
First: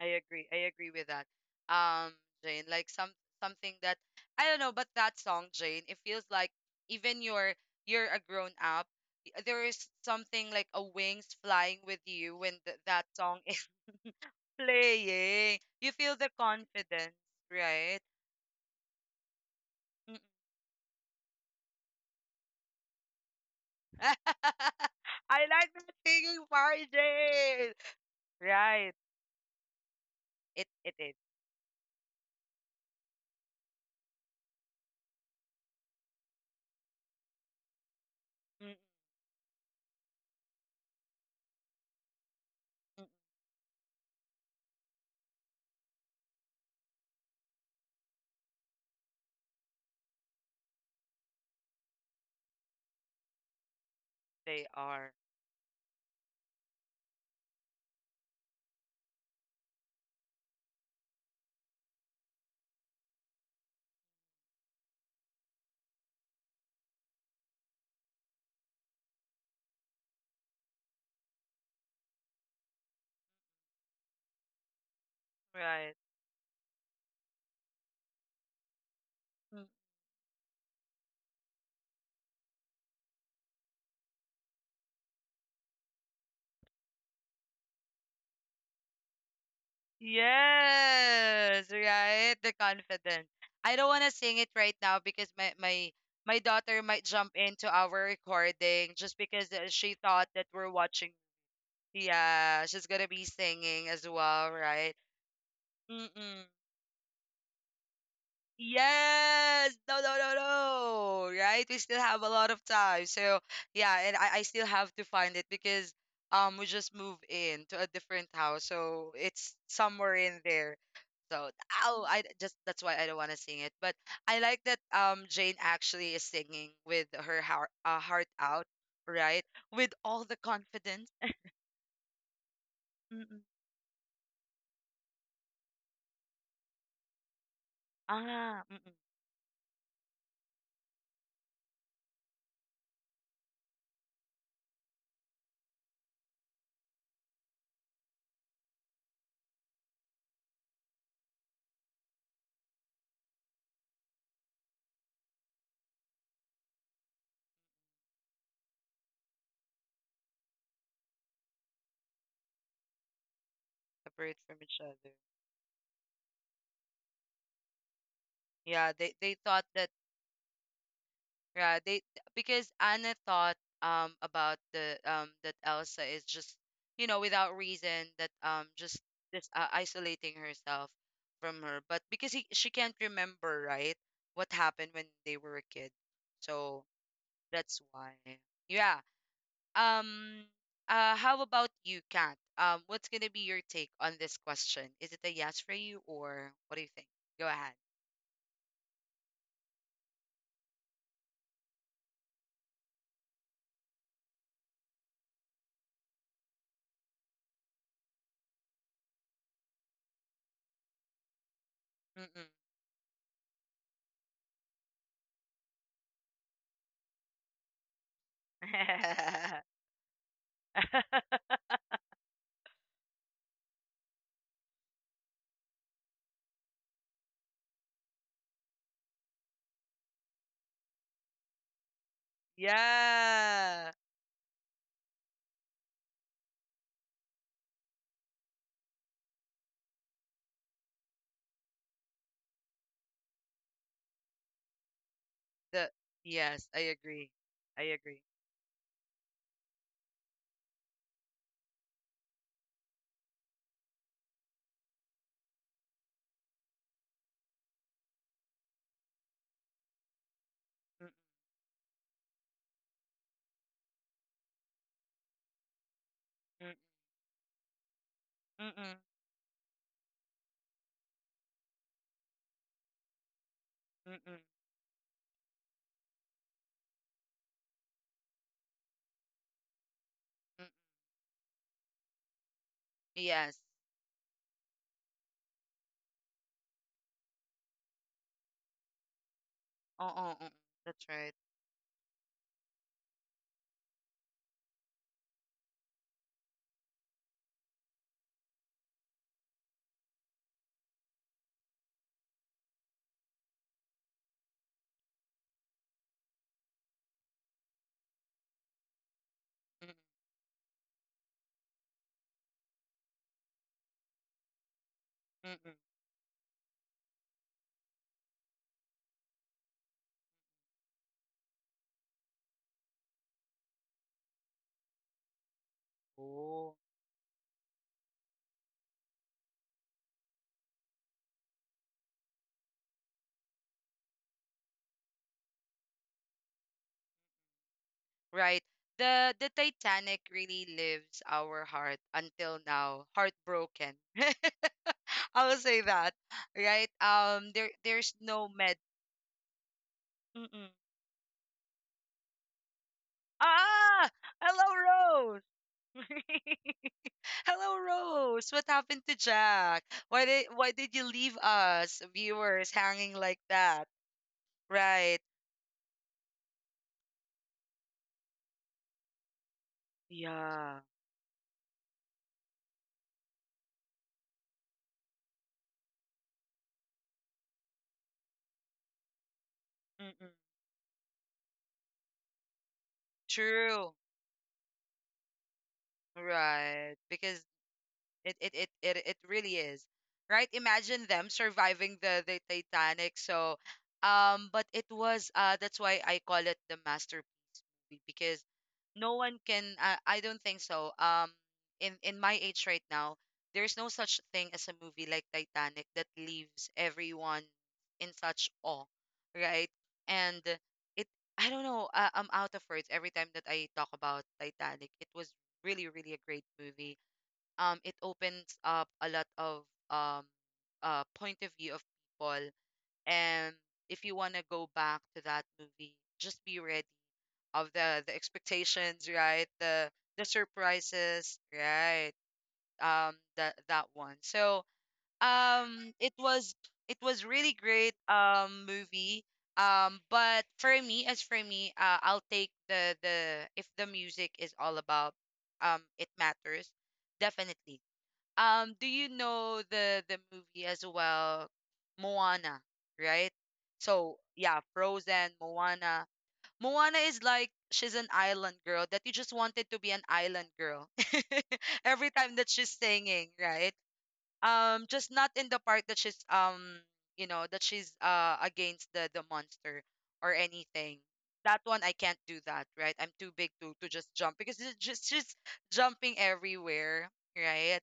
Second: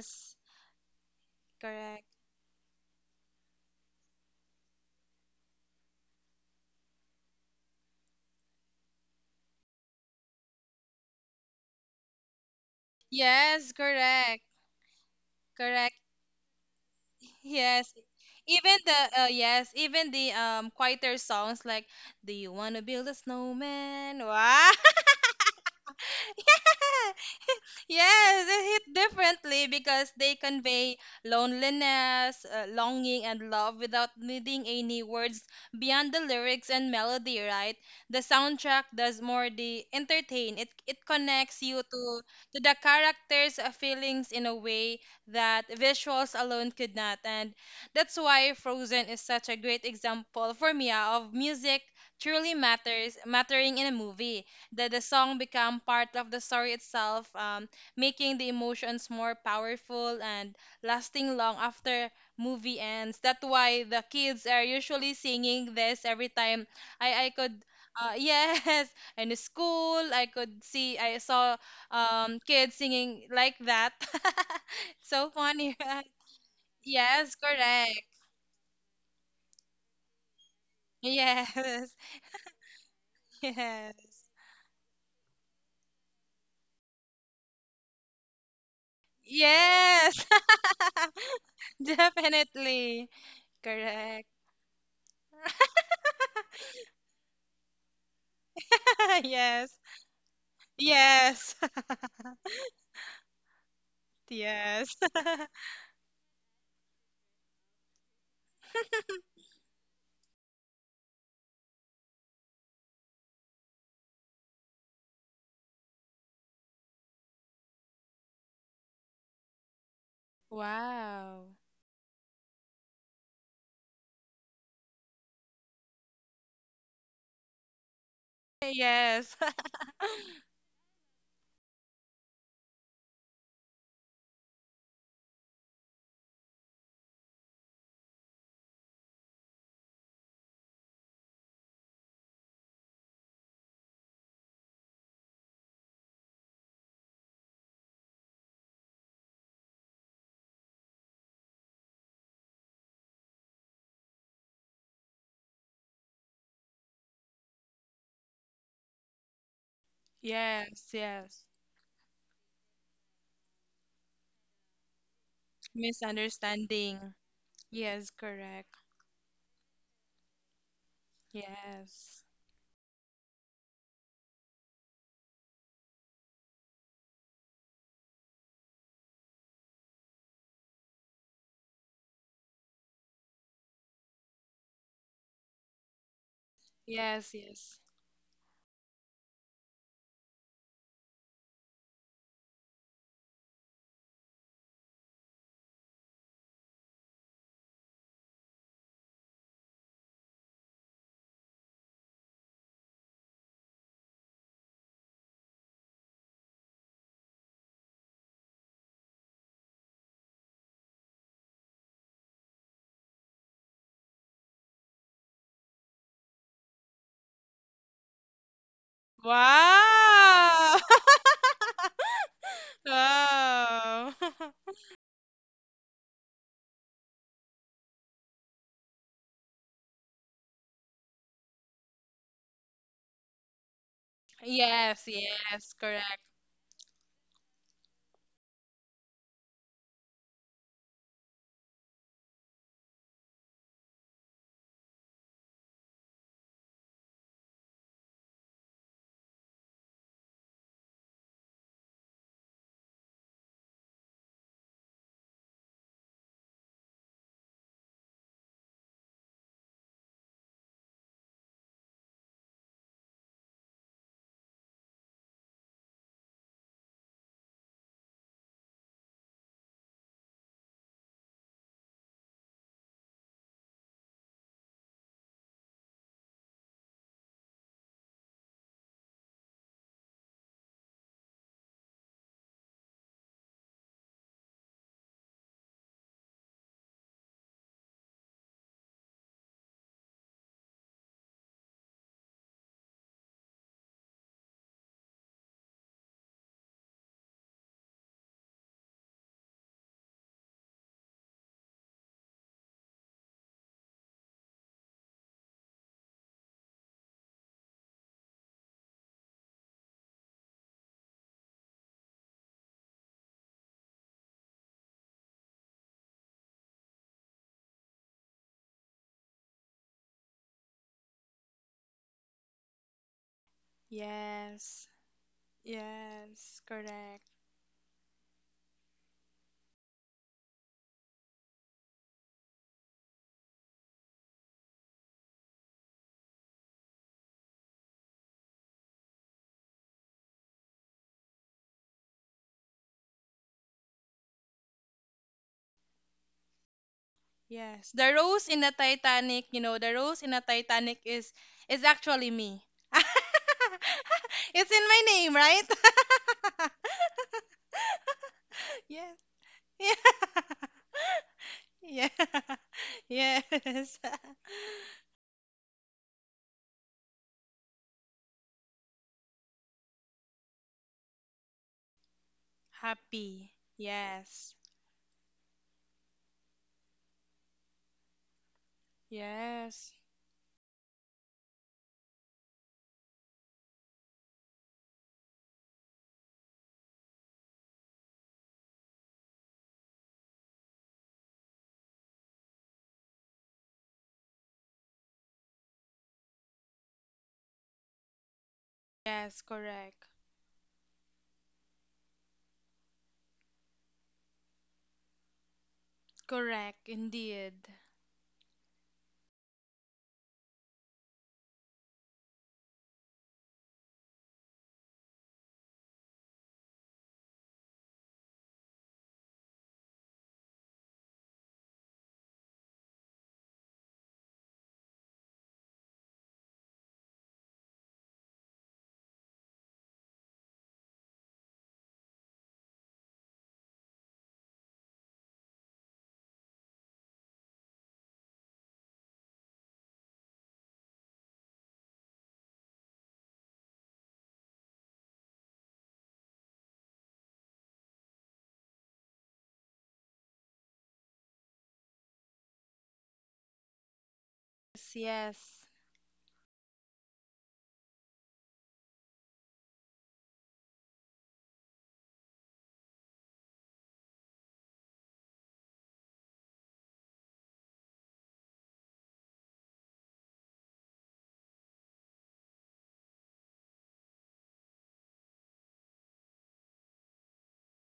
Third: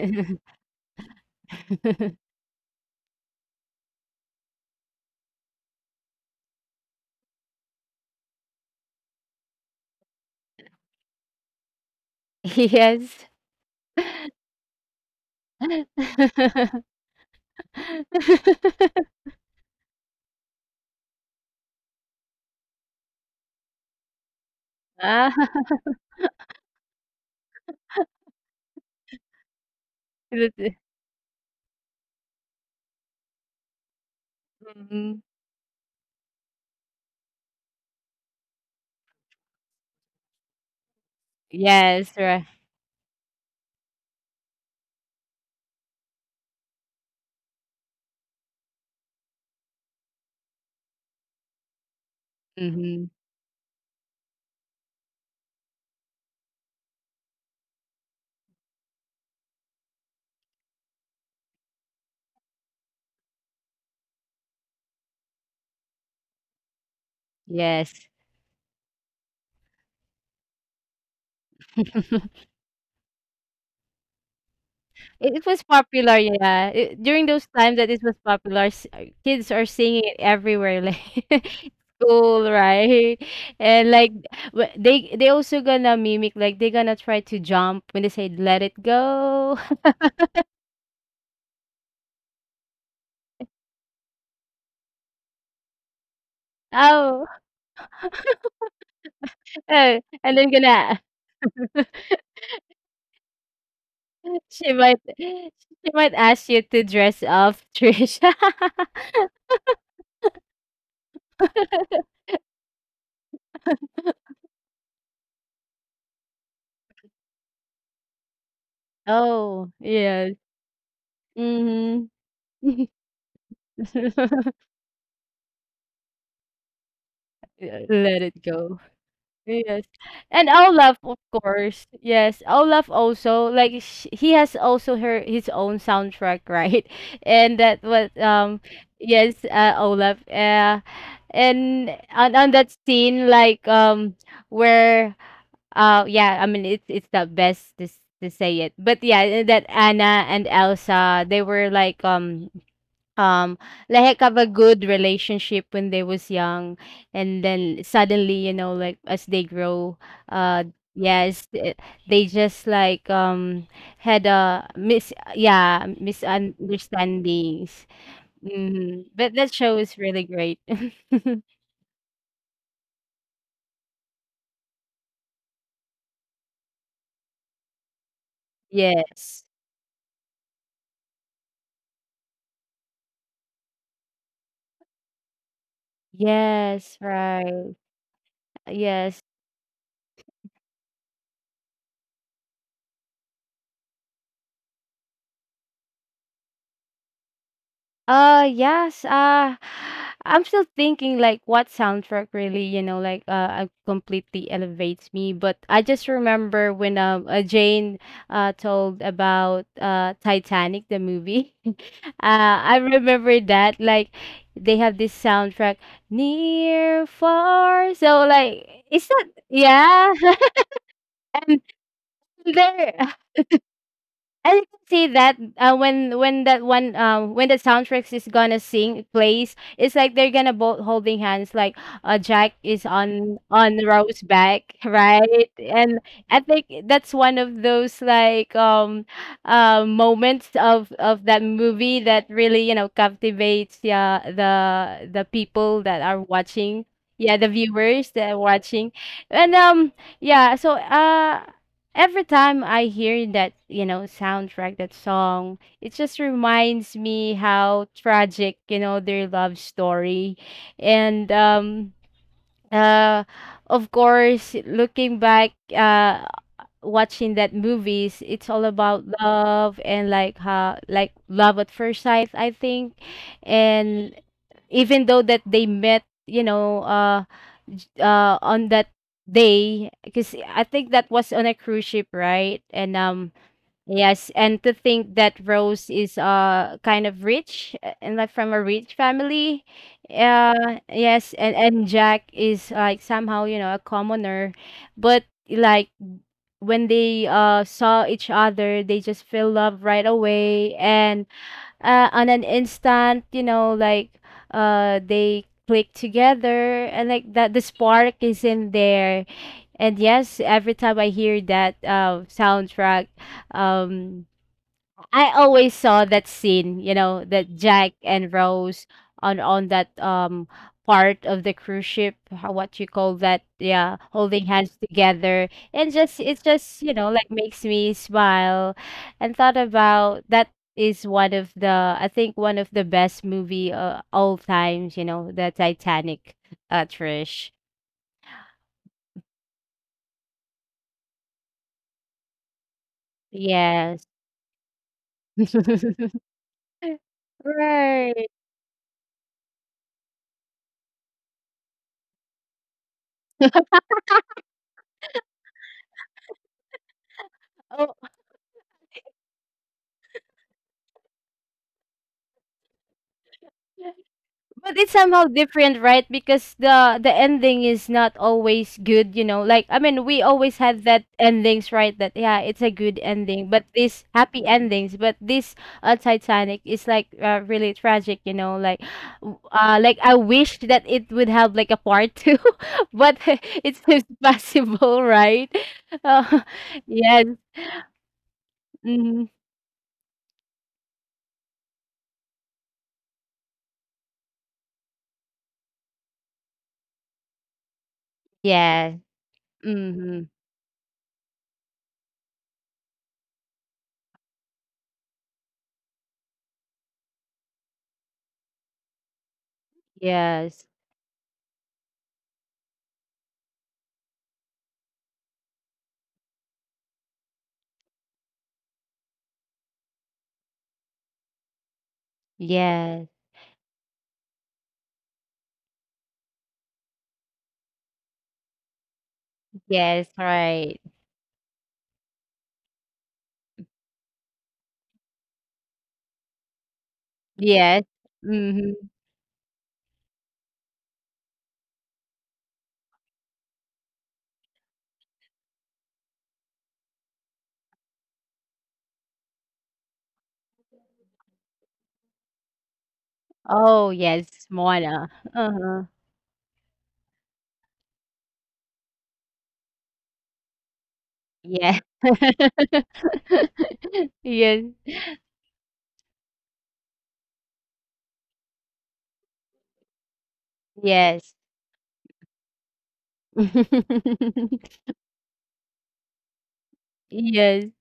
[SPEAKER 1] I agree. I agree with that.
[SPEAKER 2] correct.
[SPEAKER 1] Um, Jane, like some something that I don't know, but that song, Jane, it feels like even you're a grown up. There is something like a wings flying with you when th that
[SPEAKER 3] Yes.
[SPEAKER 1] song is
[SPEAKER 2] Yes, correct.
[SPEAKER 1] playing. You
[SPEAKER 2] Correct.
[SPEAKER 1] feel the confidence,
[SPEAKER 2] Yes.
[SPEAKER 1] right?
[SPEAKER 2] Even the yes, even
[SPEAKER 1] Mm,
[SPEAKER 2] the quieter songs like "Do you wanna build a
[SPEAKER 1] mm.
[SPEAKER 2] snowman?" Wow.
[SPEAKER 3] Ah,
[SPEAKER 1] I like the singing part, Jane.
[SPEAKER 2] Yes, it
[SPEAKER 1] Right.
[SPEAKER 2] hit differently because they
[SPEAKER 1] It
[SPEAKER 3] that-
[SPEAKER 1] it
[SPEAKER 2] convey
[SPEAKER 1] is.
[SPEAKER 2] loneliness, longing, and love without needing any
[SPEAKER 3] mhm.
[SPEAKER 2] words beyond the lyrics and melody, right? The soundtrack does more the entertain. It connects you
[SPEAKER 3] Yes, right.
[SPEAKER 2] to the
[SPEAKER 1] Mm.
[SPEAKER 2] characters' feelings in a way that visuals alone could not, and that's why Frozen is such a great example for me of music truly
[SPEAKER 3] Mhm.
[SPEAKER 2] matters mattering in a movie,
[SPEAKER 1] They
[SPEAKER 2] that the
[SPEAKER 1] are.
[SPEAKER 2] song become part of the story itself, making the emotions more powerful and lasting long after movie ends. That's why the kids are usually singing this every time. I could
[SPEAKER 3] Yes.
[SPEAKER 2] Yes, in school I could see I saw kids singing like that. So
[SPEAKER 3] It was
[SPEAKER 2] funny,
[SPEAKER 1] Right.
[SPEAKER 2] right?
[SPEAKER 3] popular, yeah. It, during
[SPEAKER 2] Yes,
[SPEAKER 3] those times that it
[SPEAKER 2] correct.
[SPEAKER 3] was popular, kids
[SPEAKER 1] Mm.
[SPEAKER 3] are singing it everywhere, like
[SPEAKER 2] Yes,
[SPEAKER 3] school, right? And like,
[SPEAKER 2] yes,
[SPEAKER 3] they also gonna mimic, like they gonna try to jump when they say "Let it go."
[SPEAKER 2] yes.
[SPEAKER 1] Yes, right. The
[SPEAKER 2] Definitely
[SPEAKER 1] confidence. I don't want to
[SPEAKER 2] correct.
[SPEAKER 1] sing it right now because my daughter might
[SPEAKER 3] Oh,
[SPEAKER 1] jump into our recording just because
[SPEAKER 2] Yes,
[SPEAKER 1] she thought
[SPEAKER 3] and
[SPEAKER 1] that
[SPEAKER 3] then
[SPEAKER 1] we're
[SPEAKER 3] gonna
[SPEAKER 1] watching.
[SPEAKER 2] yes.
[SPEAKER 1] Yeah, she's gonna be singing as well, right?
[SPEAKER 2] Yes.
[SPEAKER 3] she might
[SPEAKER 1] Mm-mm.
[SPEAKER 3] ask you to dress up, Trisha.
[SPEAKER 1] Yes. No, no, no, no. Right? We still have a lot of time. So yeah, and I still have to find it because we just moved in to a different house. So it's
[SPEAKER 3] Oh,
[SPEAKER 1] somewhere
[SPEAKER 3] yes.
[SPEAKER 1] in there.
[SPEAKER 2] Wow.
[SPEAKER 1] So ow,
[SPEAKER 3] Mm-hmm.
[SPEAKER 1] I just that's why I don't want to sing it. But I like that Jane actually is singing with her heart
[SPEAKER 3] Let
[SPEAKER 1] heart
[SPEAKER 3] it
[SPEAKER 1] out,
[SPEAKER 3] go.
[SPEAKER 2] Yes.
[SPEAKER 1] right?
[SPEAKER 3] Yes.
[SPEAKER 1] With all the
[SPEAKER 3] And Olaf,
[SPEAKER 1] confidence.
[SPEAKER 3] of course. Yes, Olaf
[SPEAKER 1] Mm-mm.
[SPEAKER 3] also like sh he has also her his own soundtrack, right? And that was
[SPEAKER 1] Ah, mm-mm.
[SPEAKER 3] yes, Olaf. And on that scene, like where yeah, I mean it's the best to to say it. But yeah, that Anna and Elsa, they were um, like have a good relationship when they was young. And then suddenly, you know, like as they grow, uh,
[SPEAKER 2] Yes, yes.
[SPEAKER 3] yes, they just like had
[SPEAKER 1] Separate from
[SPEAKER 3] a
[SPEAKER 1] each other.
[SPEAKER 3] mis yeah,
[SPEAKER 2] Misunderstanding.
[SPEAKER 3] misunderstandings.
[SPEAKER 2] Yes, correct.
[SPEAKER 1] Yeah,
[SPEAKER 3] But
[SPEAKER 1] they
[SPEAKER 3] that
[SPEAKER 1] thought
[SPEAKER 3] show
[SPEAKER 1] that.
[SPEAKER 3] is really great.
[SPEAKER 1] Yeah, they
[SPEAKER 2] Yes.
[SPEAKER 1] because Anna thought about the that Elsa is just you know without reason that
[SPEAKER 3] Yes.
[SPEAKER 1] just isolating herself from her, but because he, she can't remember right what happened when they were a kid, so
[SPEAKER 3] Yes,
[SPEAKER 2] Yes,
[SPEAKER 3] right.
[SPEAKER 2] yes.
[SPEAKER 1] that's why. Yeah.
[SPEAKER 3] Yes.
[SPEAKER 1] Um. How about you, Kat? What's gonna be your take on this question? Is it a yes for you or what do you think? Go ahead.
[SPEAKER 3] Yes. I'm still thinking like what soundtrack really, you know, like completely elevates me. But I just remember when Jane told about Titanic the movie.
[SPEAKER 1] Mm-mm.
[SPEAKER 3] I remember that like they have this soundtrack near far so like it's not yeah
[SPEAKER 2] Wow.
[SPEAKER 3] and there
[SPEAKER 2] Wow.
[SPEAKER 3] I can see that when that one when the soundtracks is gonna sing plays, it's like they're gonna both holding hands. Like Jack is on
[SPEAKER 1] yeah.
[SPEAKER 3] Rose's back,
[SPEAKER 2] Yes,
[SPEAKER 3] right?
[SPEAKER 2] yes,
[SPEAKER 3] And
[SPEAKER 2] correct.
[SPEAKER 3] I think that's one of those like moments of that movie that really, you know, captivates, yeah, the people
[SPEAKER 1] The
[SPEAKER 3] that are
[SPEAKER 1] yes, I
[SPEAKER 3] watching.
[SPEAKER 1] agree.
[SPEAKER 3] Yeah, the
[SPEAKER 1] I
[SPEAKER 3] viewers
[SPEAKER 1] agree.
[SPEAKER 3] that are watching, and yeah. So every time I hear that, you know, soundtrack, that song, it just reminds me how tragic, you know, their love story.
[SPEAKER 1] Mm,
[SPEAKER 3] And uh, of course, looking back,
[SPEAKER 1] mm,
[SPEAKER 3] watching that movies, it's all
[SPEAKER 1] Mm-mm, mm-mm,
[SPEAKER 3] about love and like how like love at first sight, I think. And
[SPEAKER 1] mm mm.
[SPEAKER 3] even though that they met, you know, on that day, because I
[SPEAKER 1] Mm.
[SPEAKER 3] think that was on a cruise ship, right? And
[SPEAKER 1] Yes.
[SPEAKER 3] Yes, and to think that Rose is kind of rich and like from a rich family.
[SPEAKER 1] Uh-uh, uh-uh. That's right.
[SPEAKER 3] Yes, and Jack is like somehow, you know, a commoner, but like when they saw each other, they just fell love right away and on an instant, you know, like they click together and like that the spark is in there.
[SPEAKER 1] Mm,
[SPEAKER 3] And yes, every time I hear that soundtrack, um I always
[SPEAKER 1] mm-mm.
[SPEAKER 3] saw that scene, you know, that Jack and Rose on that part of the cruise ship, how, what you call that, yeah, holding hands
[SPEAKER 2] Yes.
[SPEAKER 3] together, and just it
[SPEAKER 2] Yes,
[SPEAKER 1] Oh,
[SPEAKER 3] just, you know, like
[SPEAKER 2] correct.
[SPEAKER 3] makes me smile, and thought about that is one of the, I think, one of the best movie all times, you know, the Titanic, Trish.
[SPEAKER 1] right. The Titanic really lives our heart until now, heartbroken.
[SPEAKER 3] Yes.
[SPEAKER 1] I will say that, right? There
[SPEAKER 2] Yes, the
[SPEAKER 1] there's
[SPEAKER 3] Right.
[SPEAKER 2] rose
[SPEAKER 1] no
[SPEAKER 2] in the
[SPEAKER 1] med.
[SPEAKER 2] Titanic, you know, the rose in the
[SPEAKER 1] Mm-mm.
[SPEAKER 2] Titanic is actually me.
[SPEAKER 1] Ah,
[SPEAKER 2] It's in my name,
[SPEAKER 1] hello, Rose.
[SPEAKER 2] right?
[SPEAKER 1] Hello,
[SPEAKER 3] Oh,
[SPEAKER 1] Rose. What happened
[SPEAKER 2] Yes.
[SPEAKER 1] to Jack? Why
[SPEAKER 2] Yeah.
[SPEAKER 1] did you leave us viewers hanging
[SPEAKER 2] Yeah.
[SPEAKER 1] like that?
[SPEAKER 2] Yes.
[SPEAKER 3] but it's
[SPEAKER 1] Right.
[SPEAKER 3] somehow different, right? Because the ending is not always good, you know. Like, I mean, we always had
[SPEAKER 1] Yeah.
[SPEAKER 3] that endings, right? That yeah, it's a good ending,
[SPEAKER 2] Happy.
[SPEAKER 3] but this happy
[SPEAKER 2] Yes.
[SPEAKER 3] endings, but this Titanic is like really tragic, you know. Like,
[SPEAKER 2] Yes.
[SPEAKER 3] like I
[SPEAKER 1] Mm-mm.
[SPEAKER 3] wish that it would have like a part two, but it's
[SPEAKER 1] True.
[SPEAKER 3] impossible, right? Uh,
[SPEAKER 1] Right.
[SPEAKER 3] yes,
[SPEAKER 1] Because it
[SPEAKER 3] mm,
[SPEAKER 1] really is. Right? Imagine them surviving the Titanic. So but it was that's why I call it the masterpiece movie because
[SPEAKER 3] yes.
[SPEAKER 1] no one
[SPEAKER 2] Yes,
[SPEAKER 1] can
[SPEAKER 2] correct.
[SPEAKER 1] I
[SPEAKER 3] Mm,
[SPEAKER 1] don't think so. Um, in my age right now, there's no such thing as a movie like Titanic that leaves
[SPEAKER 2] Correct
[SPEAKER 1] everyone
[SPEAKER 2] indeed.
[SPEAKER 1] in such awe, right? And
[SPEAKER 3] yes.
[SPEAKER 1] it I don't know, I'm out of words every time that I talk about Titanic. It was really really a great movie. It opens up a lot of um point of view of people.
[SPEAKER 3] Yes.
[SPEAKER 1] And if you want to go back to that movie, just be ready of the expectations, right,
[SPEAKER 3] Yes.
[SPEAKER 1] the
[SPEAKER 3] Right.
[SPEAKER 1] surprises, right, that that one. So um it was it was really
[SPEAKER 3] Yes.
[SPEAKER 1] great
[SPEAKER 3] Mhm.
[SPEAKER 1] movie. But for me, as for me, I'll take the if the music is all about, it matters, definitely. Do you know the movie as well, Moana, right?
[SPEAKER 3] Oh,
[SPEAKER 1] So
[SPEAKER 3] yes,
[SPEAKER 1] yeah,
[SPEAKER 2] Yes.
[SPEAKER 3] Moana.
[SPEAKER 1] Frozen,
[SPEAKER 2] Yes.
[SPEAKER 3] Uh-huh.
[SPEAKER 1] Moana. Moana is like she's an island girl that you just wanted to be an island girl
[SPEAKER 3] Yeah.
[SPEAKER 1] every time that she's singing, right?
[SPEAKER 3] Yes.
[SPEAKER 1] Just not in the part that she's you know, that she's against the monster or anything.
[SPEAKER 3] Yes.
[SPEAKER 1] That one I can't do that, right? I'm too big to just jump because it's just she's jumping everywhere,
[SPEAKER 3] Yes.
[SPEAKER 1] right?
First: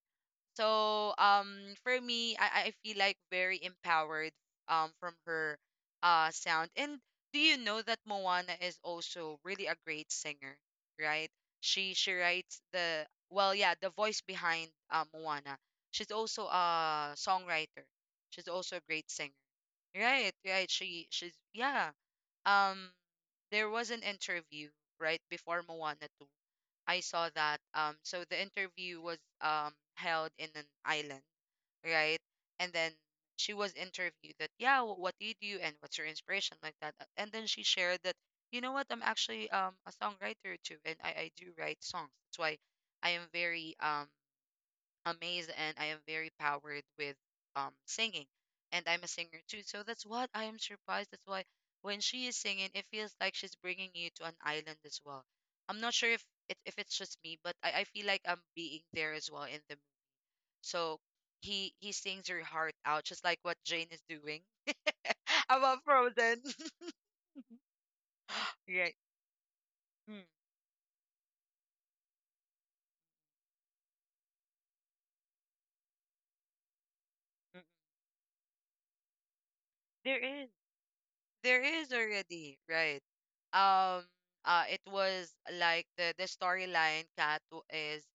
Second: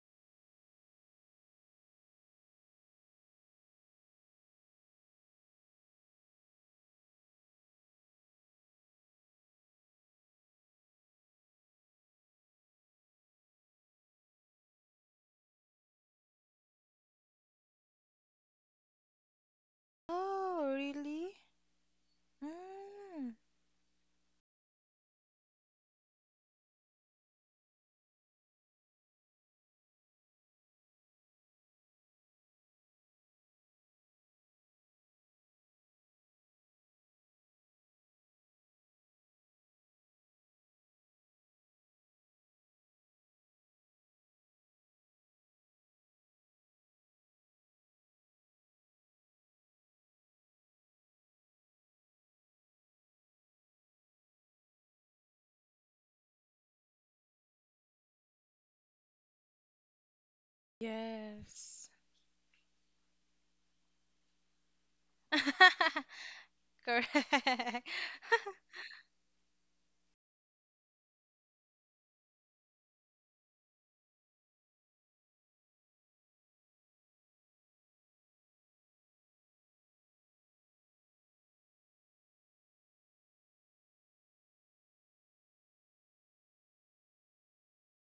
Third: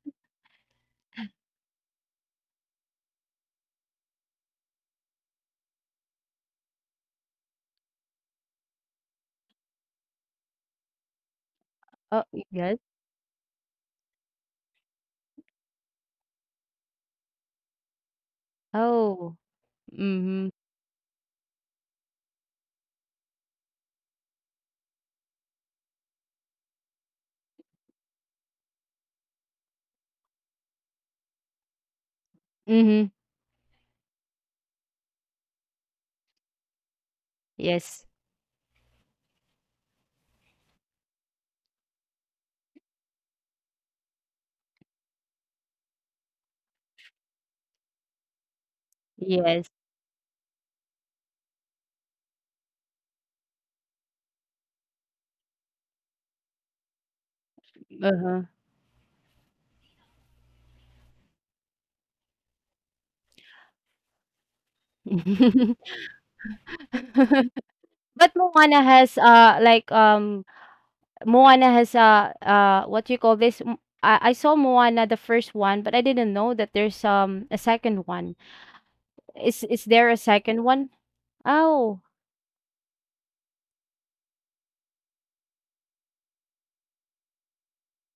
[SPEAKER 1] So for me, I feel like very empowered from her sound. And do you know that Moana is also really a great singer, right? She
[SPEAKER 3] Oh,
[SPEAKER 1] writes
[SPEAKER 3] yes.
[SPEAKER 1] the, well, yeah, the voice behind Moana. She's also a songwriter. She's also a great singer.
[SPEAKER 3] Oh.
[SPEAKER 1] Right,
[SPEAKER 3] Mhm.
[SPEAKER 1] right.
[SPEAKER 2] Oh,
[SPEAKER 1] She's
[SPEAKER 2] really?
[SPEAKER 1] yeah. Um
[SPEAKER 2] Mm.
[SPEAKER 1] there was an interview right before Moana 2 I saw that. So the interview was held in an island, right? And then
[SPEAKER 3] Mhm.
[SPEAKER 1] she was interviewed that, yeah, what do you do and what's your inspiration, like that. And then she shared
[SPEAKER 3] Yes.
[SPEAKER 1] that, you know what, I'm actually a songwriter too, and I do write songs. That's why I am very amazed and I am very powered with singing. And I'm a singer too.
[SPEAKER 3] Yes.
[SPEAKER 1] So that's what I am surprised. That's why when she is singing, it feels like she's bringing you to an island as well. I'm not sure if if it's just me, but I feel like
[SPEAKER 3] Uh-huh.
[SPEAKER 1] I'm being there as well in the movie. So
[SPEAKER 2] Yes.
[SPEAKER 1] he sings your heart out, just like what Jane is doing about Frozen.
[SPEAKER 2] Correct.
[SPEAKER 3] But Moana
[SPEAKER 1] Right.
[SPEAKER 3] has, like,
[SPEAKER 1] Mm, mm.
[SPEAKER 3] Moana has, what you call this? I saw Moana, the first one, but I didn't know that there's, a
[SPEAKER 1] Mm.
[SPEAKER 3] second one. Is there a
[SPEAKER 1] There is.
[SPEAKER 3] second one?
[SPEAKER 1] There is
[SPEAKER 3] Oh,
[SPEAKER 1] already. Right. Um, it was like the storyline, Cat, is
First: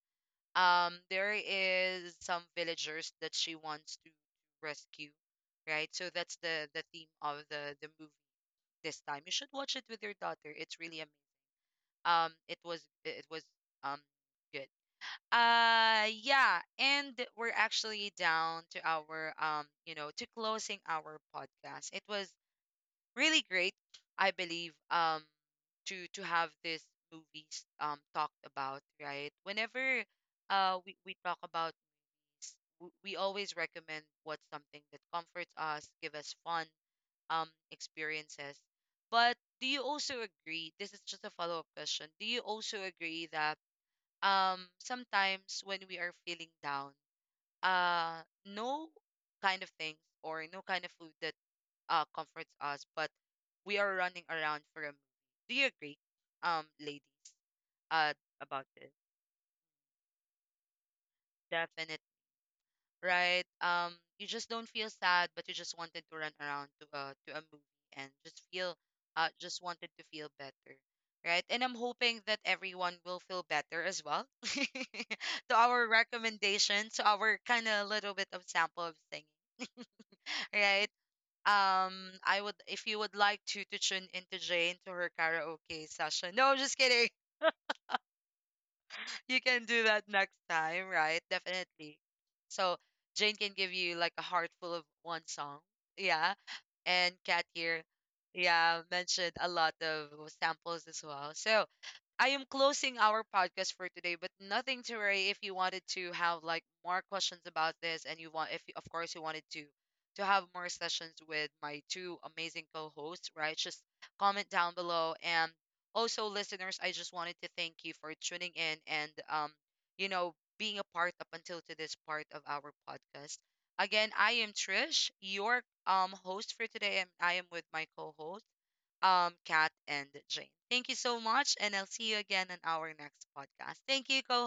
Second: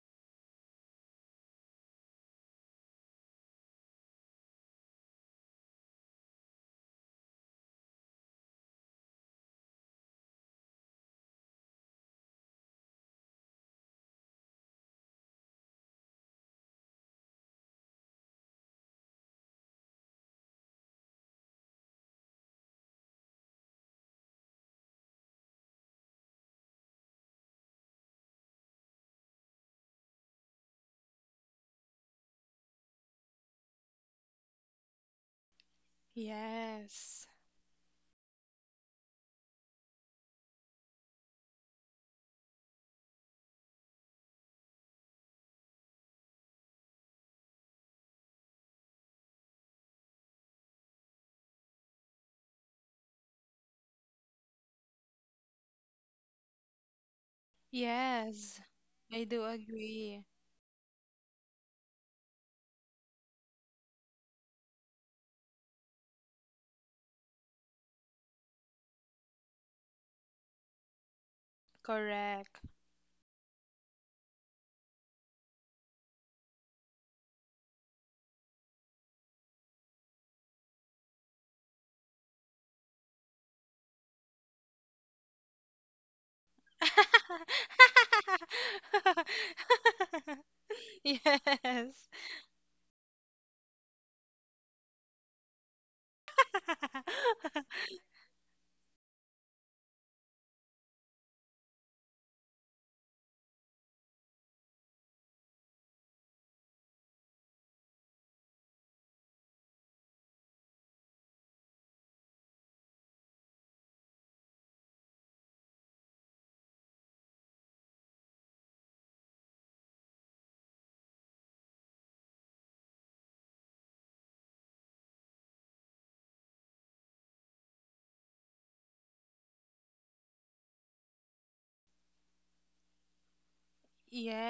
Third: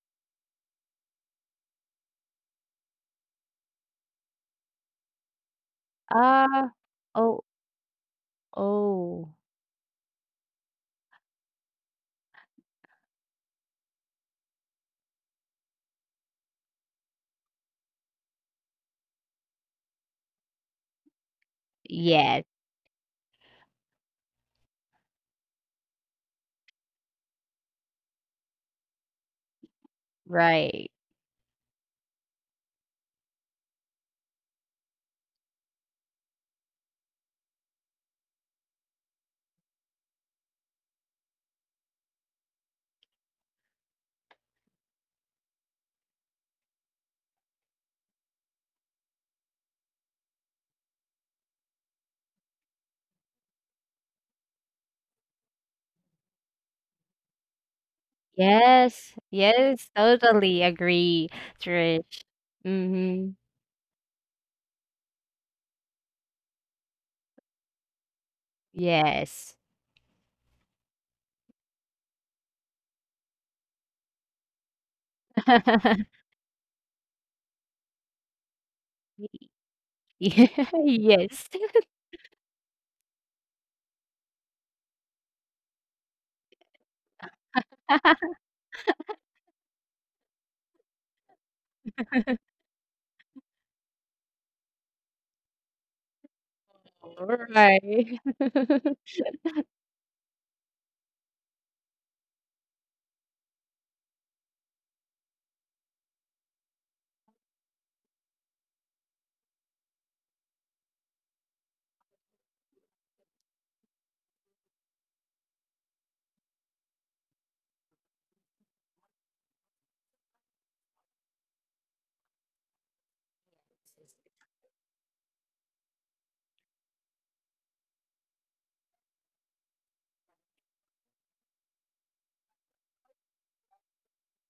[SPEAKER 1] there is some villagers that she wants to rescue, right? So that's
[SPEAKER 3] uh,
[SPEAKER 1] the theme
[SPEAKER 3] oh,
[SPEAKER 1] of the movie. This time you
[SPEAKER 3] oh.
[SPEAKER 1] should watch it with your daughter. It's really amazing. It was it was um good. Yeah, and we're actually down to our you know, to closing our podcast. It was
[SPEAKER 3] Yes,
[SPEAKER 1] really great. I believe to have this movies talked about, right? Whenever
[SPEAKER 3] right.
[SPEAKER 1] we talk about, we always recommend what's something that comforts us, give us fun
[SPEAKER 2] Yes.
[SPEAKER 1] experiences. But do you also agree? This is just a follow-up question. Do you also agree that sometimes when we are feeling down, no kind of things or no kind of food that comforts us, but we are running around for a movie. Do you agree, ladies, uh
[SPEAKER 2] Yes.
[SPEAKER 1] about this?
[SPEAKER 3] Yes,
[SPEAKER 2] I do
[SPEAKER 3] yes,
[SPEAKER 2] agree.
[SPEAKER 3] totally agree,
[SPEAKER 1] Definitely.
[SPEAKER 3] Trish. Mm-hmm.
[SPEAKER 1] Right? You just don't feel sad, but you just wanted to run around to a movie and just feel,
[SPEAKER 3] Yes.
[SPEAKER 1] just wanted to feel better, right? And I'm hoping that
[SPEAKER 2] Correct.
[SPEAKER 1] everyone will feel better as well. to our recommendation, to our kind of little bit of sample of singing, right?
[SPEAKER 3] Yes.
[SPEAKER 1] I would if you would like to tune into Jane to her karaoke session. No, I'm just kidding. You can do that next time, right? Definitely.
[SPEAKER 2] Yes.
[SPEAKER 1] So Jane can give you like a heart full of one song. Yeah. And Kat
[SPEAKER 3] All
[SPEAKER 1] here,
[SPEAKER 3] right.
[SPEAKER 1] yeah, mentioned a lot of samples as well. So I am closing our podcast for today, but nothing to worry if you wanted to have like more questions about this and you want if you- of course you wanted to have more sessions with my two amazing co-hosts, right? Just comment down below. And also listeners, I just wanted to thank you for tuning in and you know, being a part up until to this part of our podcast. Again, I am Trish, your host for today, and I am with my co-host, Kat and Jane. Thank you so much, and I'll see you again on our next podcast. Thank you, co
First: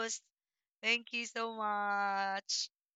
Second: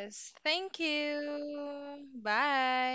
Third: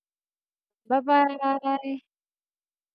[SPEAKER 1] host.
[SPEAKER 2] Thank
[SPEAKER 1] Thank you so
[SPEAKER 3] Bye-bye.
[SPEAKER 2] you.
[SPEAKER 1] much.
[SPEAKER 2] Bye.